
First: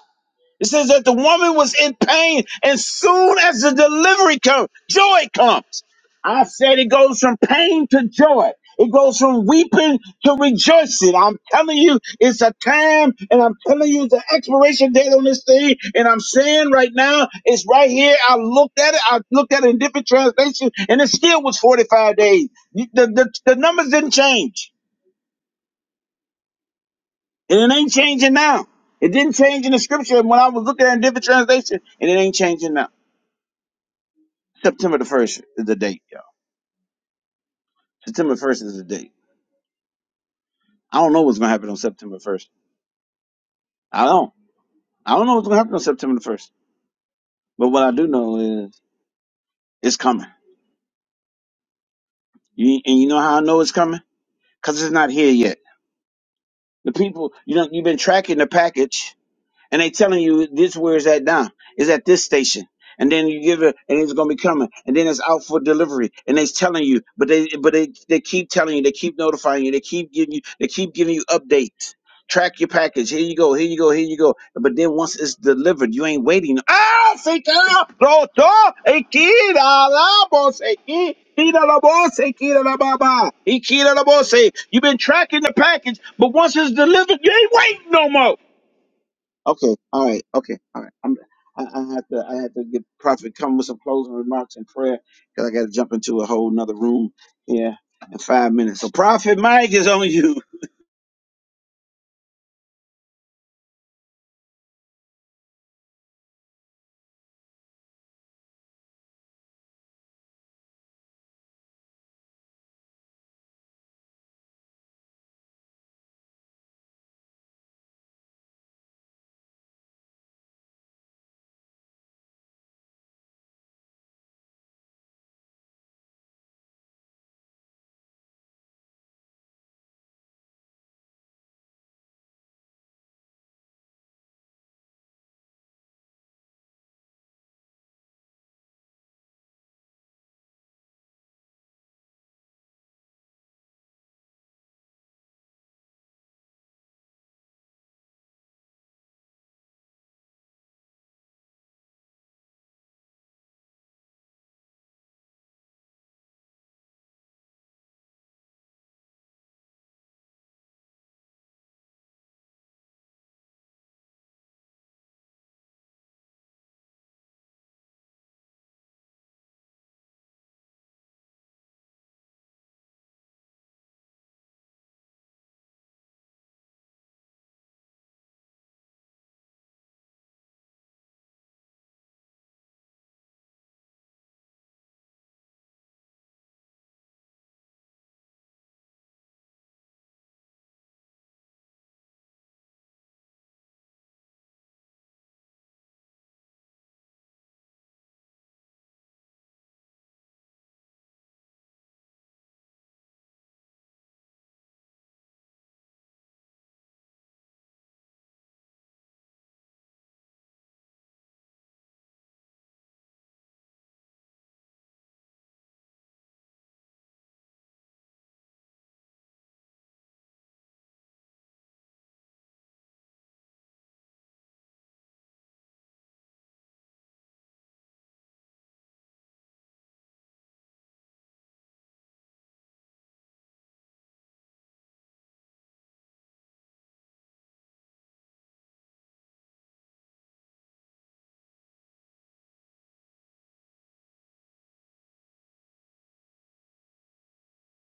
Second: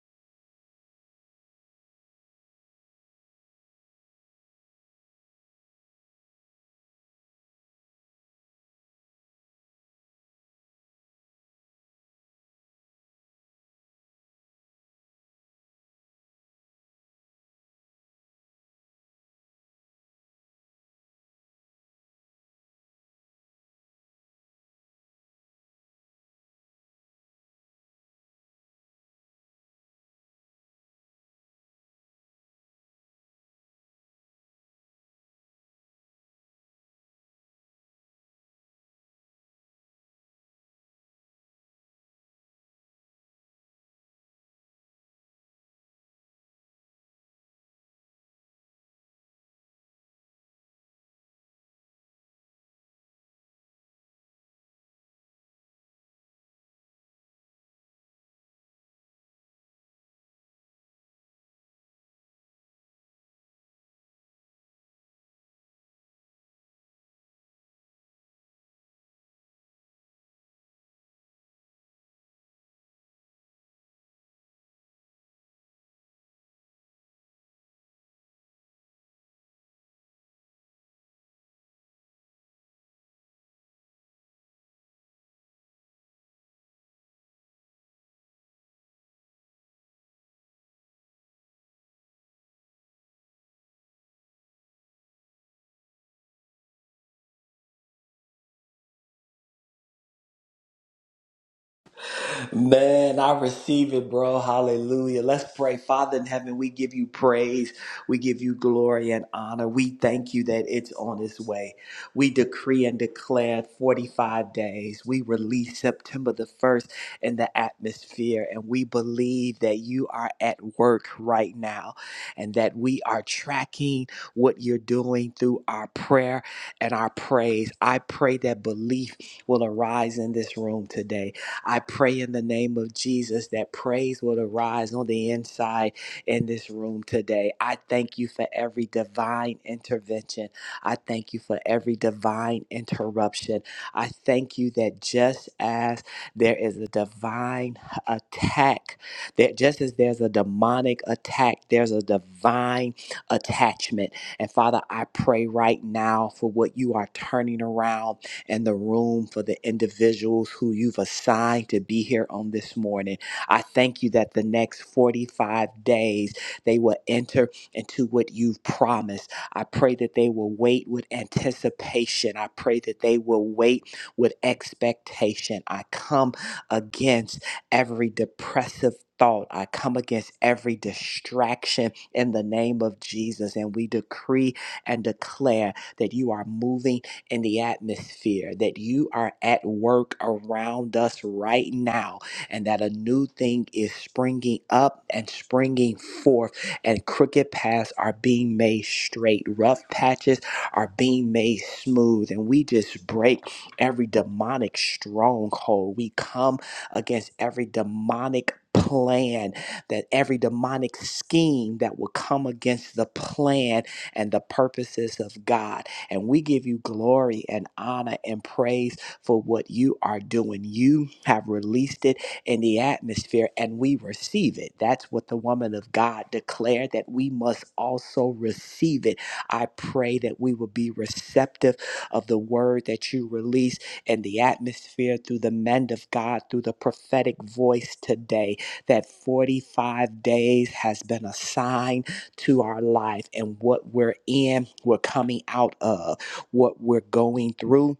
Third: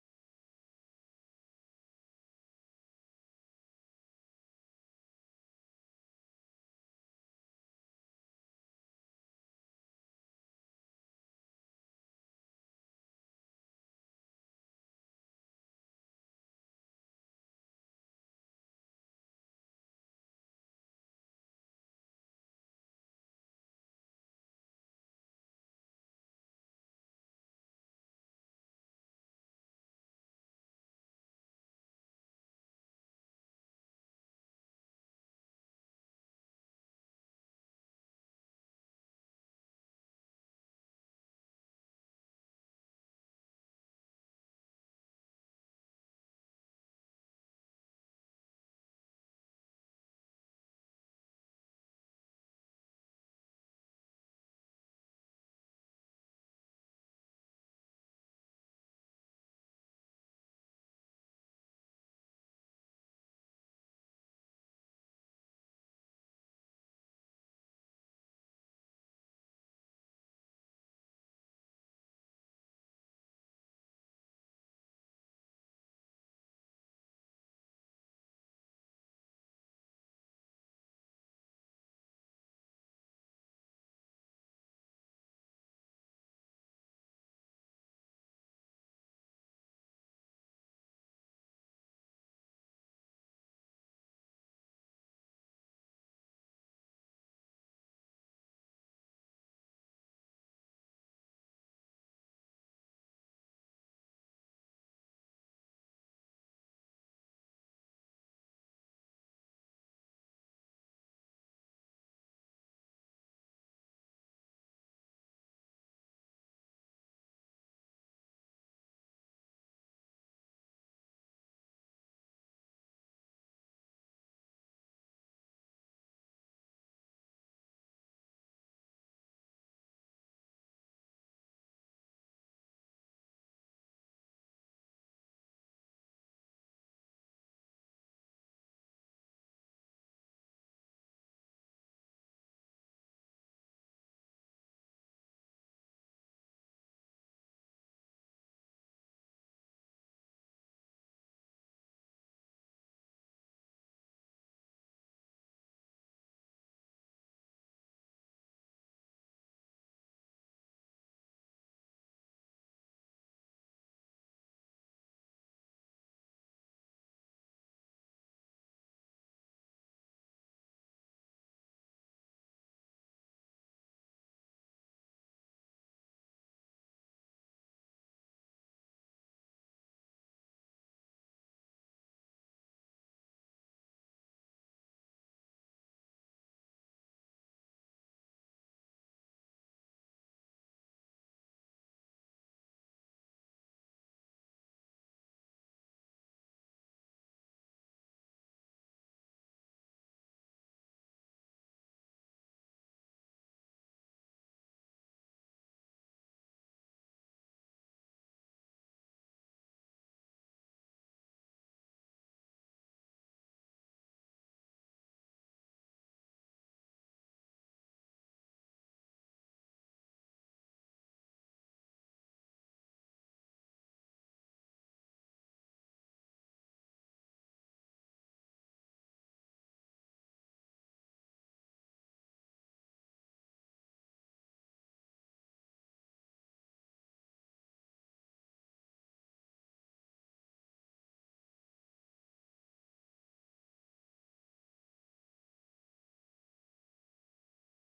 It says that the woman was in pain, and soon as the delivery comes, joy comes. I said it goes from pain to joy. It goes from weeping to rejoicing. I'm telling you, it's a time, and I'm telling you the expiration date on this thing. And I'm saying right now, it's right here. I looked at it. I looked at it in different translations, and it still was 45 days. The, the, the numbers didn't change, and it ain't changing now. It didn't change in the scripture when I was looking at it in different translations, and it ain't changing now. September the first is the date, y'all. September first is the date. I don't know what's gonna happen on September first. I don't. I don't know what's gonna happen on September the first. But what I do know is it's coming. You, and you know how I know it's coming? Cause it's not here yet. The people, you know, you've been tracking the package. and they telling you this where is that down is at this station and then you give it and it's gonna be coming and then it's out for delivery and they's telling you but they but they they keep telling you they keep notifying you they keep giving you they keep giving you updates track your package here you go here you go here you go but then once it's delivered you ain't waiting ah se queda pronto e queda la voz e qui- queda la voz e queda la baba e queda la voz you've been tracking the package but once it's delivered you ain't waiting no more Okay, all right, okay, all right. I'm, I, I have to, I have to get Prophet come with some closing remarks and prayer because I got to jump into a whole nother room here in five minutes. So, Prophet Mike is on you.
Man, I receive it, bro. Hallelujah. Let's pray. Father in heaven, we give you praise. We give you glory and honor. We thank you that it's on its way. We decree and declare 45 days. We release September the 1st in the atmosphere, and we believe that you are at work right now and that we are tracking what you're doing through our prayer and our praise. I pray that belief will arise in this room today I pray in the name of Jesus that praise will arise on the inside in this room today. I thank you for every divine intervention. I thank you for every divine interruption. I thank you that just as there is a divine attack, that just as there's a demonic attack, there's a divine attachment. And Father, I pray right now for what you are turning around and the room for the individuals who you've assigned to be here on this morning. I thank you that the next 45 days they will enter into what you've promised. I pray that they will wait with anticipation. I pray that they will wait with expectation. I come against every depressive thought. I come against every distraction in the name of Jesus. And we decree and declare that you are moving in the atmosphere, that you are at work around us right now, and that a new thing is springing up and springing forth, and crooked paths are being made straight, rough patches are being made smooth, and we just break every demonic stronghold. We come against every demonic plan that every demonic scheme that will come against the plan and the purposes of God and we give you glory and honor and praise for what you are doing. You have released it in the atmosphere and we receive it. That's what the woman of God declared that we must also receive it. I pray that we will be receptive of the word that you release in the atmosphere through the men of God, through the prophetic voice today. That 45 days has been assigned to our life and what we're in, we're coming out of, what we're going through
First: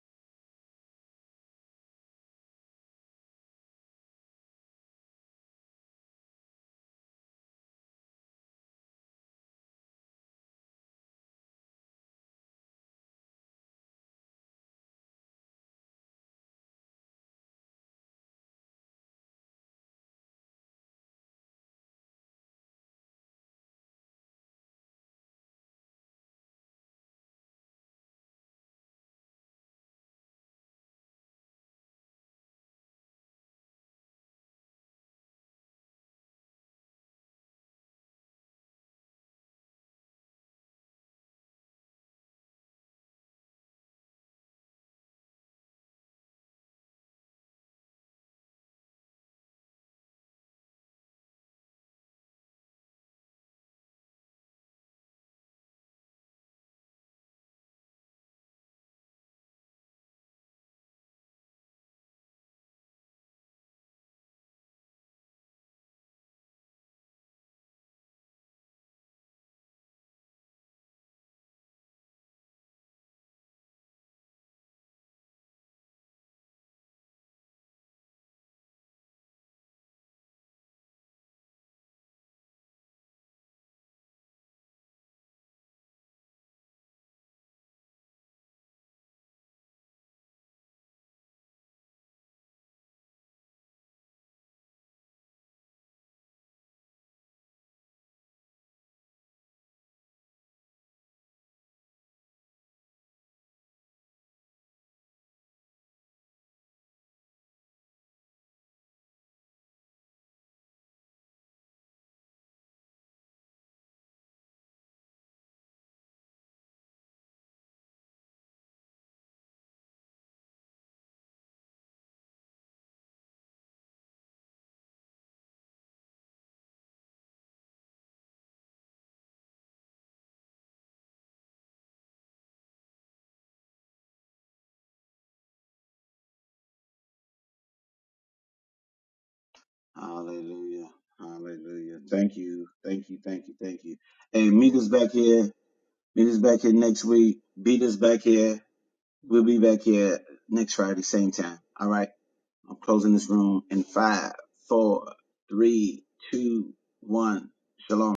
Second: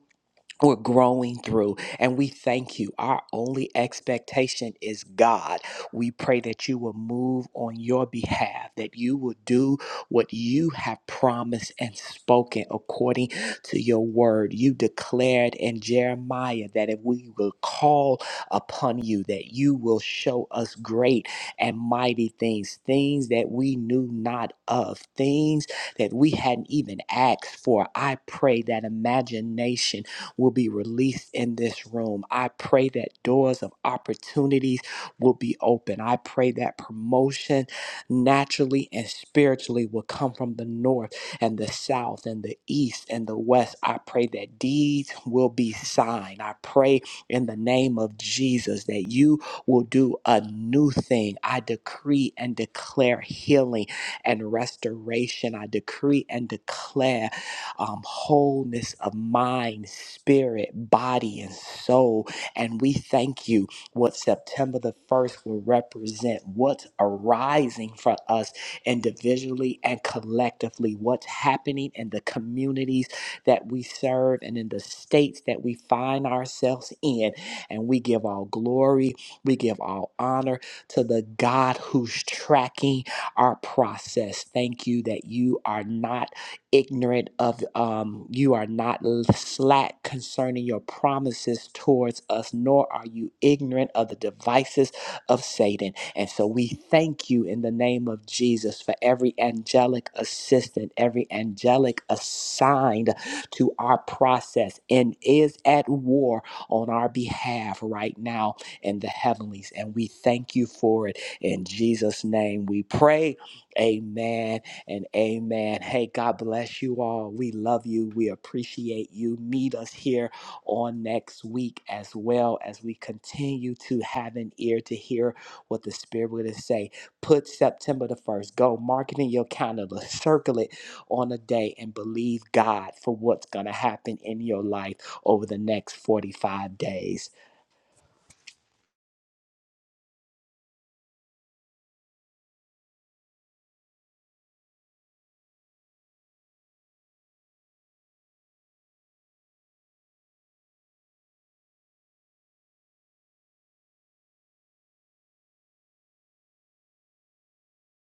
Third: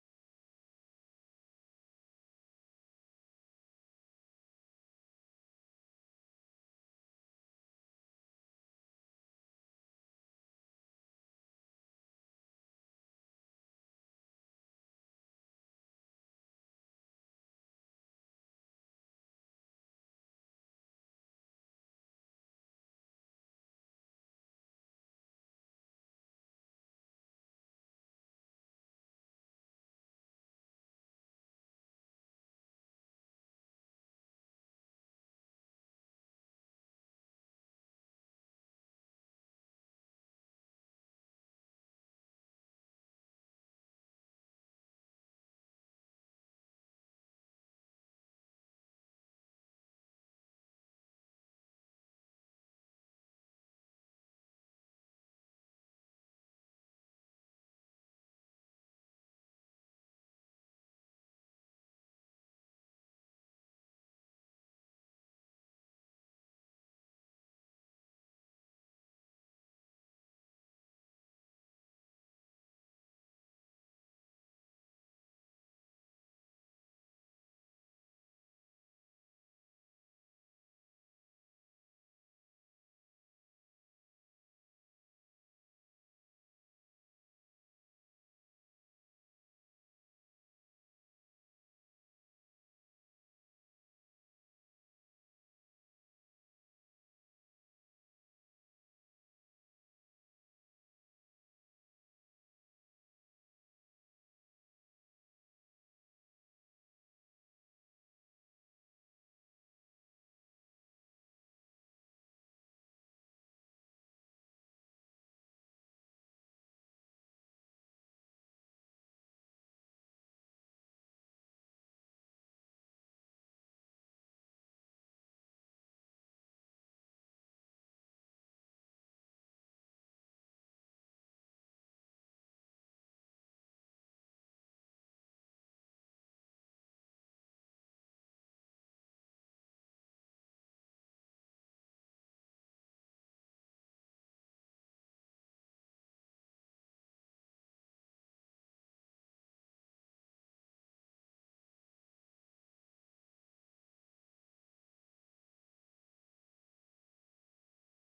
we're growing through and we thank you our only expectation is god we pray that you will move on your behalf that you will do what you have promised and spoken according to your word you declared in jeremiah that if we will call upon you that you will show us great and mighty things things that we knew not of things that we hadn't even asked for i pray that imagination will be released in this room. I pray that doors of opportunities will be open. I pray that promotion naturally and spiritually will come from the north and the south and the east and the west. I pray that deeds will be signed. I pray in the name of Jesus that you will do a new thing. I decree and declare healing and restoration. I decree and declare um, wholeness of mind, spirit, body, and soul. And we thank you what September the 1st will represent, what's arising for us individually and collectively, what's happening in the communities that we serve and in the states that we find ourselves in. And we give all glory, we give all honor to the God who's tracking our process. Thank you that you are not ignorant of um, you are not slack concerning your promises towards us nor are you ignorant of the devices of satan and so we thank you in the name of jesus for every angelic assistant every angelic assigned to our process and is at war on our behalf right now in the heavenlies and we thank you for it in jesus name we pray amen and amen. Hey, God bless you all. We love you. We appreciate you. Meet us here on next week as well as we continue to have an ear to hear what the Spirit would say. Put September the 1st, go mark it in your calendar, circle it on a day, and believe God for what's going to happen in your life over the next 45 days.
*laughs* Hallelujah, Hallelujah. Thank you, thank you, thank you, thank you. And meet us back here. Meet us back here next week. Beat us back here. We'll be back here next Friday, same time. All right. I'm closing this room in five, four, three, two, one. Shalom.